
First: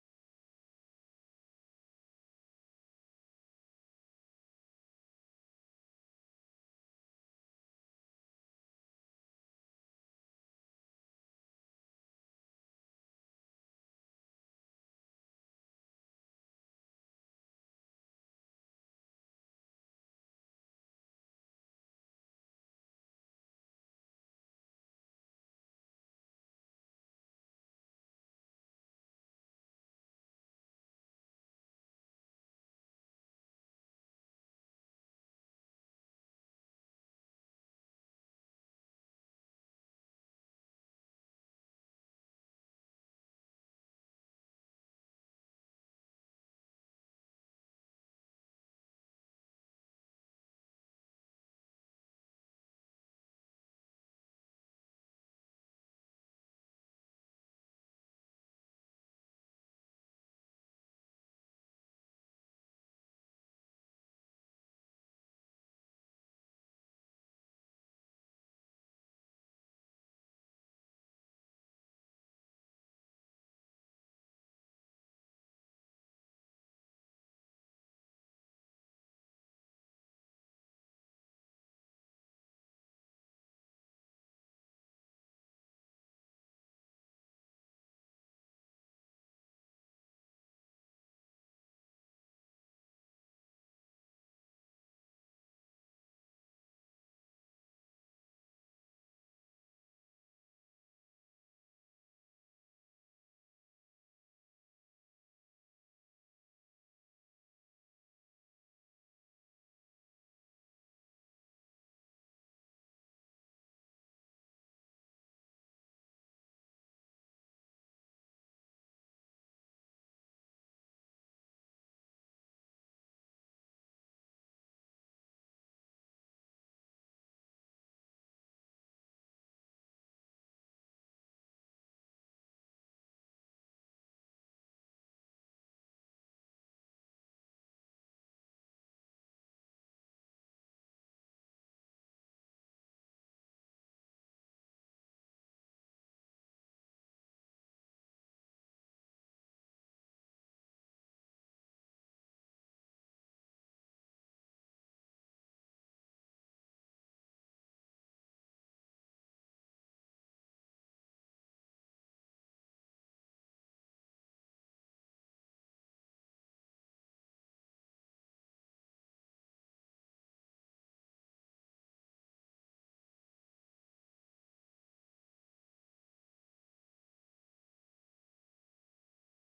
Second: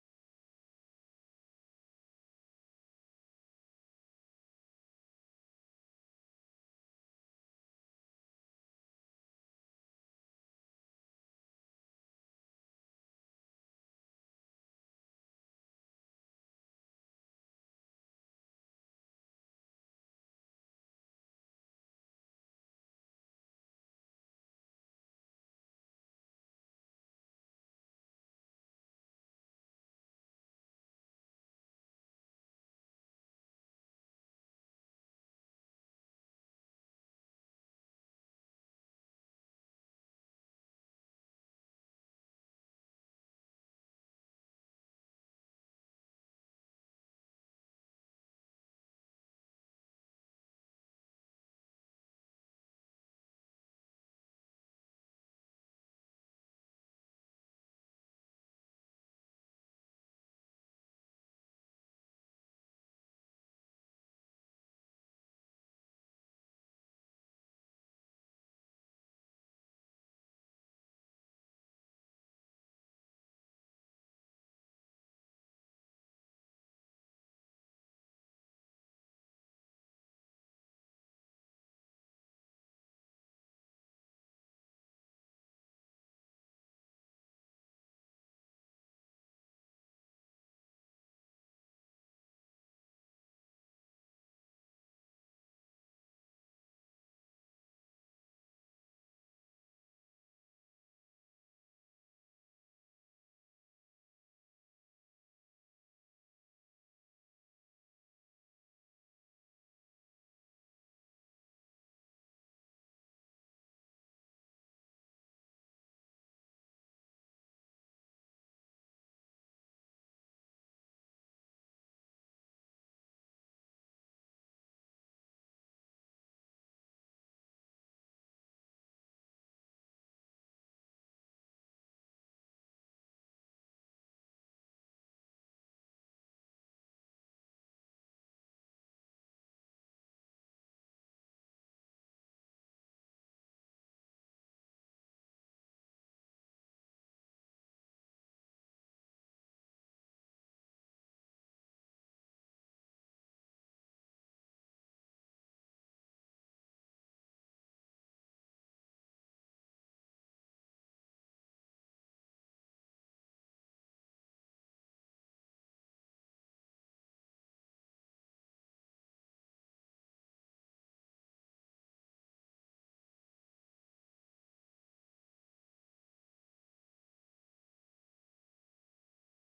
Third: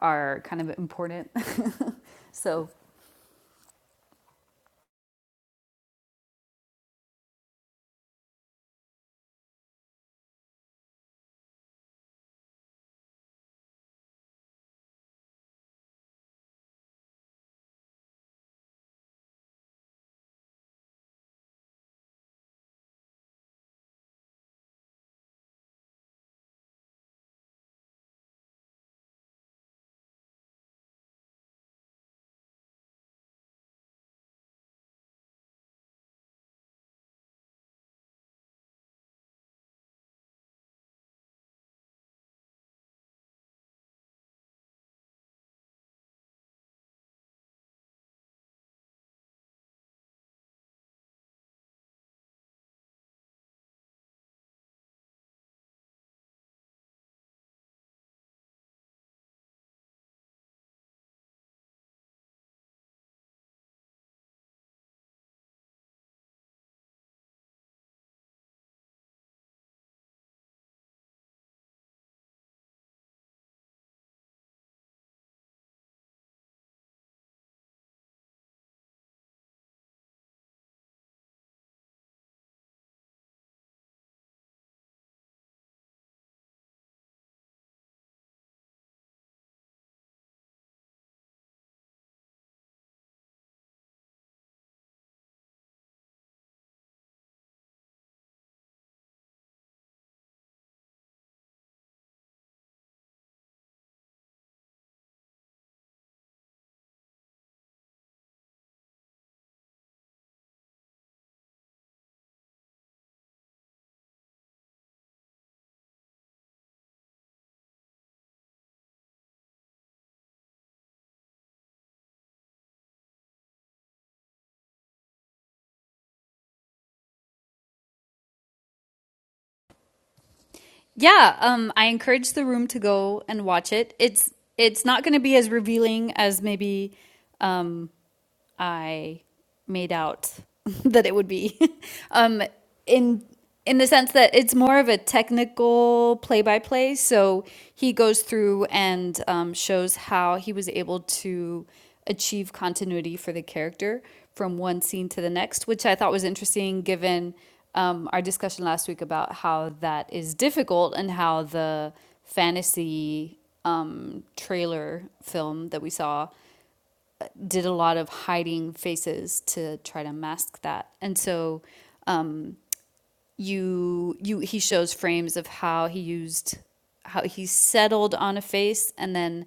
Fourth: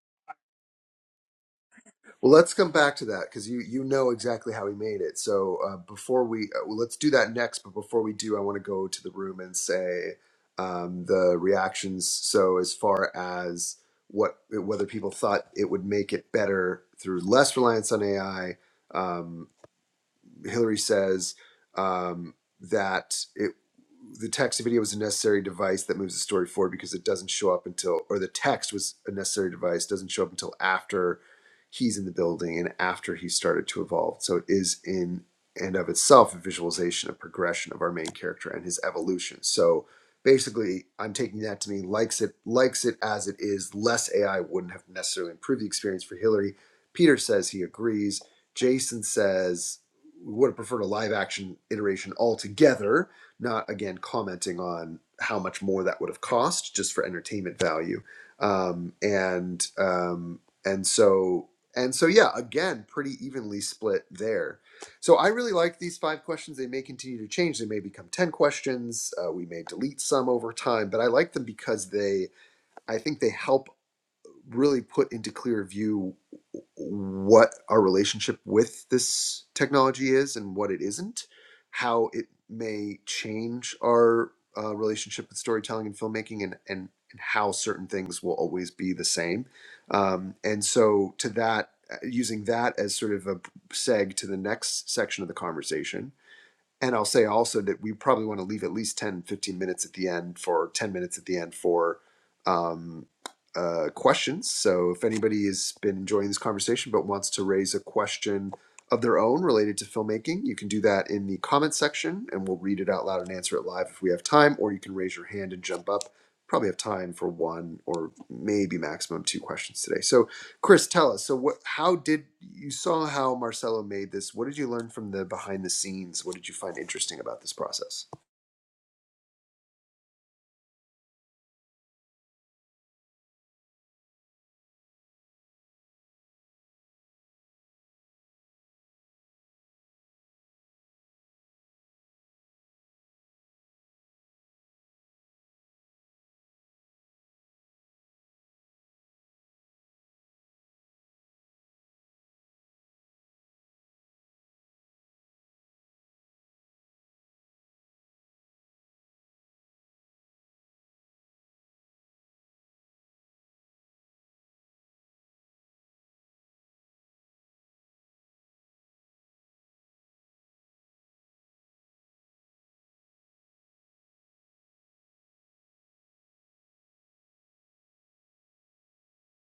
D: are kind of important.
C: Well, let's
D: so
C: come back to that because you you know exactly how he made it. So uh, before we uh, well, let's do that next. But before we do, I want to go to the room and say um, the reactions. So as far as what whether people thought it would make it better through less reliance on AI, Hillary says um, that it the text video was a necessary device that moves the story forward because it doesn't show up until or the text was a necessary device doesn't show up until after he's in the building and after he started to evolve so it is in and of itself a visualization of progression of our main character and his evolution so basically i'm taking that to mean likes it likes it as it is less ai wouldn't have necessarily improved the experience for hillary peter says he agrees jason says we would have preferred a live action iteration altogether, not again commenting on how much more that would have cost just for entertainment value. Um, and um, and so and so yeah, again, pretty evenly split there. So I really like these five questions. They may continue to change. They may become ten questions. Uh, we may delete some over time, but I like them because they, I think, they help really put into clear view what our relationship with this technology is and what it isn't, how it may change our uh, relationship with storytelling and filmmaking, and, and and how certain things will always be the same. Um, and so, to that, uh, using that as sort of a seg to the next section of the conversation, and I'll say also that we probably want to leave at least 10, 15 minutes at the end for 10 minutes at the end for um, uh, questions. So if anybody has been enjoying this conversation but wants to raise a question of their own related to filmmaking, you can do that in the comments section and we'll read it out loud and answer it live if we have time, or you can raise your hand and jump up. Probably have time for one or maybe maximum two questions today. So Chris, tell us. So, what? How did you saw how Marcelo made this? What did you learn from the behind the scenes? What did you find interesting about this process?
D: yeah, um, I encourage the room to go and watch it. It's it's not going to be as revealing as maybe um, I made out that it would be. um, in in the sense that it's more of a technical play by play. So he goes through and um, shows how he was able to achieve continuity for the character from one scene to the next, which I thought was interesting given um, our discussion last week about how that is difficult and how the fantasy um, trailer film that we saw did a lot of hiding faces to try to mask that. And so um, you you he shows frames of how he used how he settled on a face and then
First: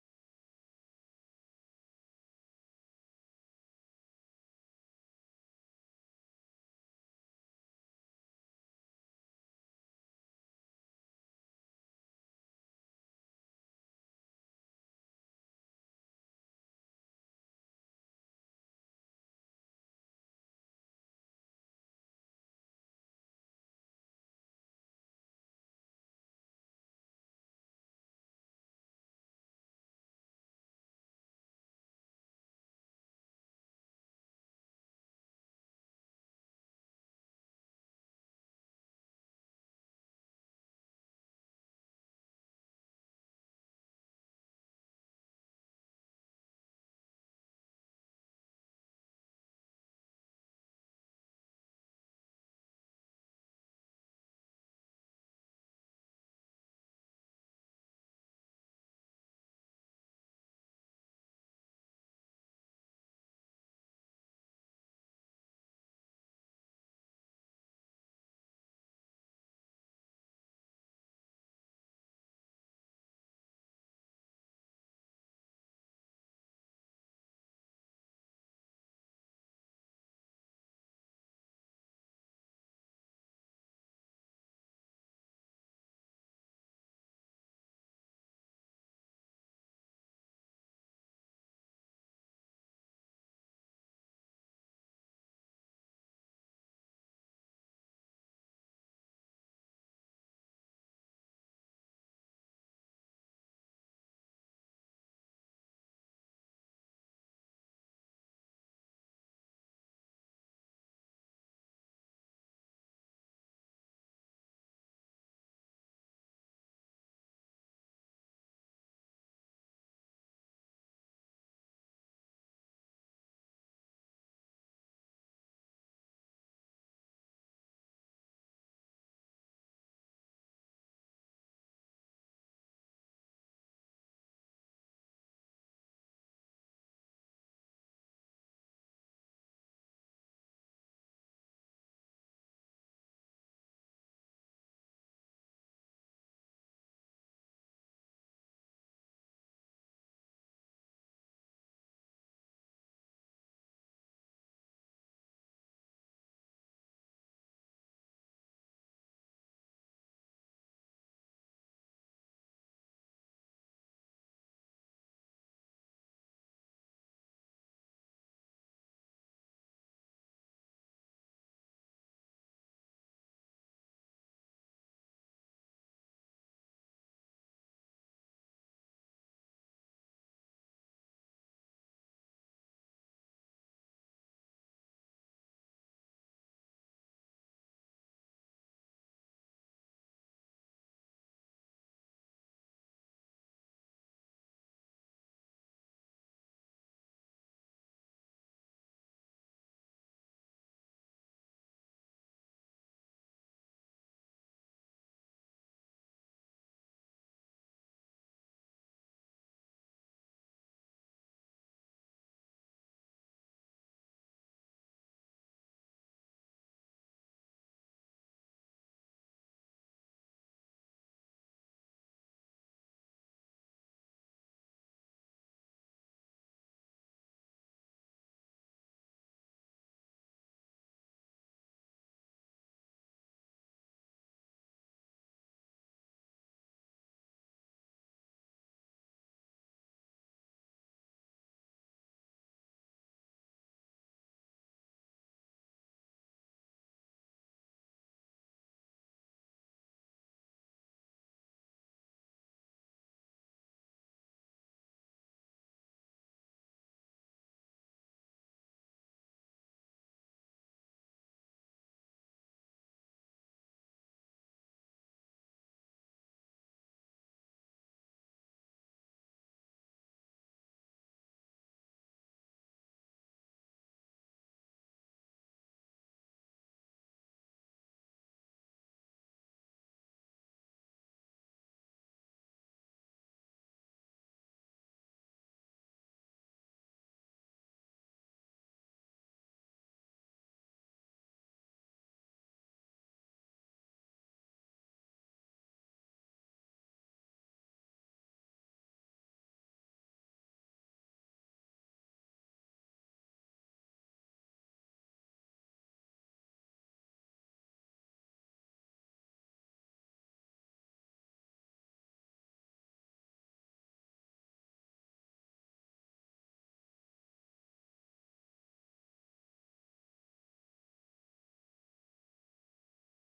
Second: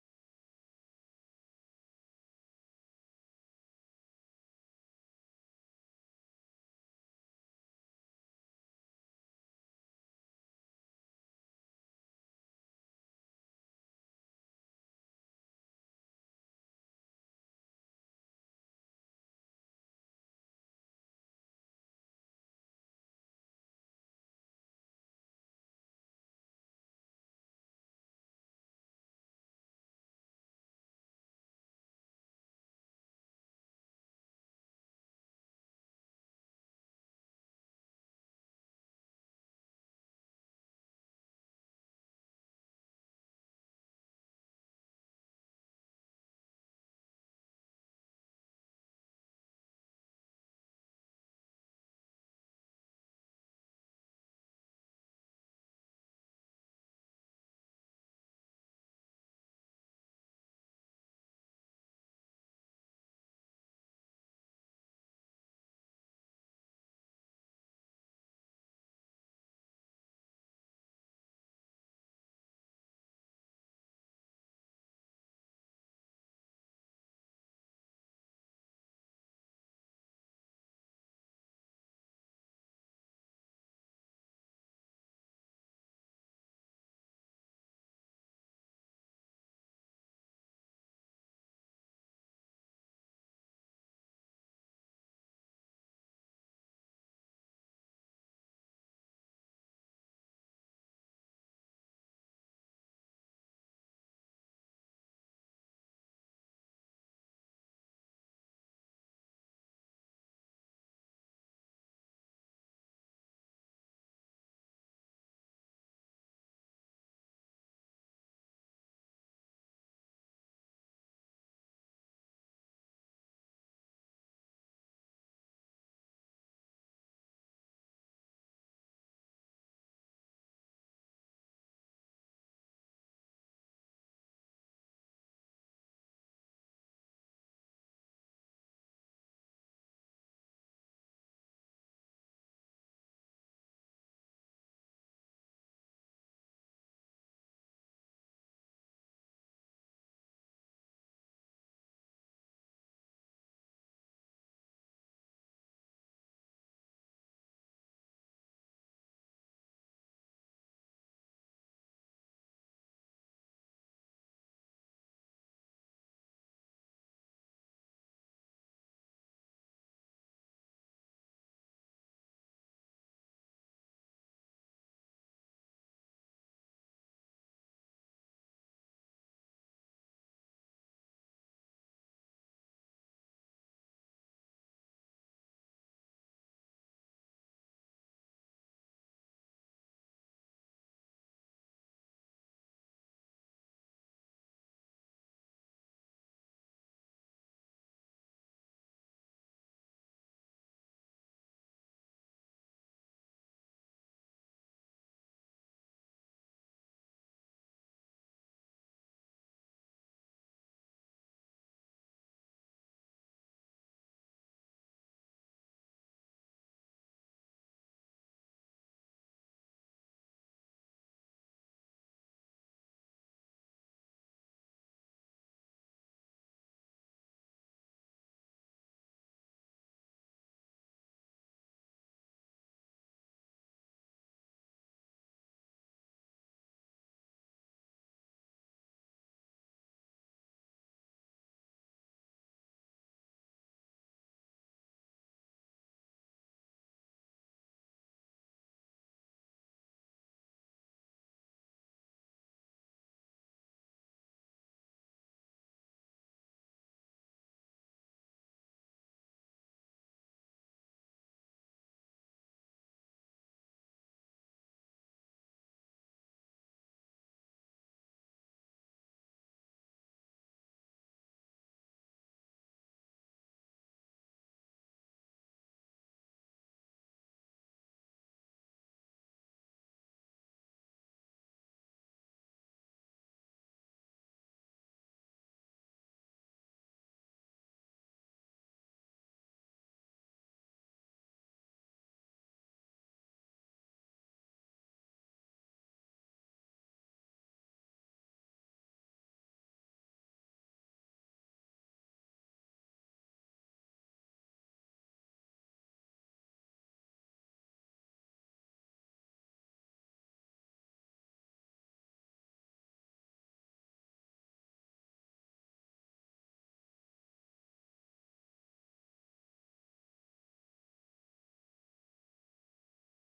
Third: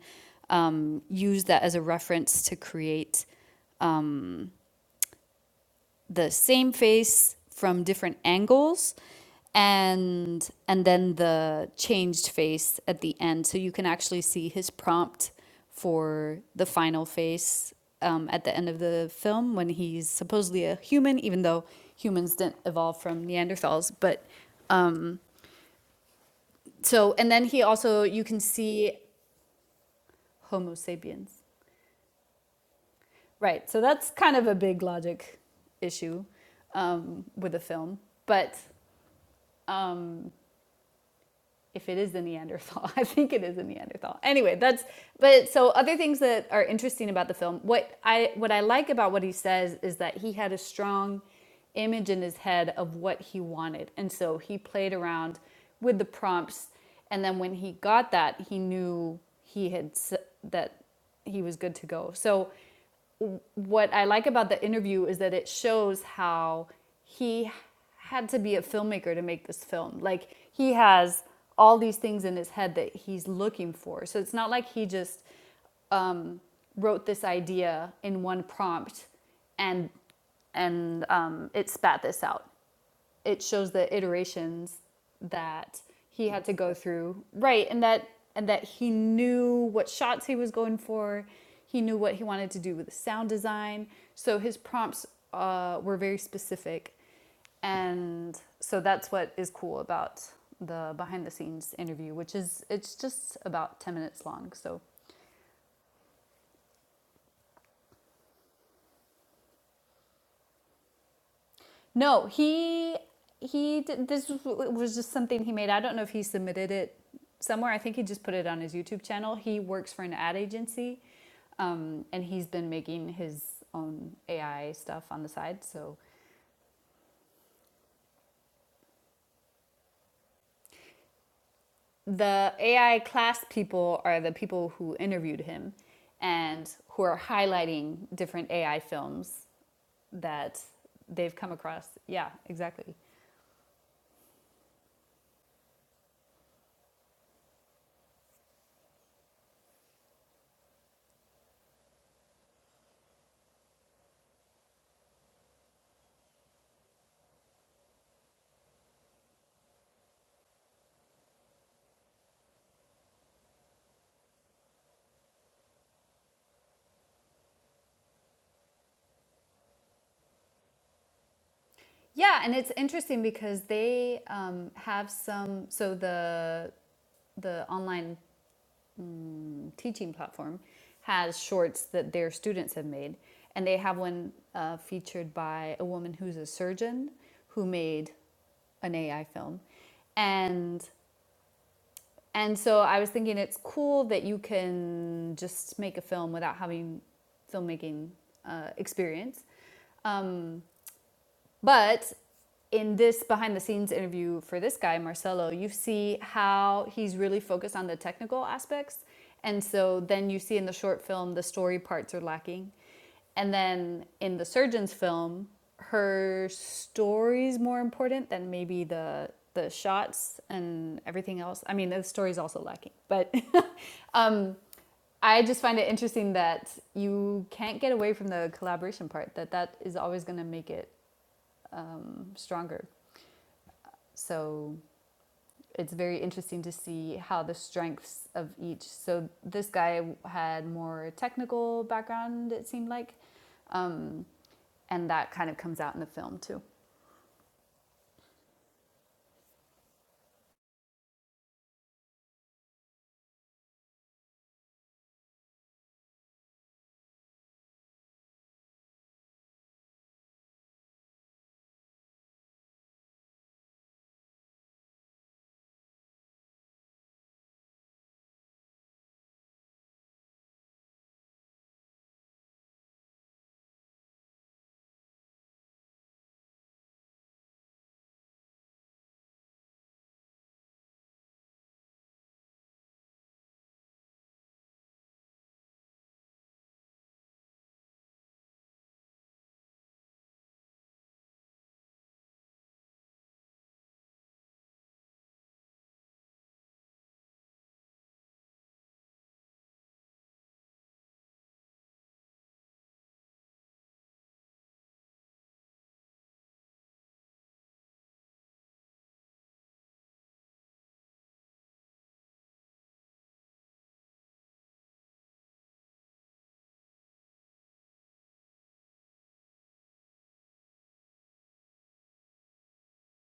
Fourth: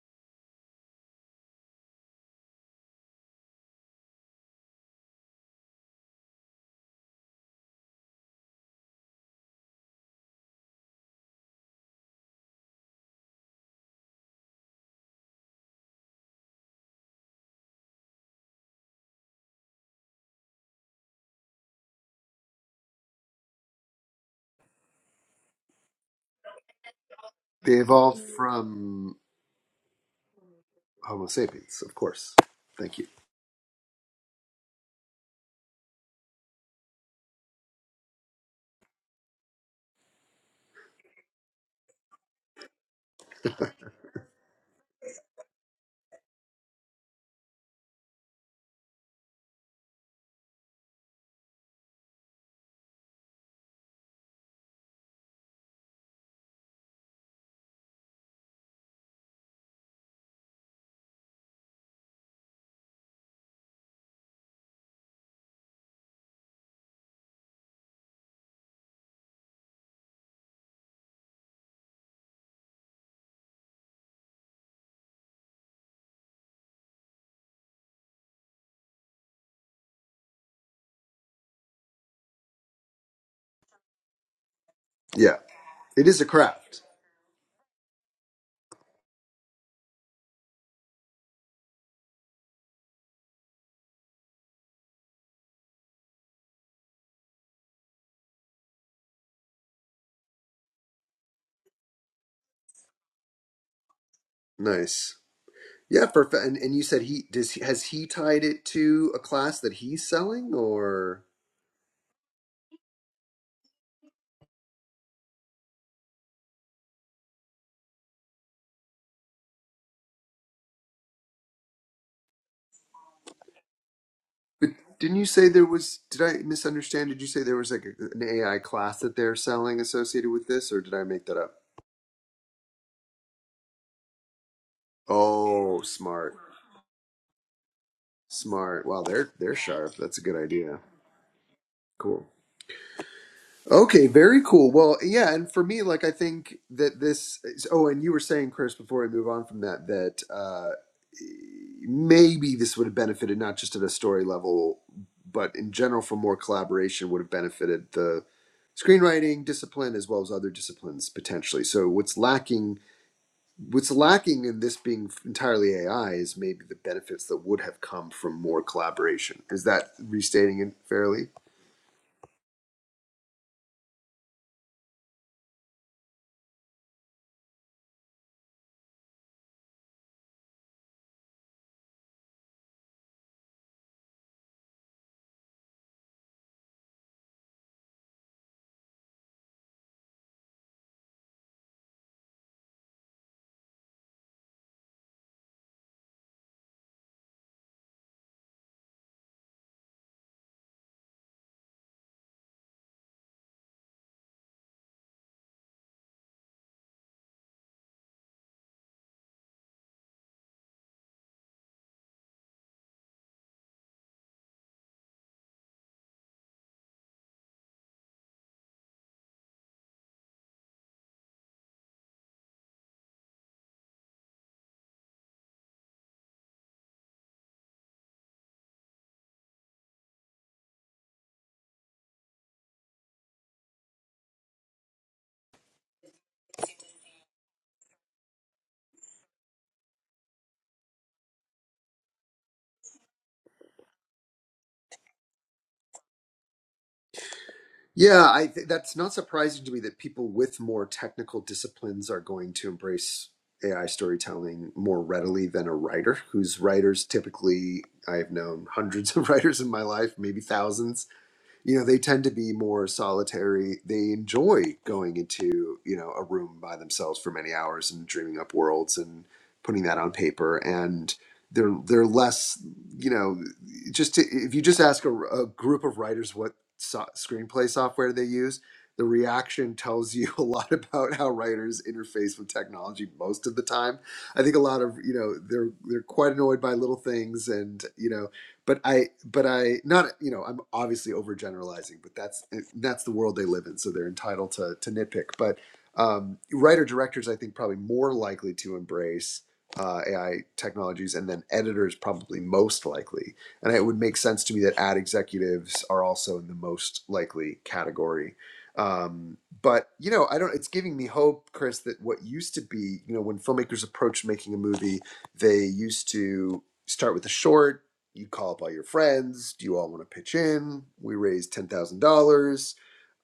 D: um, used that as a reference to create the same face from different angles and and then the changed face at the end so you can actually see his prompt for the final face um, at the end of the film when he's supposedly a human even though humans didn't evolve from neanderthals but so and then he
C: They
D: also
C: evolved
D: you can see
C: from
D: homo
C: Homo
D: sapiens
C: sapiens, of course. Thank you.
D: right so that's kind of a big logic issue um, with the film but um, if it is the Neanderthal. I think it is a Neanderthal. Anyway, that's but so other things that are interesting about the film. What I what I like about what he says is that he had a strong image in his head of what he wanted. And so he played around with the prompts and then when he got that, he knew he had that he was good to go. So what I like about the interview is that it shows how he had to be a filmmaker to make this film. Like he has all these things in his head that he's looking for. So it's not like he just um, wrote this idea in one prompt and and um, it spat this out it shows the iterations
C: Yeah,
D: that
C: it is a
D: he had to go
C: craft.
D: through right and that and that he knew what shots he was going for he knew what he wanted to do with the sound design so his prompts uh, were very specific and so that's what is cool about the behind the scenes interview which is it's just about 10 minutes long so
C: Nice. Yeah, for fa- and, and you said he does. He, has he tied it to a class that he's selling, or
D: No, he he did, this was- just something he made. I don't know if he submitted it somewhere. I think he just put it on his YouTube channel. He works for an ad agency, um, and he's been making his own AI stuff
C: didn't
D: on
C: you
D: the
C: say
D: side.
C: there
D: So
C: was? Did I misunderstand? Did you say there was like a, an AI class that they're selling associated with this, or did I make that up?
D: the AI class people are the people who interviewed him
C: Oh, smart.
D: and who are highlighting different AI
C: Smart. Wow, they're
D: films
C: they're sharp. That's a good
D: that
C: idea.
D: they've come across.
C: Cool.
D: Yeah, exactly.
C: Okay, very cool. Well, yeah, and for me, like I think that this is, oh, and you were saying, Chris, before I move on from that, that uh maybe this would have benefited not just at a story level, but in general for more collaboration would have benefited the screenwriting discipline as well as other disciplines potentially. So what's lacking what's lacking in this being entirely AI is maybe the benefits that would have come from more collaboration. Is that restating it fairly?
D: Yeah, and it's interesting because they um, have some. So the the online mm, teaching platform has shorts that their students have made, and they have one uh, featured by a woman who's a surgeon who made an AI film, and and so I was thinking it's cool that you can just make a film without having filmmaking uh, experience Um, but in this behind the scenes interview for this guy, Marcelo, you see how he's really focused on the technical aspects. And so then you see in the short film, the story parts are lacking. And then in the surgeon's film, her story's more important than maybe the the shots and everything else. I mean, the story's also lacking, but um, I just find it interesting that you can't get away from the collaboration part. That that is always going to make it um, stronger. So it's very interesting to see how the strengths of each. So this guy had more technical background, it seemed like, um, and that kind of comes out in the film too.
C: Yeah, I th- that's not surprising to me that people with more technical disciplines are going to embrace AI storytelling more readily than a writer, whose writers typically I have known hundreds of writers in my life, maybe thousands you know they tend to be more solitary they enjoy going into you know a room by themselves for many hours and dreaming up worlds and putting that on paper and they're they're less you know just to, if you just ask a, a group of writers what so- screenplay software they use the reaction tells you a lot about how writers interface with technology most of the time i think a lot of you know they're they're quite annoyed by little things and you know but I, but I, not you know, I'm obviously overgeneralizing, but that's eh, that's the world they live in, so they're entitled to to nitpick. But um, writer directors, I think, probably more likely to embrace uh, AI technologies, and then editors probably most likely. And it would make sense to me that ad executives are also in the most likely category. Um, but you know, I don't. It's giving me hope, Chris, that what used to be, you know, when filmmakers approached making a movie, they used to start with a short you call up all your friends. Do you all want to pitch in? We raise ten thousand dollars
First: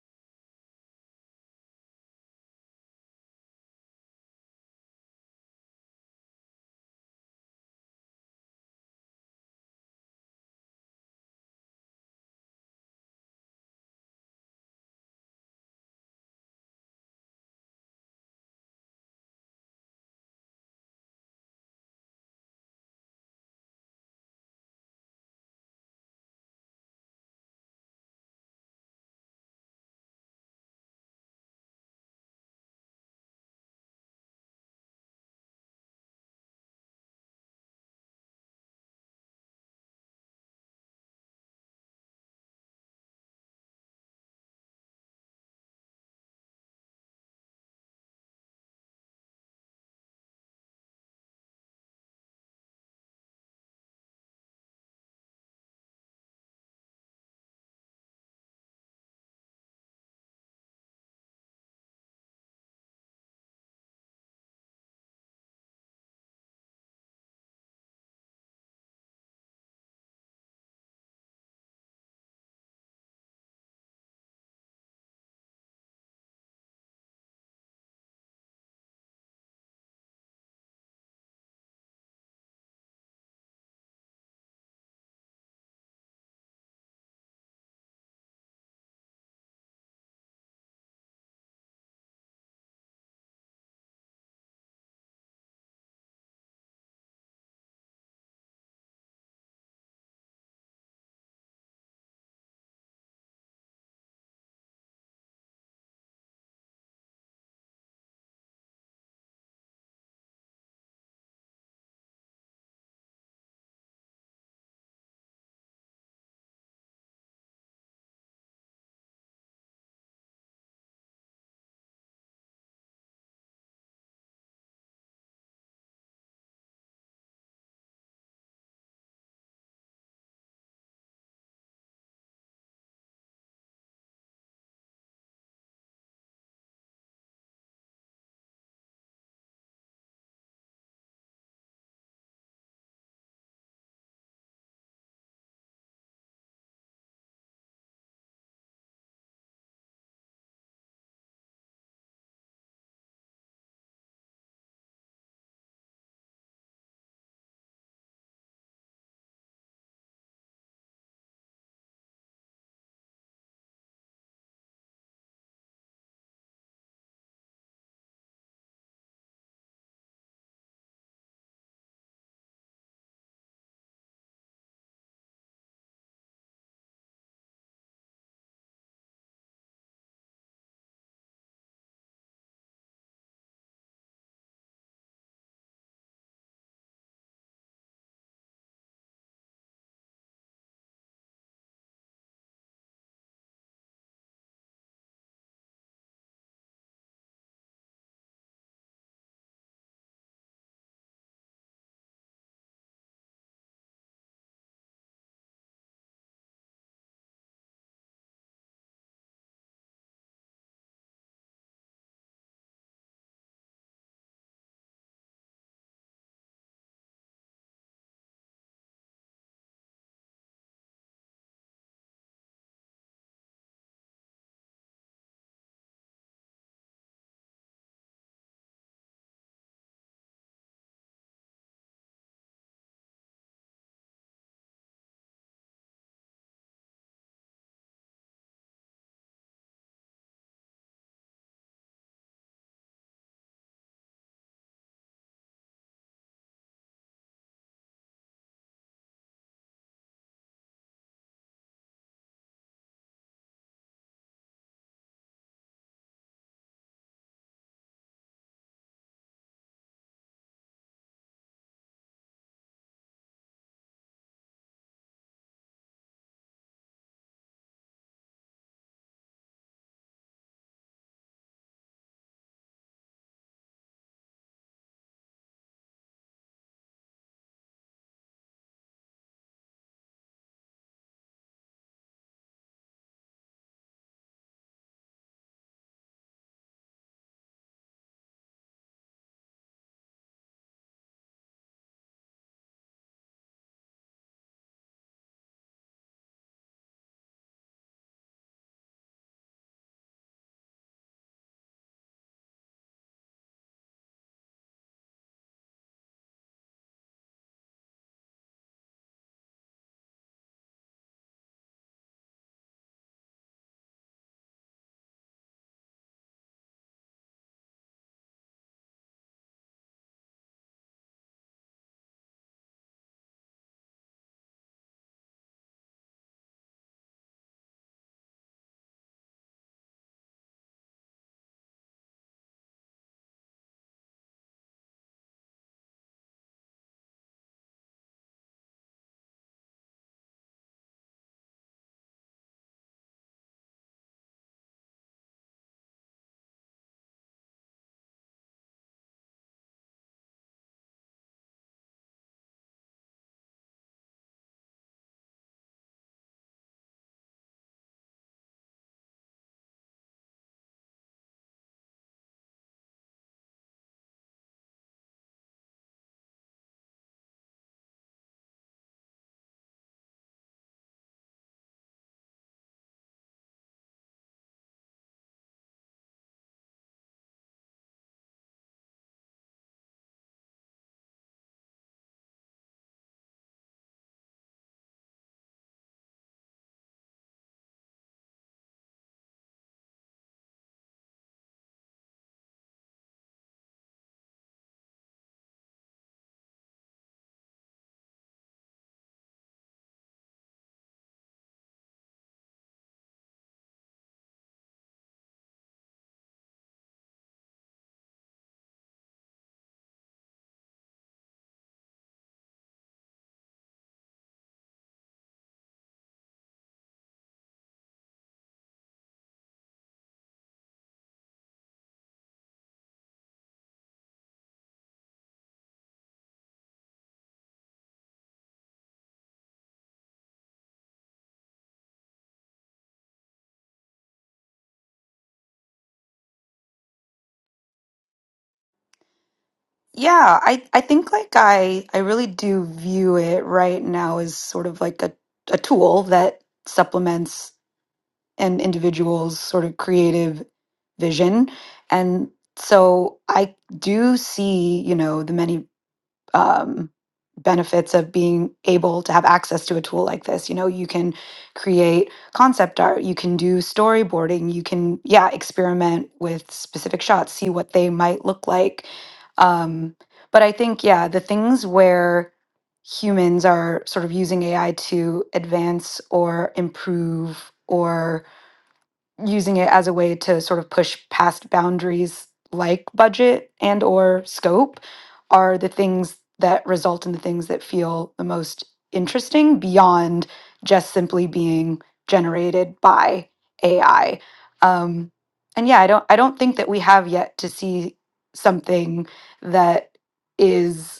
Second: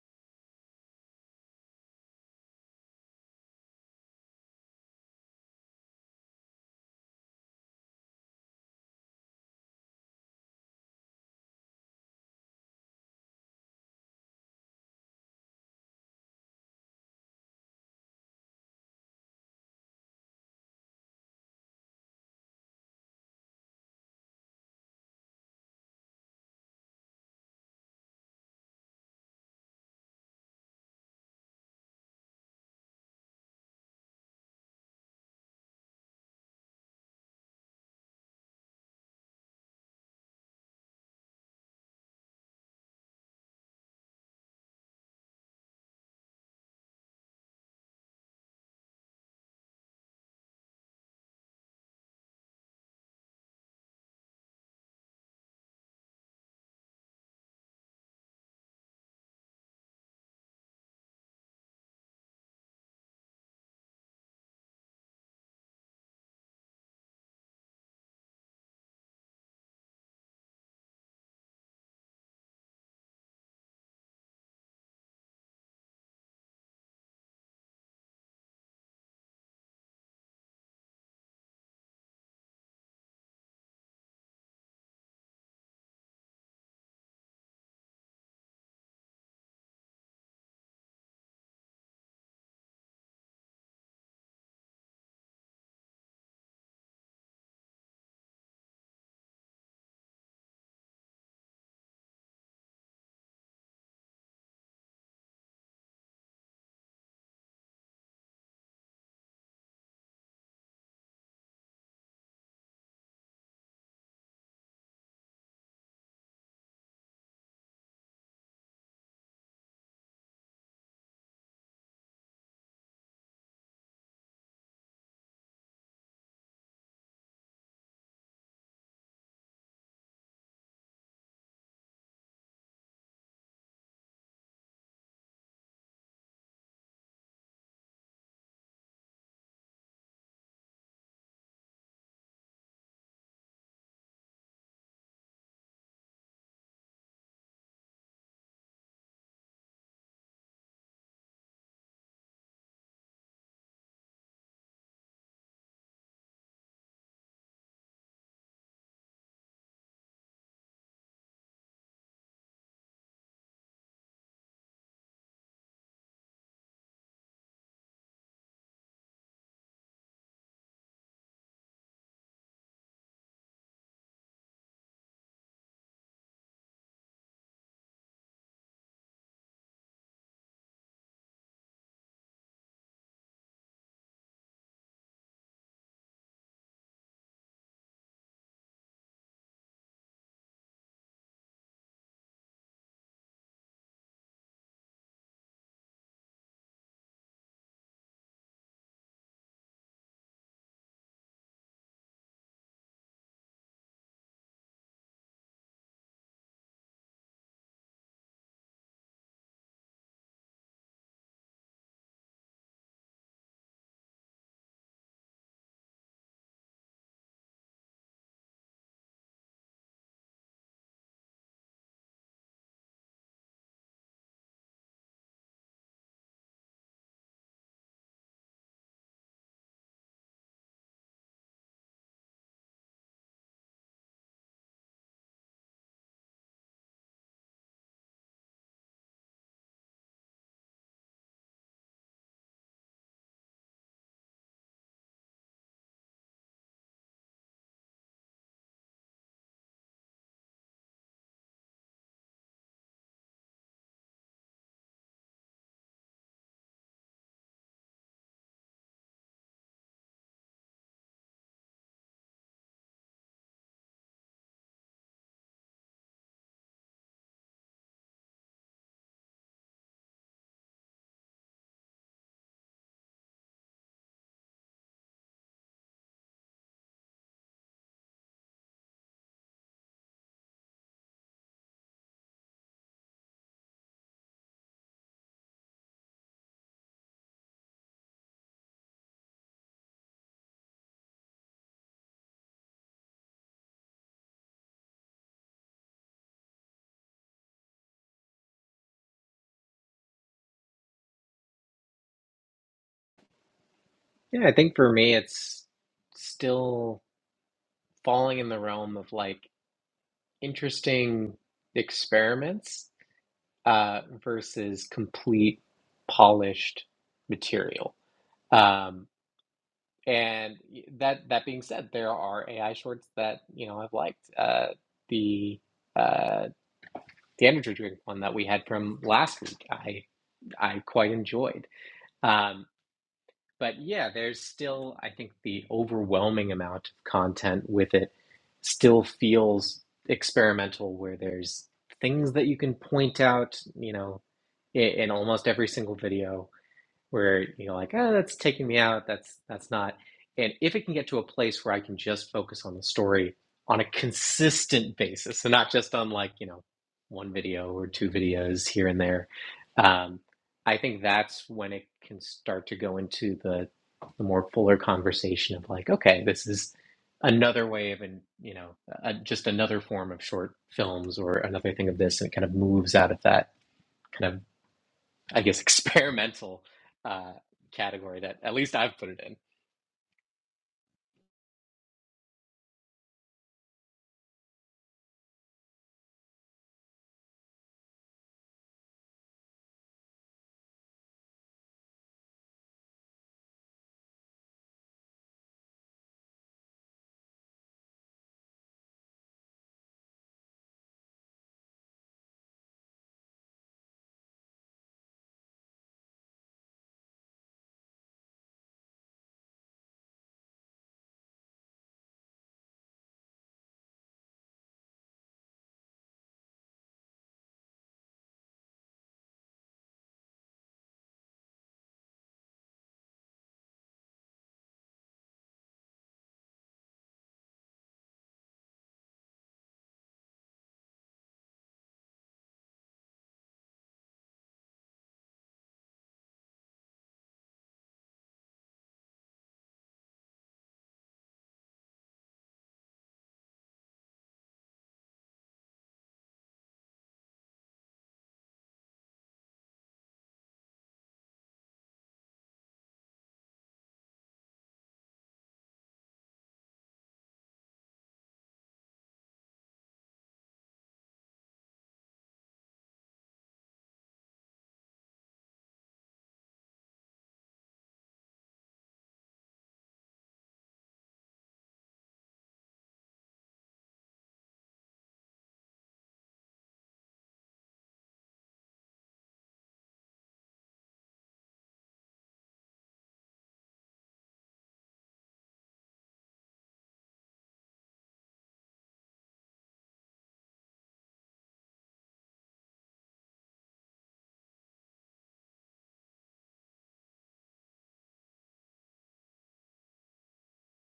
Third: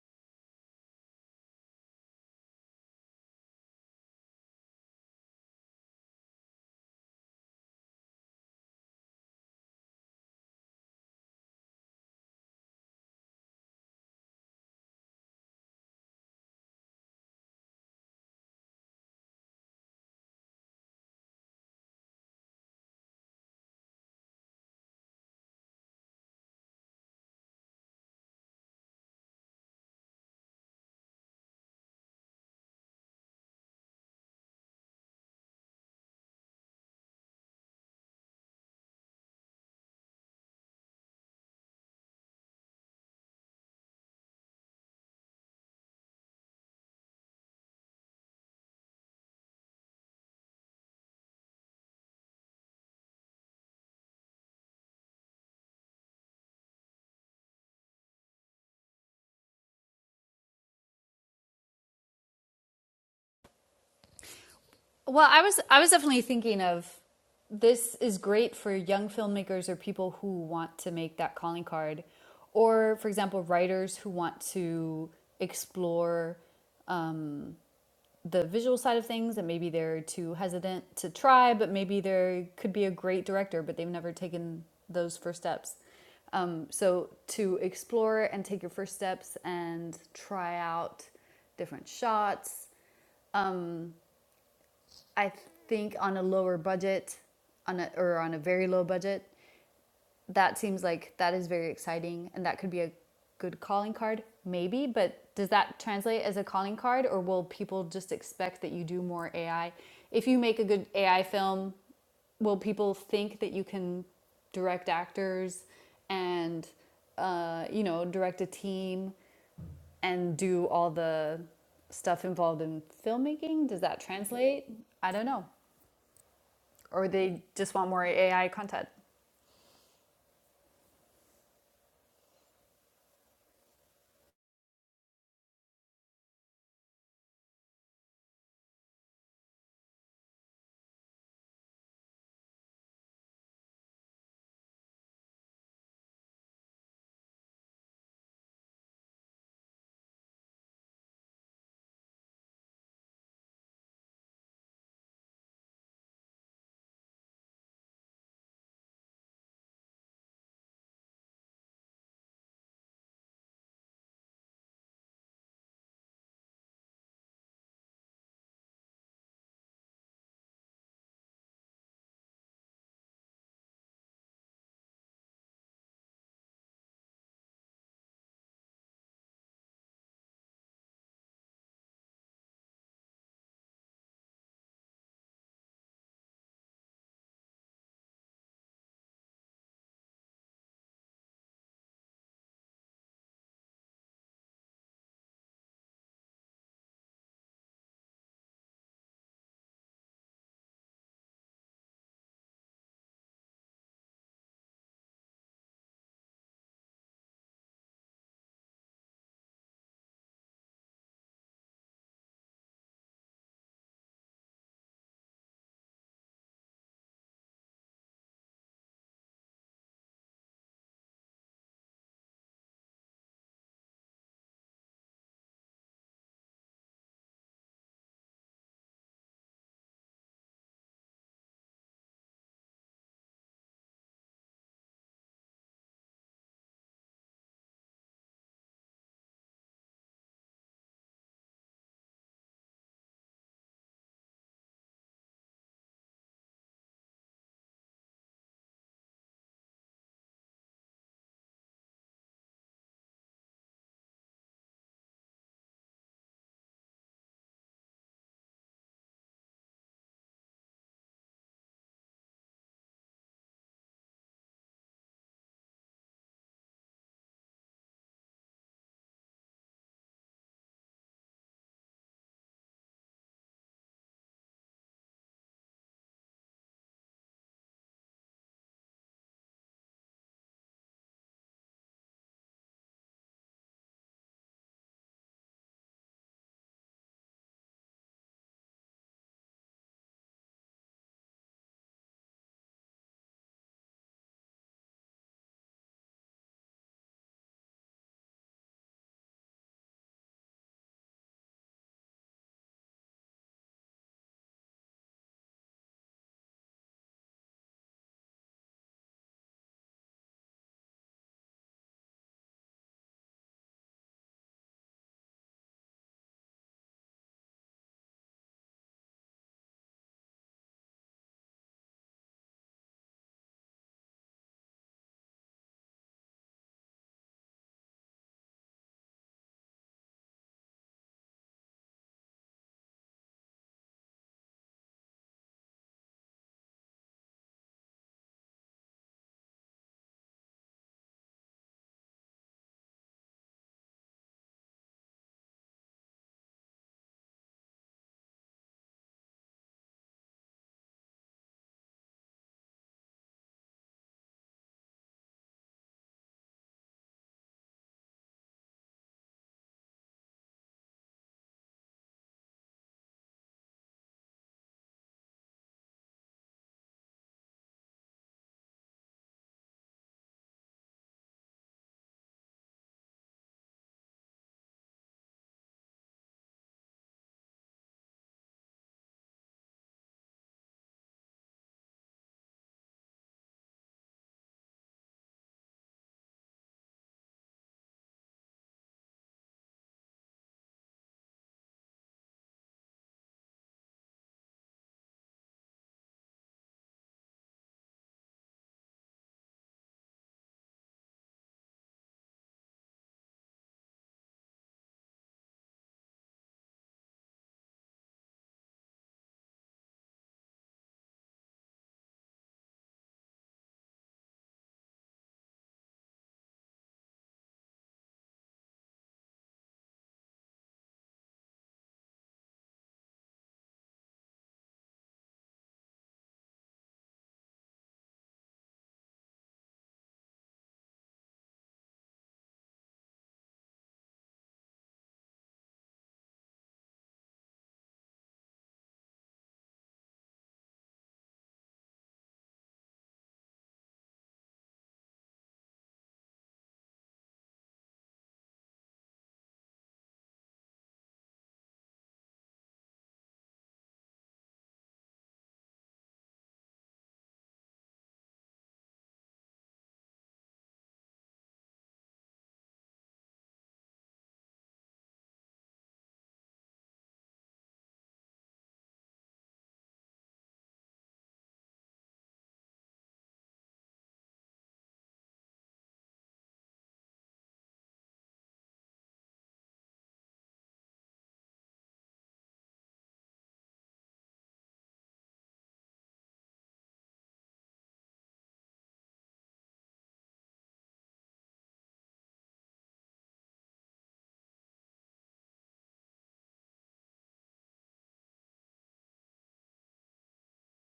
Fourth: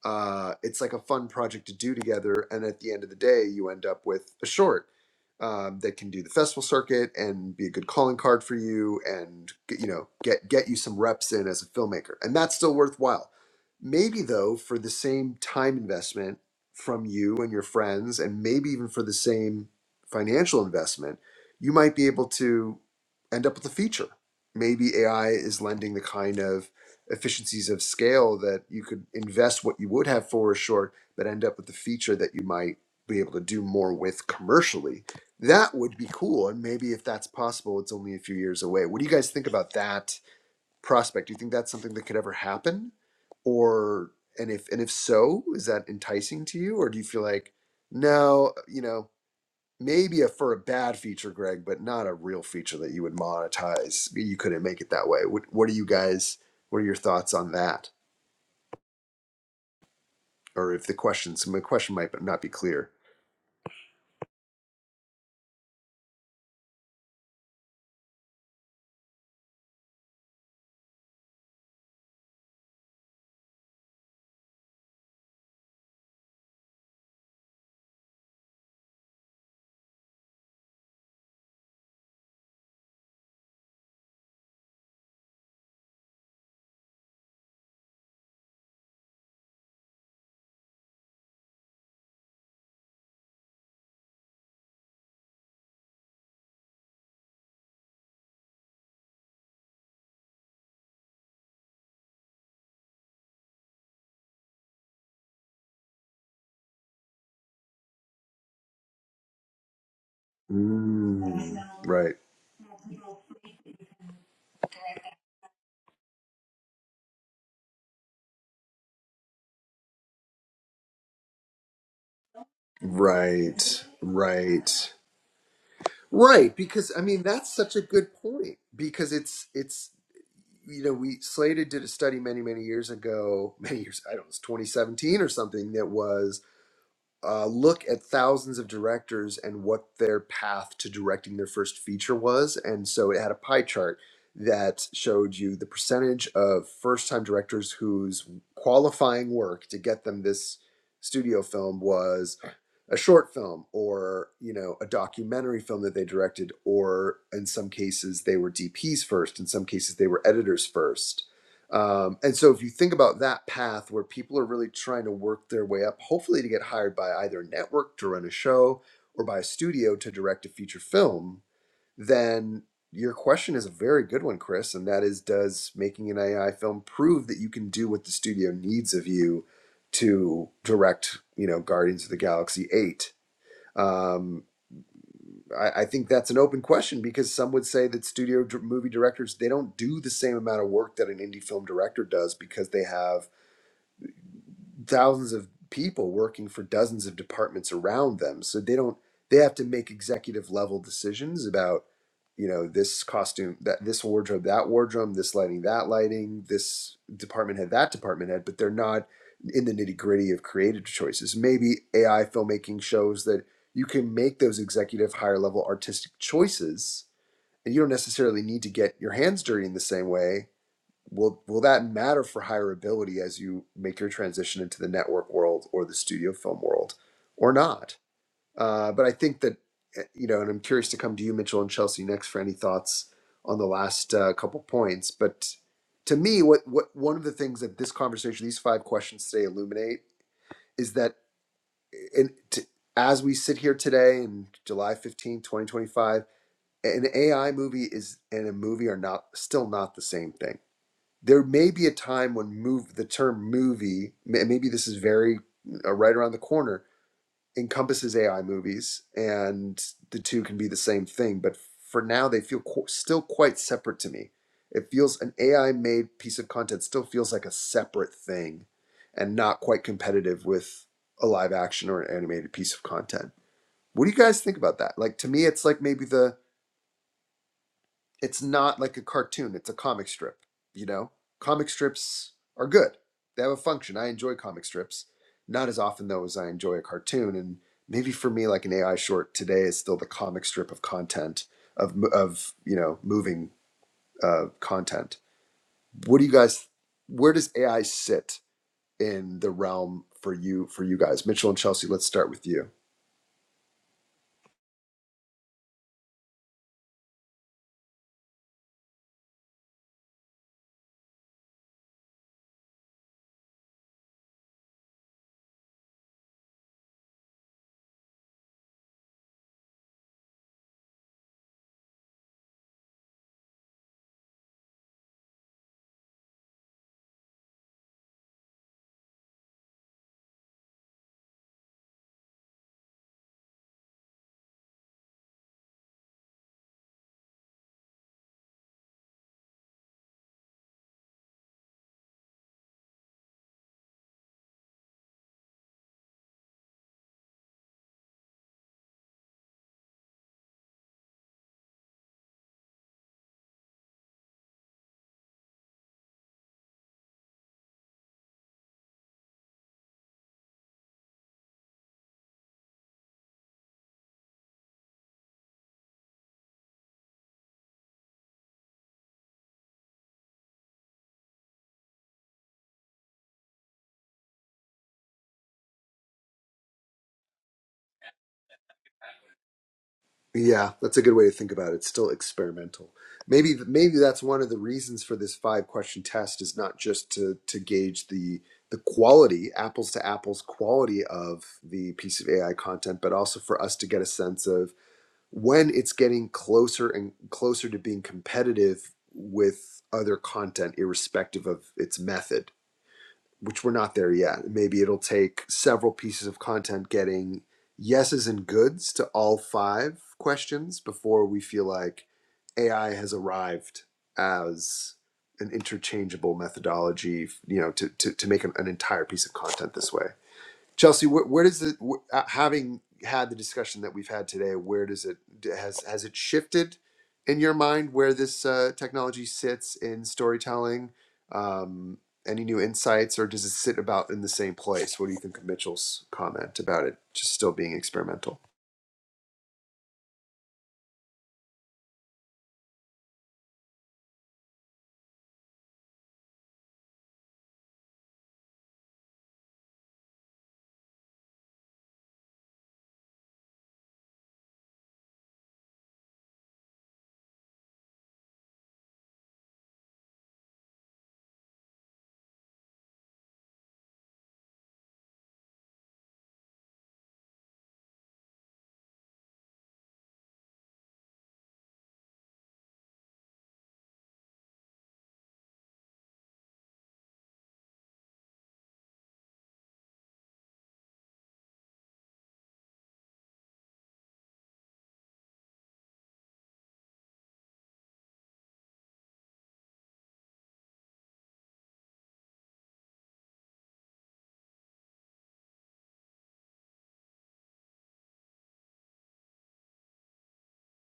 C: uh, it's like a fun project to do together. And at the end of the day, you end up with a short um, that can do the festival circuit and be a good calling card for you, and you know get get you some reps in as a filmmaker, and that's still worthwhile. Maybe though, for the same time investment from you and your friends, and maybe even for the same financial investment, you might be able to end up with a feature. Maybe AI is lending the kind of efficiencies of scale that you could invest what you would have for short, but end up with the feature that you might be able to do more with commercially. That would be cool. And maybe if that's possible, it's only a few years away. What do you guys think about that prospect? Do you think that's something that could ever happen? Or and if and if so, is that enticing to you? Or do you feel like, no, you know, maybe a, for a bad feature, Greg, but not a real feature that you would monetize. You couldn't make it that way. What, what are you guys? What are your thoughts on that? or if the question, so my question might not be clear.
D: Well, I was I was definitely thinking of this is great for young filmmakers or people who want to make that calling card, or for example, writers who want to explore um, the visual side of things and maybe they're too hesitant to try but maybe they could be a great director but they've never taken those first steps um, so to explore and take your first steps and try out different shots i think on a lower budget on a, or on a very low budget that seems like that is very exciting and that could be a good calling card maybe but does that translate as a calling card or will people just expect that you do more ai if you make a good ai
C: Mm,
D: film
C: right,
D: will people think that you can direct actors and uh, you know direct a team and do all the stuff involved in filmmaking does
C: right,
D: that translate
C: right,
D: i don't know
C: right. Because I
D: or
C: mean,
D: they
C: that's
D: just
C: such a
D: want more
C: good
D: ai
C: point.
D: content
C: Because it's it's you know we Slated did a study many many years ago, many years I don't know, it's 2017 or something that was uh, look at thousands of directors and what their path to directing their first feature was. And so it had a pie chart that showed you the percentage of first time directors whose qualifying work to get them this studio film was a short film or you know a documentary film that they directed or in some cases they were dps first in some cases they were editors first um, and so if you think about that path where people are really trying to work their way up, hopefully to get hired by either a network to run a show or by a studio to direct a feature film, then your question is a very good one, Chris, and that is does making an AI film prove that you can do what the studio needs of you to direct, you know, Guardians of the Galaxy 8? I, I think that's an open question because some would say that studio movie directors they don't do the same amount of work that an indie film director does because they have thousands of people working for dozens of departments around them so they don't they have to make executive level decisions about you know this costume that this wardrobe that wardrobe this lighting that lighting this department head that department head but they're not in the nitty gritty of creative choices maybe ai filmmaking shows that you can make those executive higher level artistic choices and you don't necessarily need to get your hands dirty in the same way will will that matter for hireability as you make your transition into the network world or the studio film world or not uh, but i think that eh, you know and i'm curious to come to you mitchell and chelsea next for any thoughts on the last uh, couple points but to me what what one of the things that this conversation these five questions today illuminate is that and to, as we sit here today in july 15 2025 an ai movie is and a movie are not still not the same thing there may be a time when move the term movie maybe this is very uh, right around the corner encompasses AI movies and the two can be the same thing but for now they feel qu- still quite separate to me it feels an AI made piece of content still feels like a separate thing and not quite competitive with a live action or an animated piece of content what do you guys think about that like to me it's like maybe the it's not like a cartoon it's a comic strip you know comic strips are good they have a function i enjoy comic strips not as often though as i enjoy a cartoon and maybe for me like an ai short today is still the comic strip of content of of you know moving uh, content what do you guys where does ai sit in the realm for you for you guys mitchell and chelsea let's start with you
A: Yeah. I think for me, it's still falling in the realm of like interesting experiments uh, versus complete polished material. Um, And that that being said, there are AI shorts that you know I've liked. Uh, the uh, the energy drink one that we had from last week, I I quite enjoyed. Um, but yeah, there's still I think the overwhelming amount of content with it still feels experimental, where there's things that you can point out, you know, in, in almost every single video where you're like, oh, that's taking me out. That's that's not. And if it can get to a place where I can just focus on the story on a consistent basis, and not just on like you know one video or two videos here and there, um, I think that's when it can start to go into the the more fuller conversation of like, okay, this is another way of an you know uh just another form of short films or another thing of this, and it kind of moves out of that kind of I guess experimental uh, category that at least I've put it in.
C: Yeah, that's a good way to think about it. It's still experimental. Maybe maybe that's one of the reasons for this five question test is not just to to gauge the the quality, apples to apples quality of the piece of AI content, but also for us to get a sense of when it's getting closer and closer to being competitive with other content, irrespective of its method which we're not there yet. Maybe it'll take several pieces of content getting yeses and goods to all five questions before we feel like AI has arrived as an interchangeable methodology, you know, to, to, to make an, an entire piece of content this way. Chelsea, where, where does it wh- uh, having had the discussion that we've had today? Where does it d- has has it shifted in your mind where this uh, technology sits in storytelling? Um, any new insights, or does it sit about in the same place? What do you think of Mitchell's comment about it just still being experimental?
B: yeah i i think like i i really do view it right now as sort of like a, a tool that supplements an individual's sort of creative vision. And so I do see, you know, the many um, benefits of being able to have access to a tool like this. You know, you can create concept art, you can do storyboarding, you can, yeah, experiment with specific shots, see what they might look like. Um, but I think, yeah, the things where humans are sort of using AI to advance or improve or using it as a way to sort of push past boundaries like budget and or scope are the things that result in the things that feel the most interesting beyond just simply being generated by AI. Um, and yeah, I don't I don't think that we have yet to see something that is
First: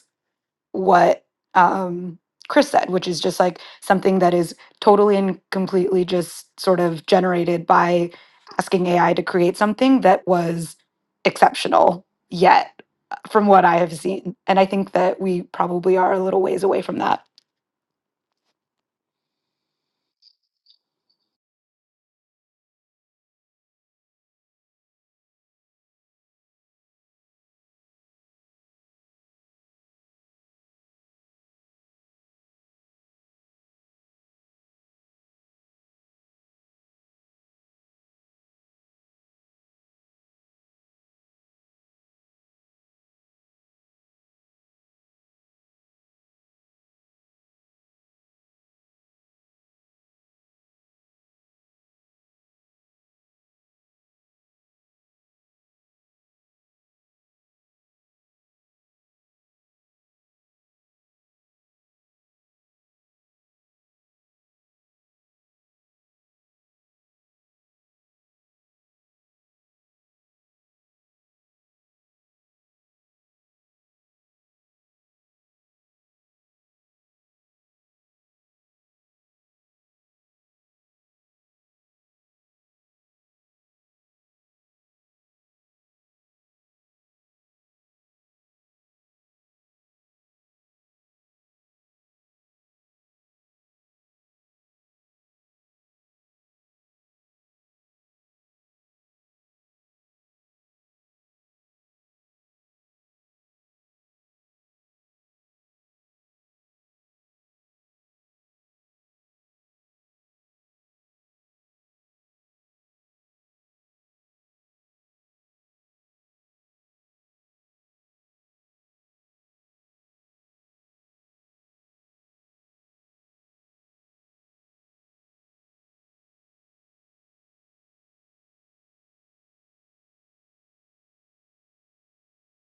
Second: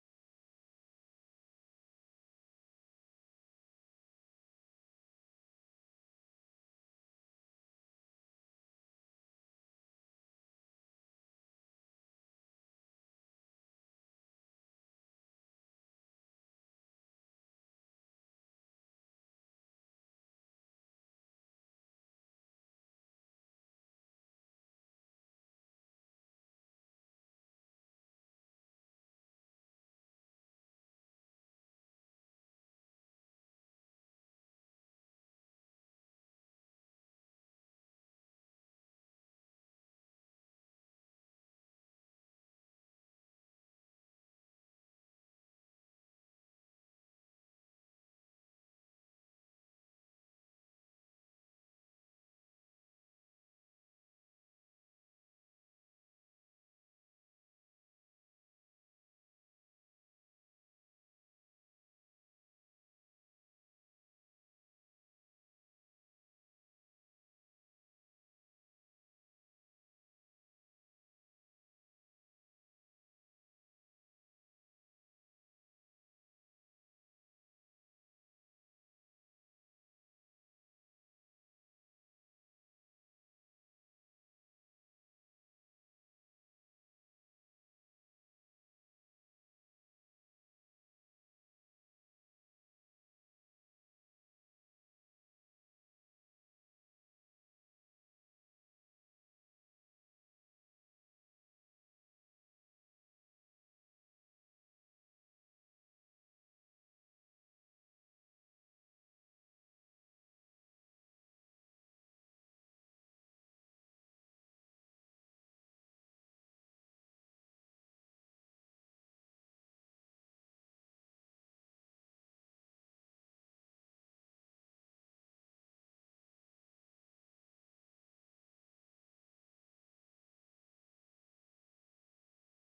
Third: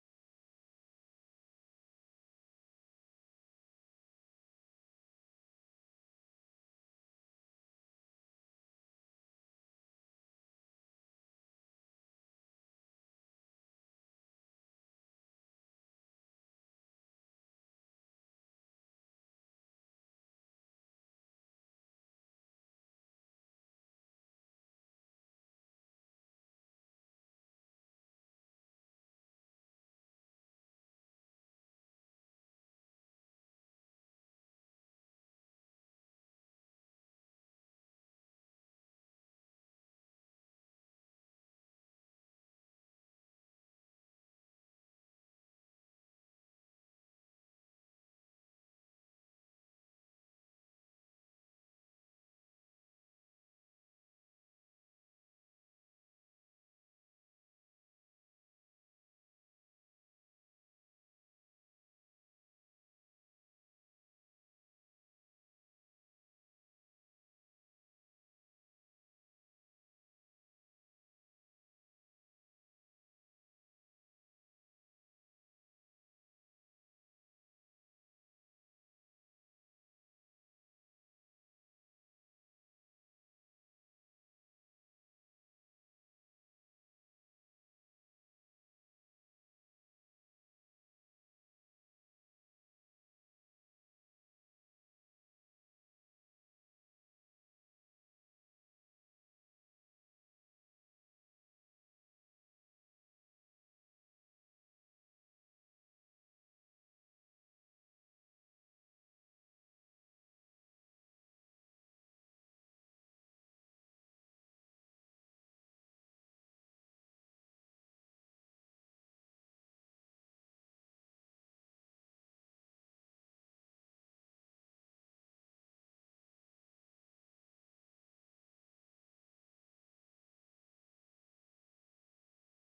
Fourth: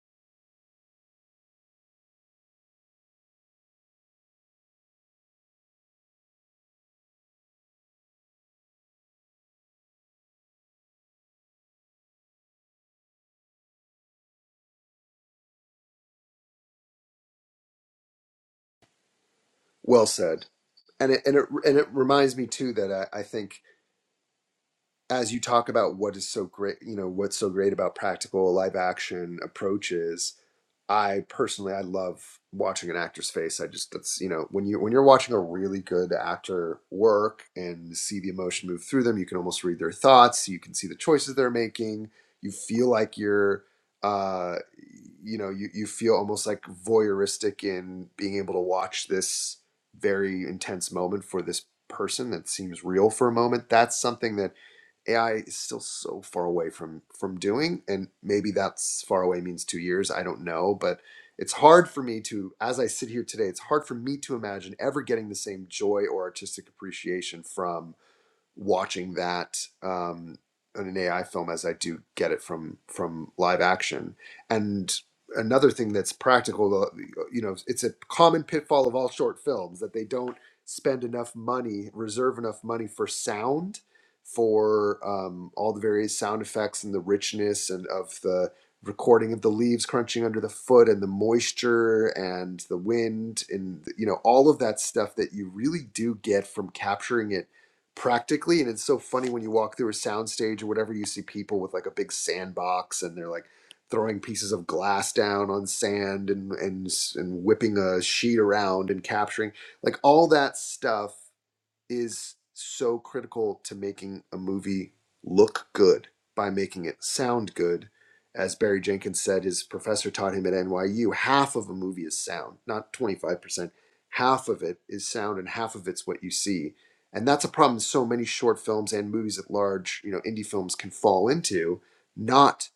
B: what um, Chris said, which is just like something that is totally and completely just sort of generated by asking AI to create something that was exceptional yet, from what I have seen. And I think that we probably are a little ways away from that.
C: Well said, and it and it and it reminds me too that I, I think as you talk about what is so great, you know, what's so great about practical live action approaches I personally I love watching an actor's face. I just that's you know when you when you're watching a really good actor work and see the emotion move through them, you can almost read their thoughts. You can see the choices they're making. You feel like you're uh you know you, you feel almost like voyeuristic in being able to watch this very intense moment for this person that seems real for a moment that's something that AI is still so far away from from doing, and maybe that's far away means two years. I don't know, but it's hard for me to, as I sit here today, it's hard for me to imagine ever getting the same joy or artistic appreciation from watching that um, in an AI film as I do get it from from live action. And another thing that's practical, uh, you know, it's a common pitfall of all short films that they don't spend enough money, reserve enough money for sound, for um, all the various sound effects and the richness and of the recording of the leaves crunching under the foot and the moisture and the wind and you know all of that stuff that you really do get from capturing it practically and it's so funny when you walk through a soundstage or whatever you see people with like a big sandbox and they're like throwing pieces of glass down on sand and and and whipping a sheet around and capturing like all that stuff is so critical to making a movie look good by making it sound good. As Barry Jenkins said, his professor taught him at NYU, half of a movie is sound, not 25%. Half of it is sound and half of it's what you see. And that's a problem so many short films and movies at large, you know, indie films can fall into, not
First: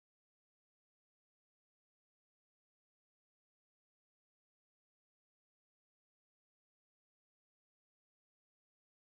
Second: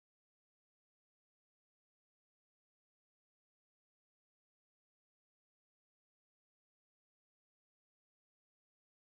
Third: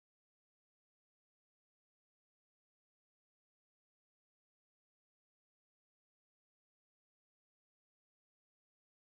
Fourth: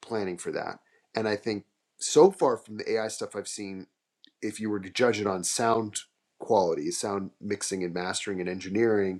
C: planning for that. And I think so far from the AI stuff I've seen if you were to judge it on sound quality, sound mixing and mastering and engineering,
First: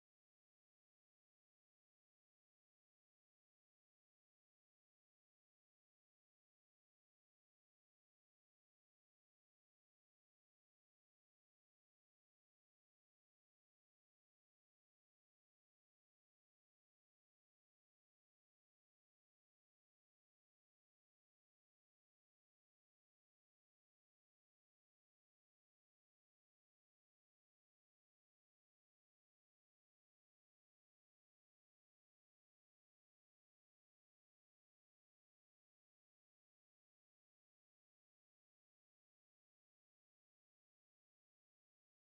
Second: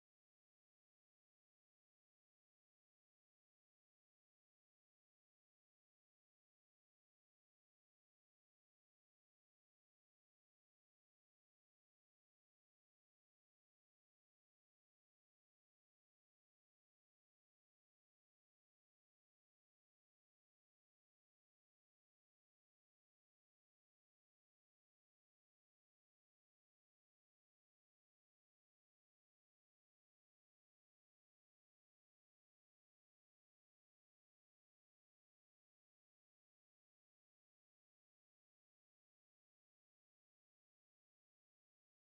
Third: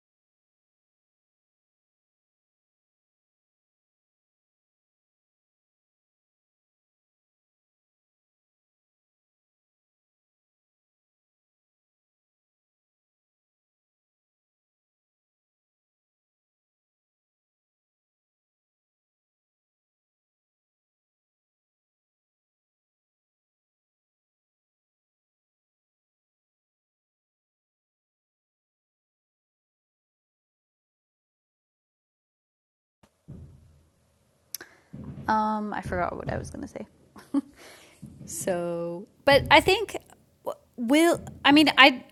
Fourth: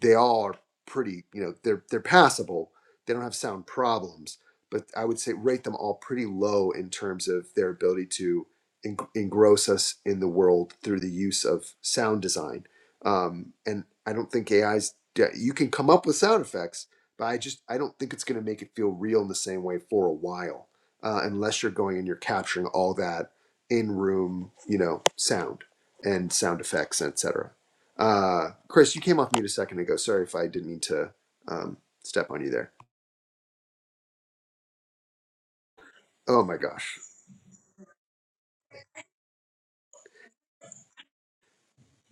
C: they all are pretty you know they're they're passable they don't have sound problems but i would say rate them all pretty low in terms of their ability to en- engross us in the world through the use of sound design um, and i don't think ai's de- you can come up with sound effects but i just i don't think it's going to make it feel real in the same way for a while uh, unless you're going and you're capturing all that in room you know sound and sound effects etc uh, Chris, you came off mute a second ago. Sorry if I didn't mean to um, step on you there.
D: um i forgot what i
C: Oh
D: was
C: my
D: going to say
C: gosh.
D: So, but I think will I mean I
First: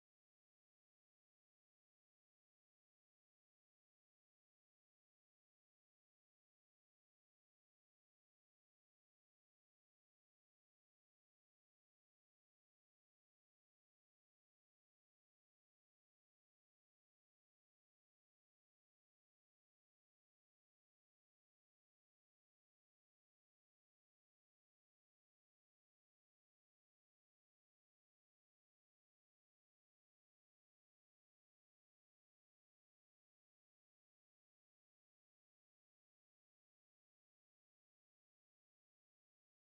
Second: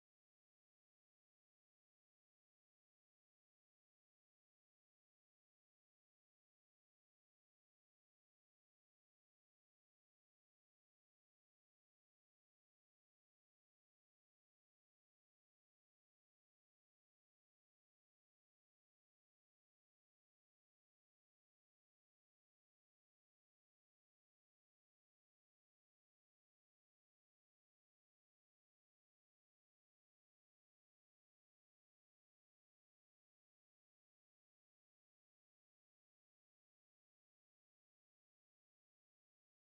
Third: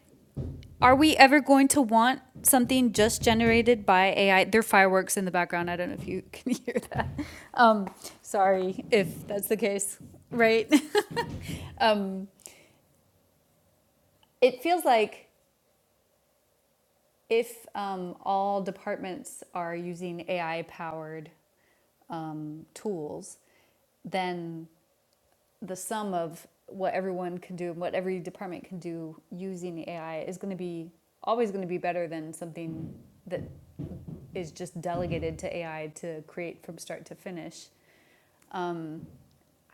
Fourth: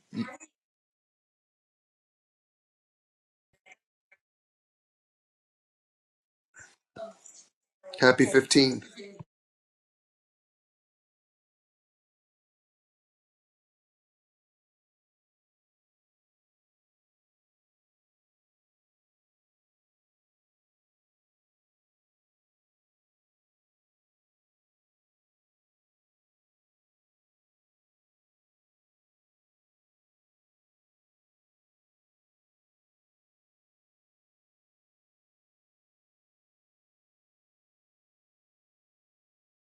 D: are we ever going to want something just generated by AI? There are fireworks in the background. I don't know if you can hear that. Um,
C: Happy 15.
D: sorry if that's the case, right? Um, it feels like if um, all departments are using AI powered um, tools, then the sum of what everyone can do and what every department can do using AI is going to be always going to be better than something that is just delegated to AI to create from start to finish. Um,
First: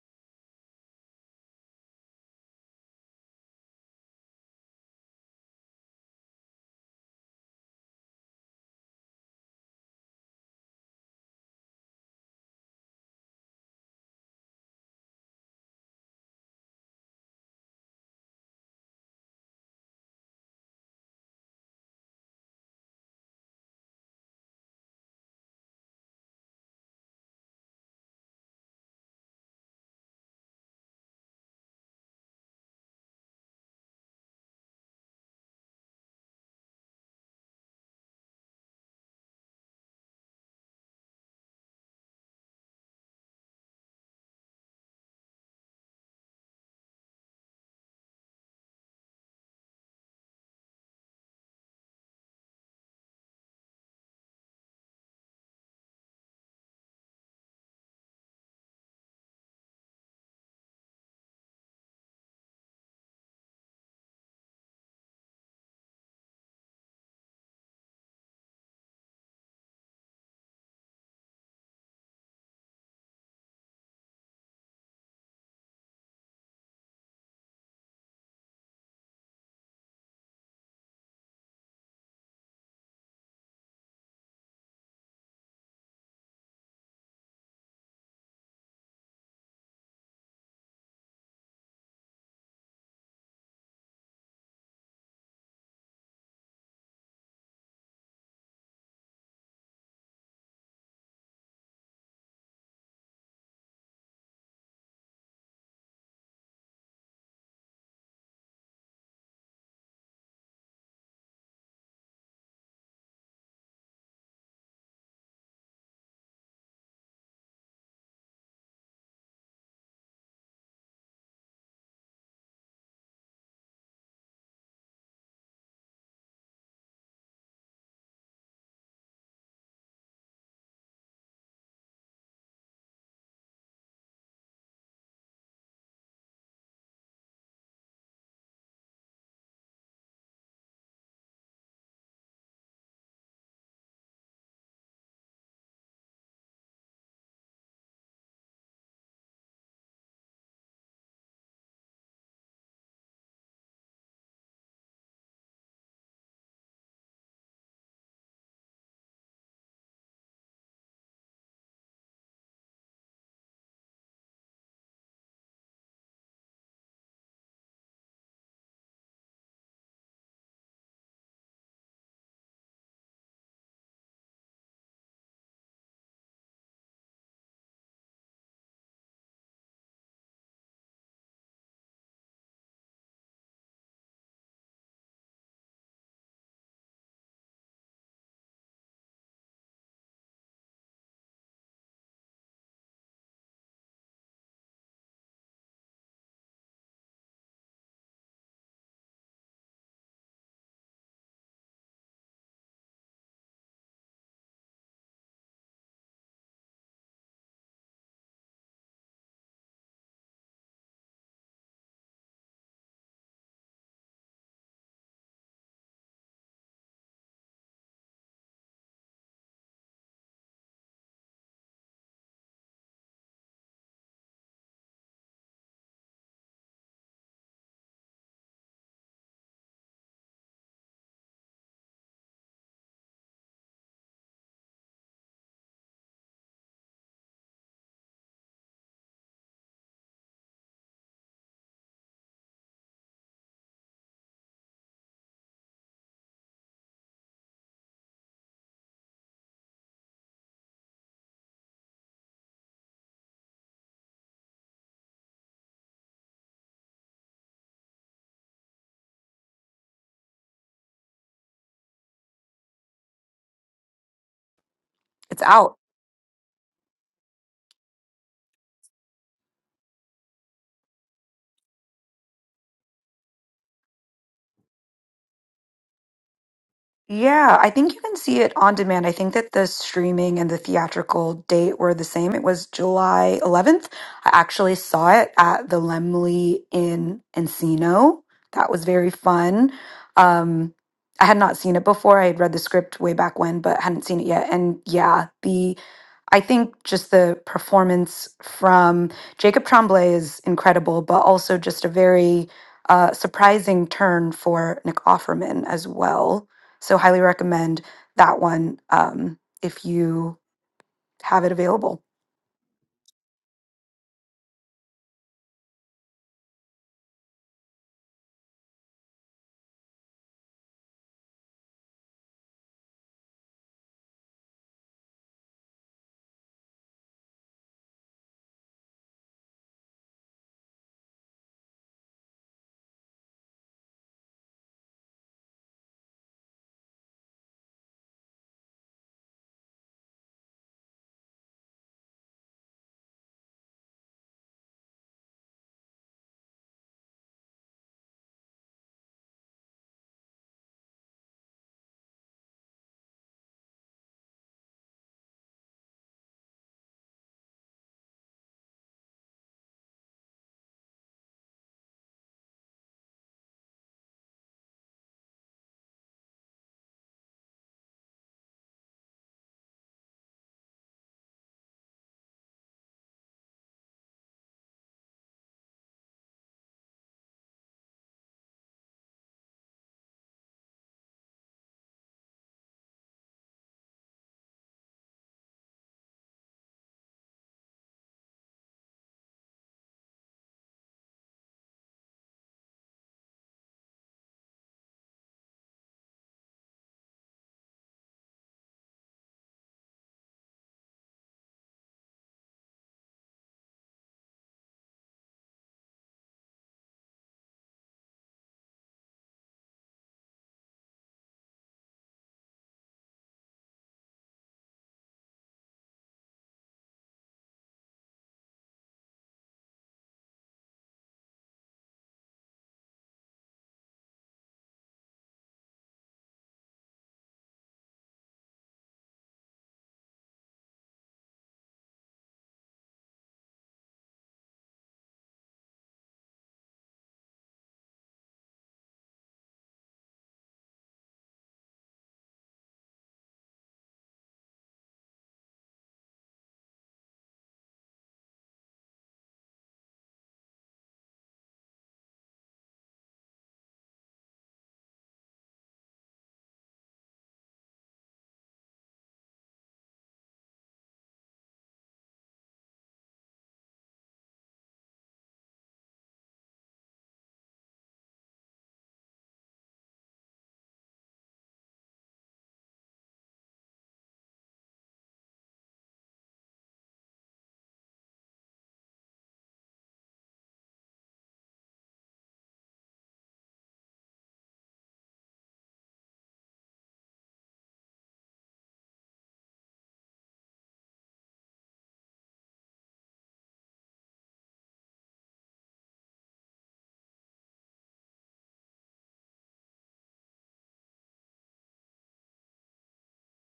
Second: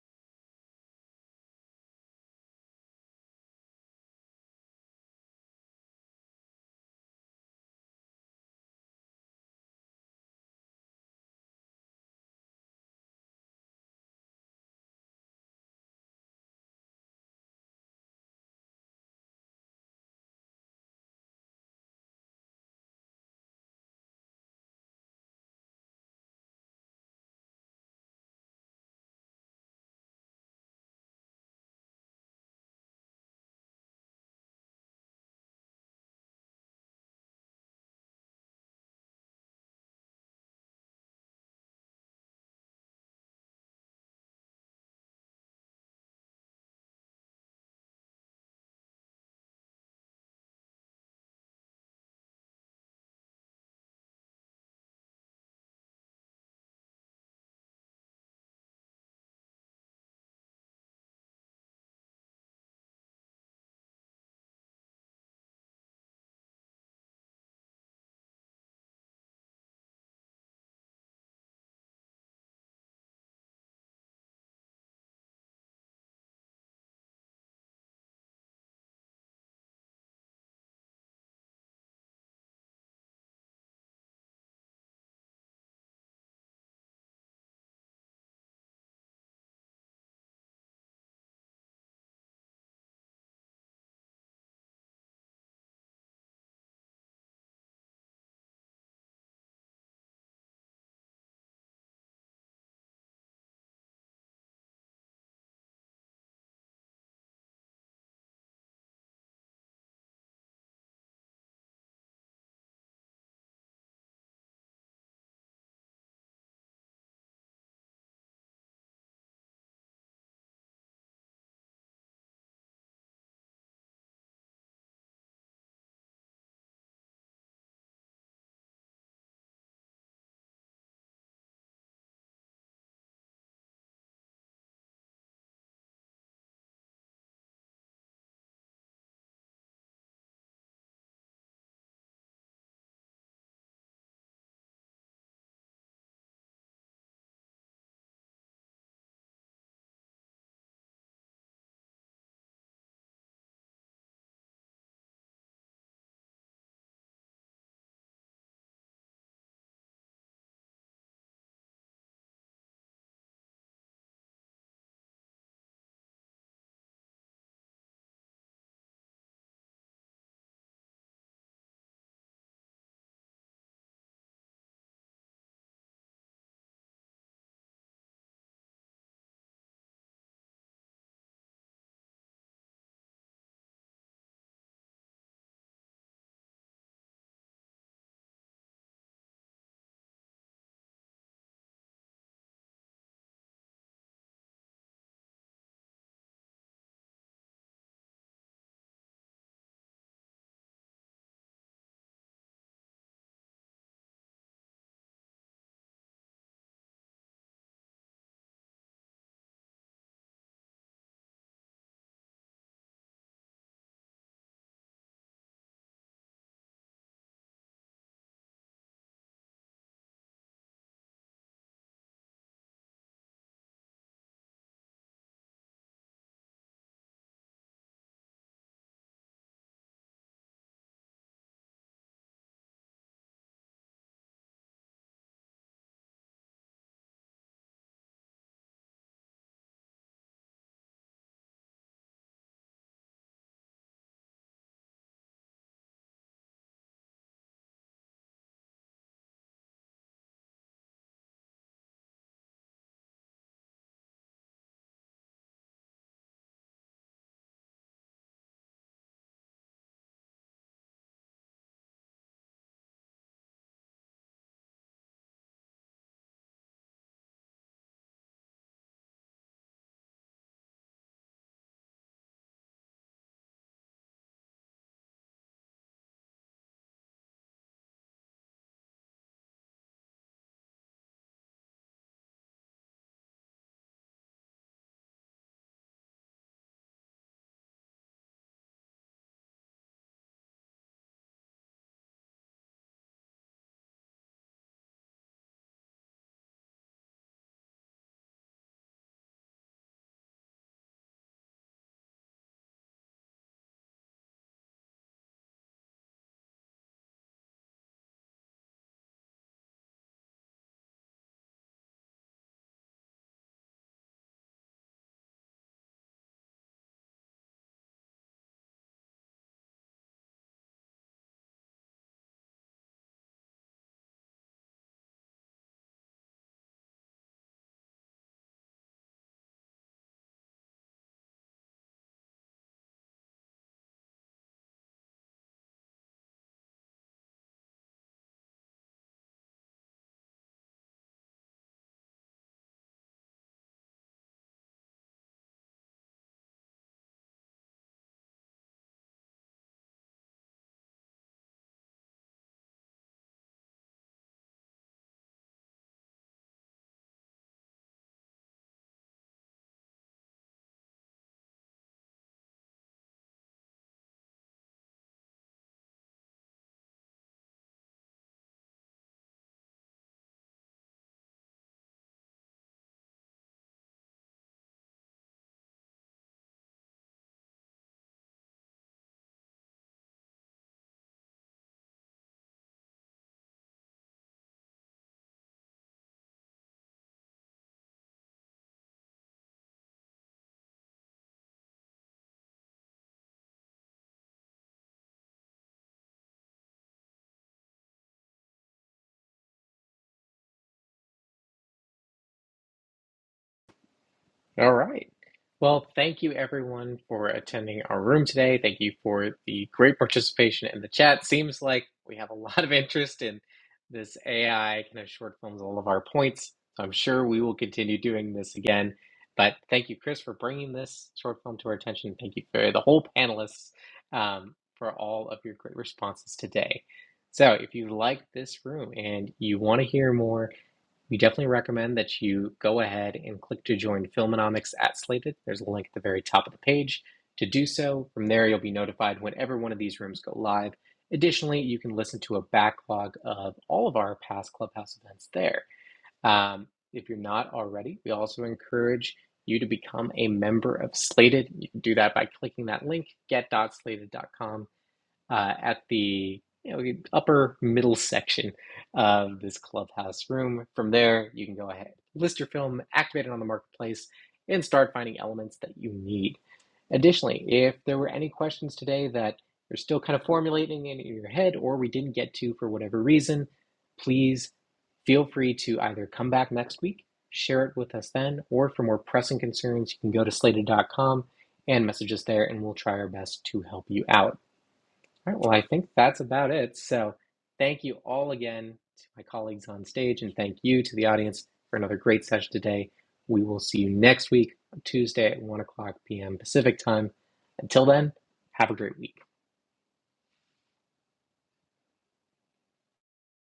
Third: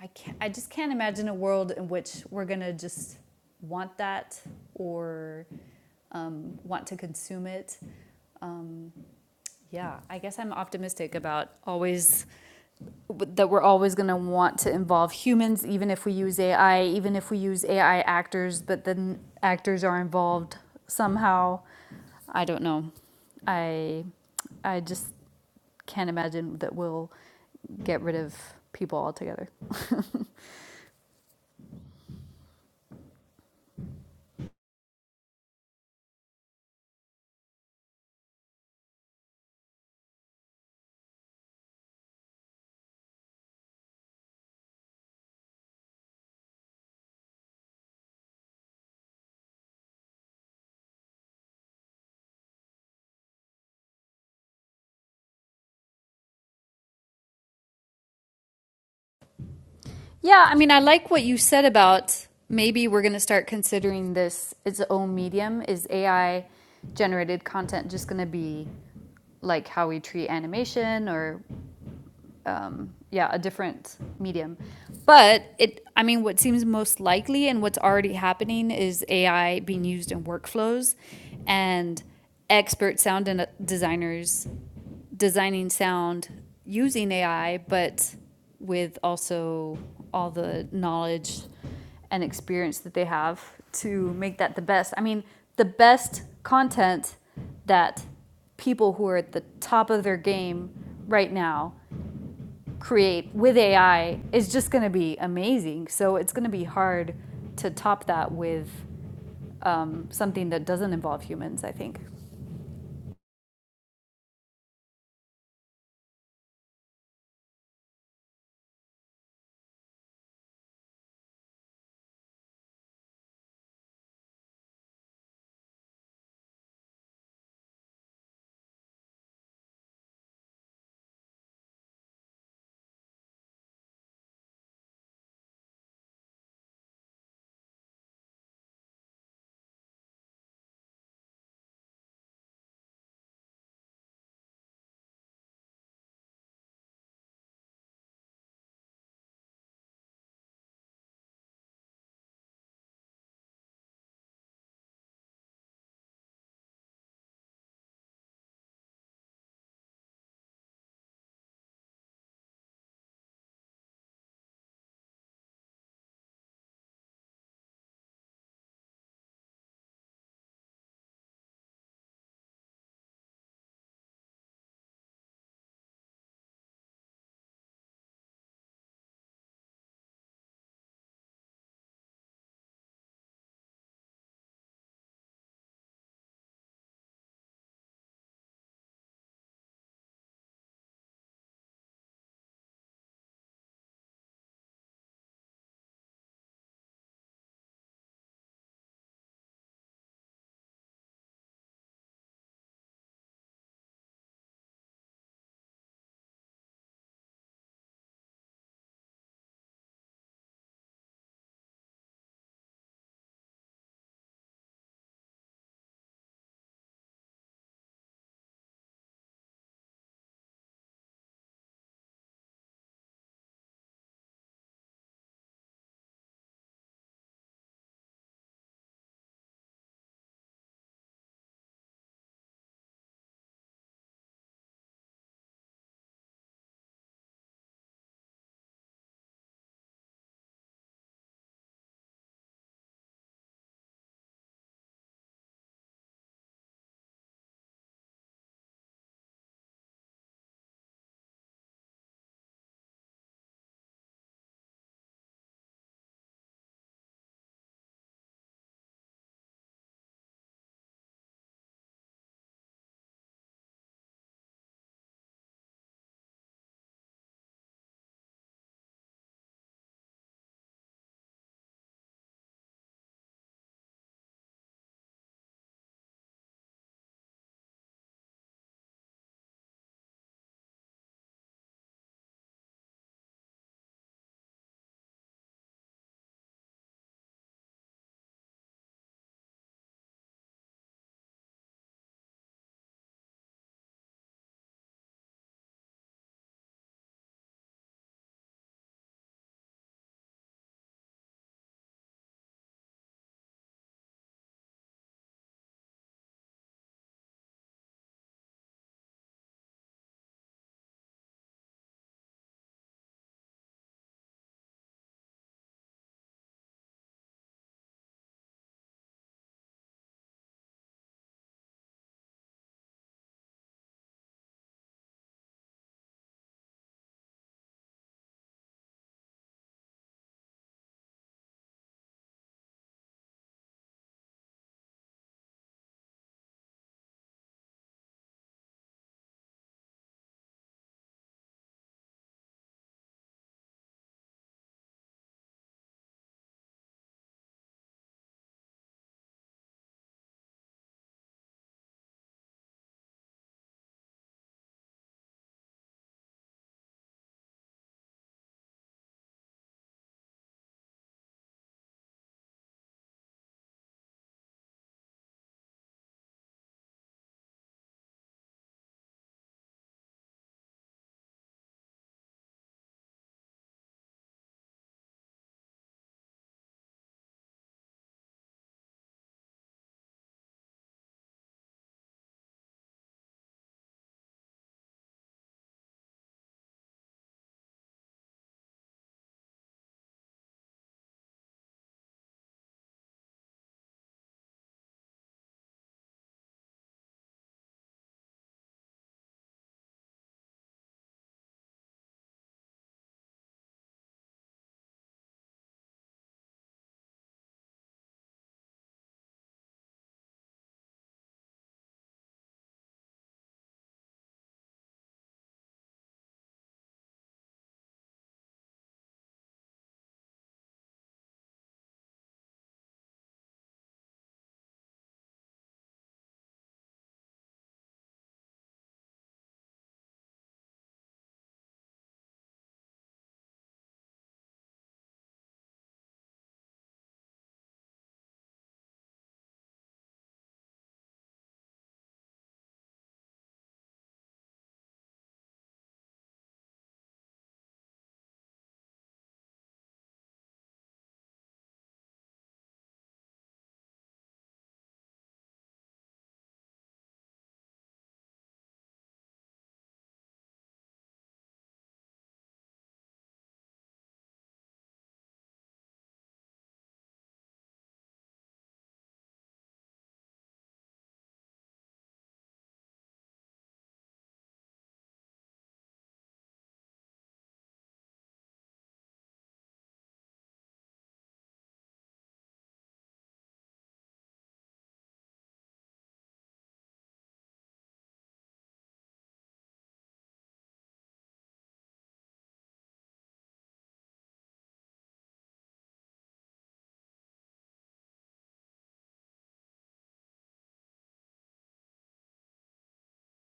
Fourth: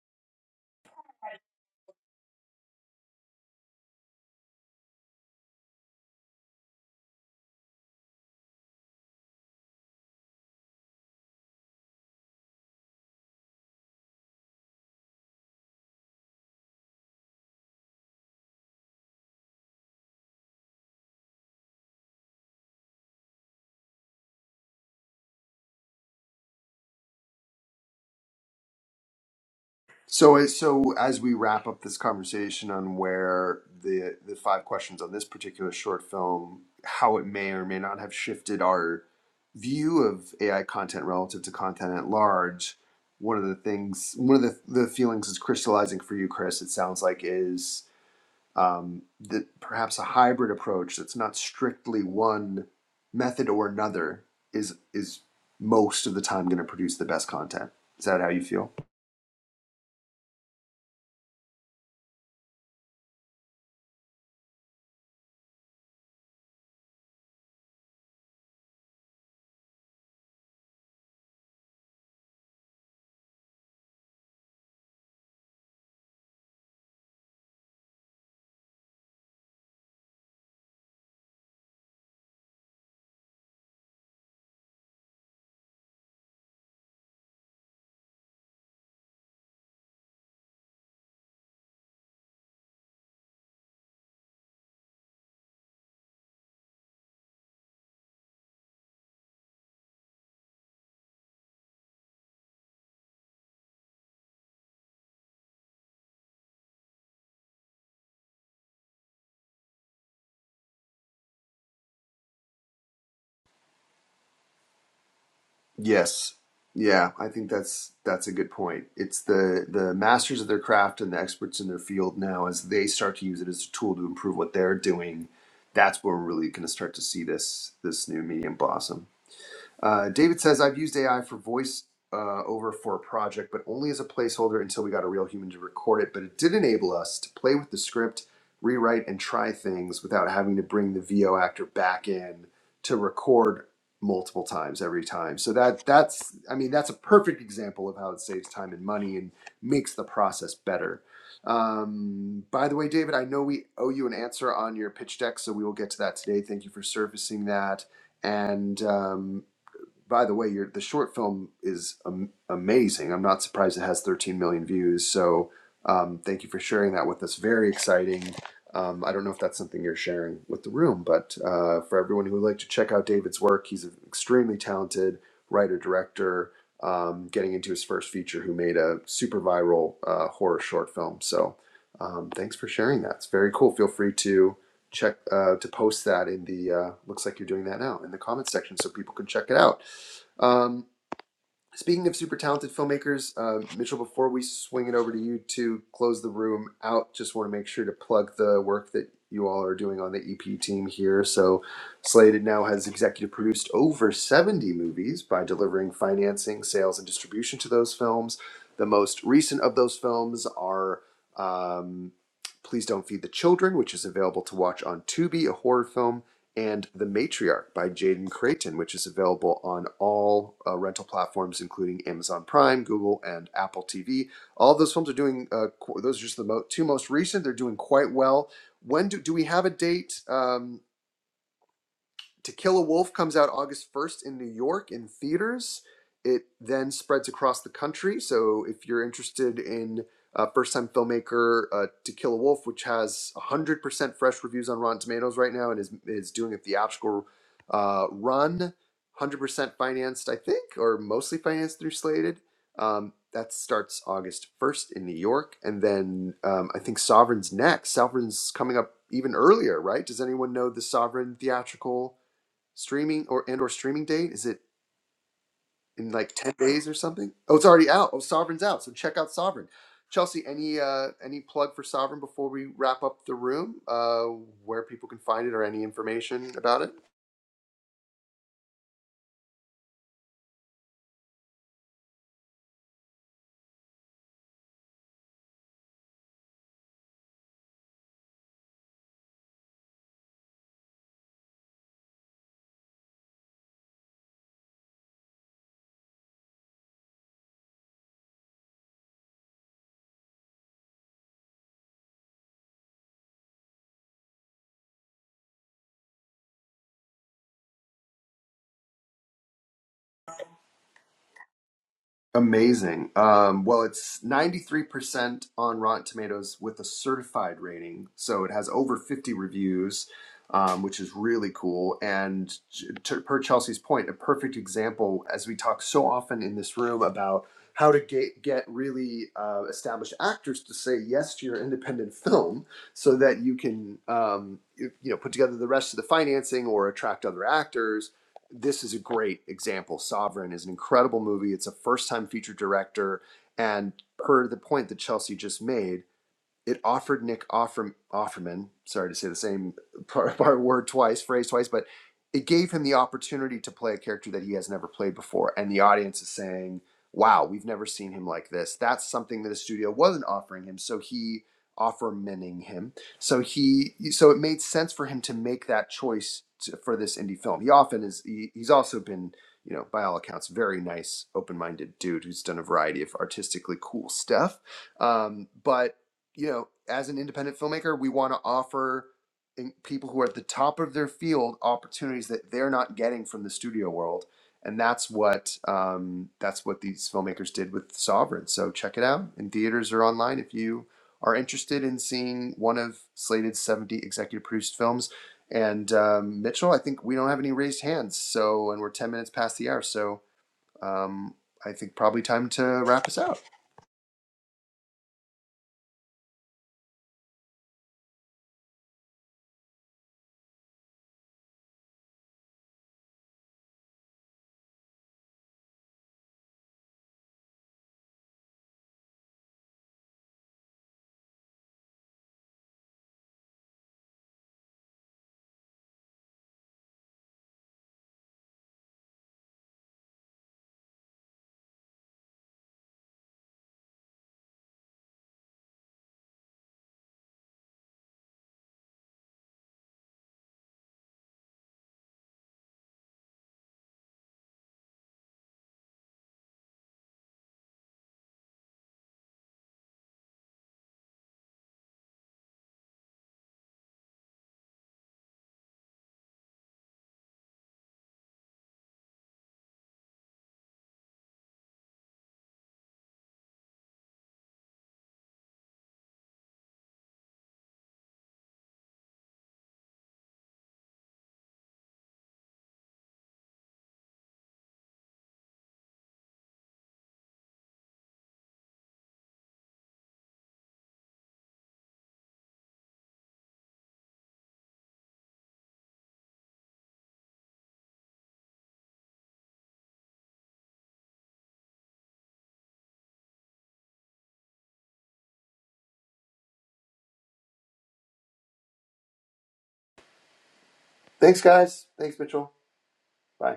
D: I can't, I just can't imagine a world in which we're going to just want that or um, want to consume it. Um, yeah, I guess I'm optimistic about always that we're always going to want to involve humans, even if we use AI, even if we use AI actors, but then actors are involved somehow. I don't know. I I just can't imagine that we'll get rid of people altogether.
C: So, as- so as we wrap up this conversation on where the the five questions on this particular short film, how it may or may not have shifted our view of AI content relative to content at large, one of the things, one of the, the feelings that's crystallizing for you, Chris, it sounds like is um, that perhaps a hybrid approach that's not strictly one method or another is is most of the time going to produce the best content. Is that how you feel?
D: Yeah, I mean, I like what you said about maybe we're going to start considering this its own medium. Is AI generated content just going to be like how we treat animation or um, yeah, a different medium. But it, I mean, what seems most likely and what's already happening is AI being used in workflows and expert sound designers designing sound using AI, but with also all the knowledge and experience that they have to make that the best. I mean, the best content that people who are at the top of their game right now create with AI is just going to be amazing. So it's going to be hard to top that with um, something that doesn't involve humans, I think.
C: Yes. Yeah, I think that's that's a good point. It's the the masters of their craft and the experts in their field now as they start to use it as a tool to improve what they're doing. That's where we're really going to start to see this this new medium blossom. Uh, David says, I've used AI for voice uh, over for a project, but only as a placeholder until we got a real human to record it. But it did enable us to play with the script, rewrite, and try things without having to bring the VO actor back in to record multiple times every time. So that that's I mean that's a perfect example of how it saves time and money and makes the process better. Um, by the way, David, I know we owe you an answer on your pitch deck, so we will get to that today. Thank you for surfacing that. And um, by the way, your the short film is am- amazing. I'm not surprised it has 13 million views. So um, thank you for sharing that with us. Very exciting. Um, I don't know if that's something you're sharing with the room, but uh, for everyone who would like to check out David's work, he's an extremely talented writer director. Um, getting into his first feature, who made a super viral uh, horror short film. So um, thanks for sharing that. It's very cool. Feel free to check uh, to post that in the uh, looks like you're doing that now in the comments section so people can check it out um, speaking of super talented filmmakers, uh, Mitchell, before we swing it over to you to close the room out, just want to make sure to plug the work that you all are doing on the EP team here. So, Slated now has executive produced over 70 movies by delivering financing, sales, and distribution to those films. The most recent of those films are. Um, Please Don't Feed the Children, which is available to watch on Tubi, a horror film, and The Matriarch by Jaden Creighton, which is available on all uh, rental platforms, including Amazon Prime, Google, and Apple TV. All those films are doing, uh, qu- those are just the mo- two most recent. They're doing quite well. When do, do we have a date? Um, to Kill a Wolf comes out August 1st in New York in theaters. It then spreads across the country. So if you're interested in uh, first time filmmaker uh, To Kill a Wolf, which has 100% fresh reviews on Rotten Tomatoes right now and is, is doing a theatrical uh, run, 100% financed, I think, or mostly financed through Slated. Um, that starts August 1st in New York. And then um, I think Sovereign's next. Sovereign's coming up even earlier, right? Does anyone know the Sovereign theatrical? streaming or and or streaming date? Is it
B: It's out.
C: in like ten days or something? Oh, it's already out. Oh, Sovereign's out. So check out Sovereign. Chelsea, any uh, any plug for Sovereign before we wrap up the room? Uh, where people can find it or any information about it?
B: Yeah, I think you can see it on demand. I think that the streaming and the theatrical date were the same. It was July 11th. I actually saw it at the Lemley in Encino. That was very fun. Um, I had not seen it before. I had read the script way back when, but hadn't seen it yet. And yeah, the. I think just the performance from Jacob Tremblay is incredible, but also just a very uh, surprising turn for Nick Offerman as well. So highly recommend that one um, if you have it available.
C: Amazing. Um, well, it's 93% on Rotten Tomatoes with a certified rating. So it has over 50 reviews, um, which is really cool. And to, per Chelsea's point, a perfect example, as we talk so often in this room about how to get, get really uh, established actors to say yes to your independent film so that you can um, you, you know put together the rest of the financing or attract other actors this is a great example. Sovereign is an incredible movie. It's a first time feature director. And per the point that Chelsea just made, it offered Nick Offer, Offerman, sorry to say the same part, part word twice, phrase twice, but it gave him the opportunity to play a character that he has never played before. And the audience is saying, wow, we've never seen him like this. That's something that the studio wasn't offering him. So he offermaning him. So he, so it made sense for him to make that choice to, for this indie film. He often is, he, he's also been you know, by all accounts, very nice, open-minded dude who's done a variety of artistically cool stuff. Um, but you know, as an independent filmmaker, we want to offer people who are at the top of their field opportunities that they're not getting from the studio world, and that's what um, that's what these filmmakers did with Sovereign. So check it out in theaters or online if you are interested in seeing one of Slated's seventy executive produced films. And um, Mitchell, I think we don't have any raised hands, so and we're ten minutes past the hour, so um, I think probably time to wrap us out.
A: All right. Well, thank you everyone for attending our room today. Thank you for the great participation in the chat. Seems like we have a lot of interest in this AI kind of short films all of our points. So I'm sure we will continue doing this again. But thank you, Chris, for bringing this short film to our attention. Thank you for the whole panelists um, for all of your great responses today. So if you like this room and you want to hear more, we definitely recommend that you go ahead and click to join Filmonomics at Slated. There's a link at the very top of the page to do so. From there, you'll be notified whenever one of these rooms go live. Additionally, you can listen to a backlog of all of our past Clubhouse events there. Um, if you're not already, we also encourage you to become a member of Slated. You can do that by clicking that link, get.slated.com uh, at the you know, upper middle section of this clubhouse room. From there, you can go ahead, list your film, activate it on the marketplace, and start finding elements that you need. Additionally, if there were any questions today that you're still kind of formulating in your head or we didn't get to for whatever reason, please feel free to either come back next week, share it with us then, or for more pressing concerns, you can go to slated dot com and message us there, and we'll try our best to help you out. All right, well, I think that's about it. So, thank you all again to my colleagues on stage, and thank you to the audience for another great session today. We will see you next week, Tuesday at 1 o'clock p.m. Pacific time. Until then, have a great week.
C: Thanks, guys. Thanks, Mitchell. Bye.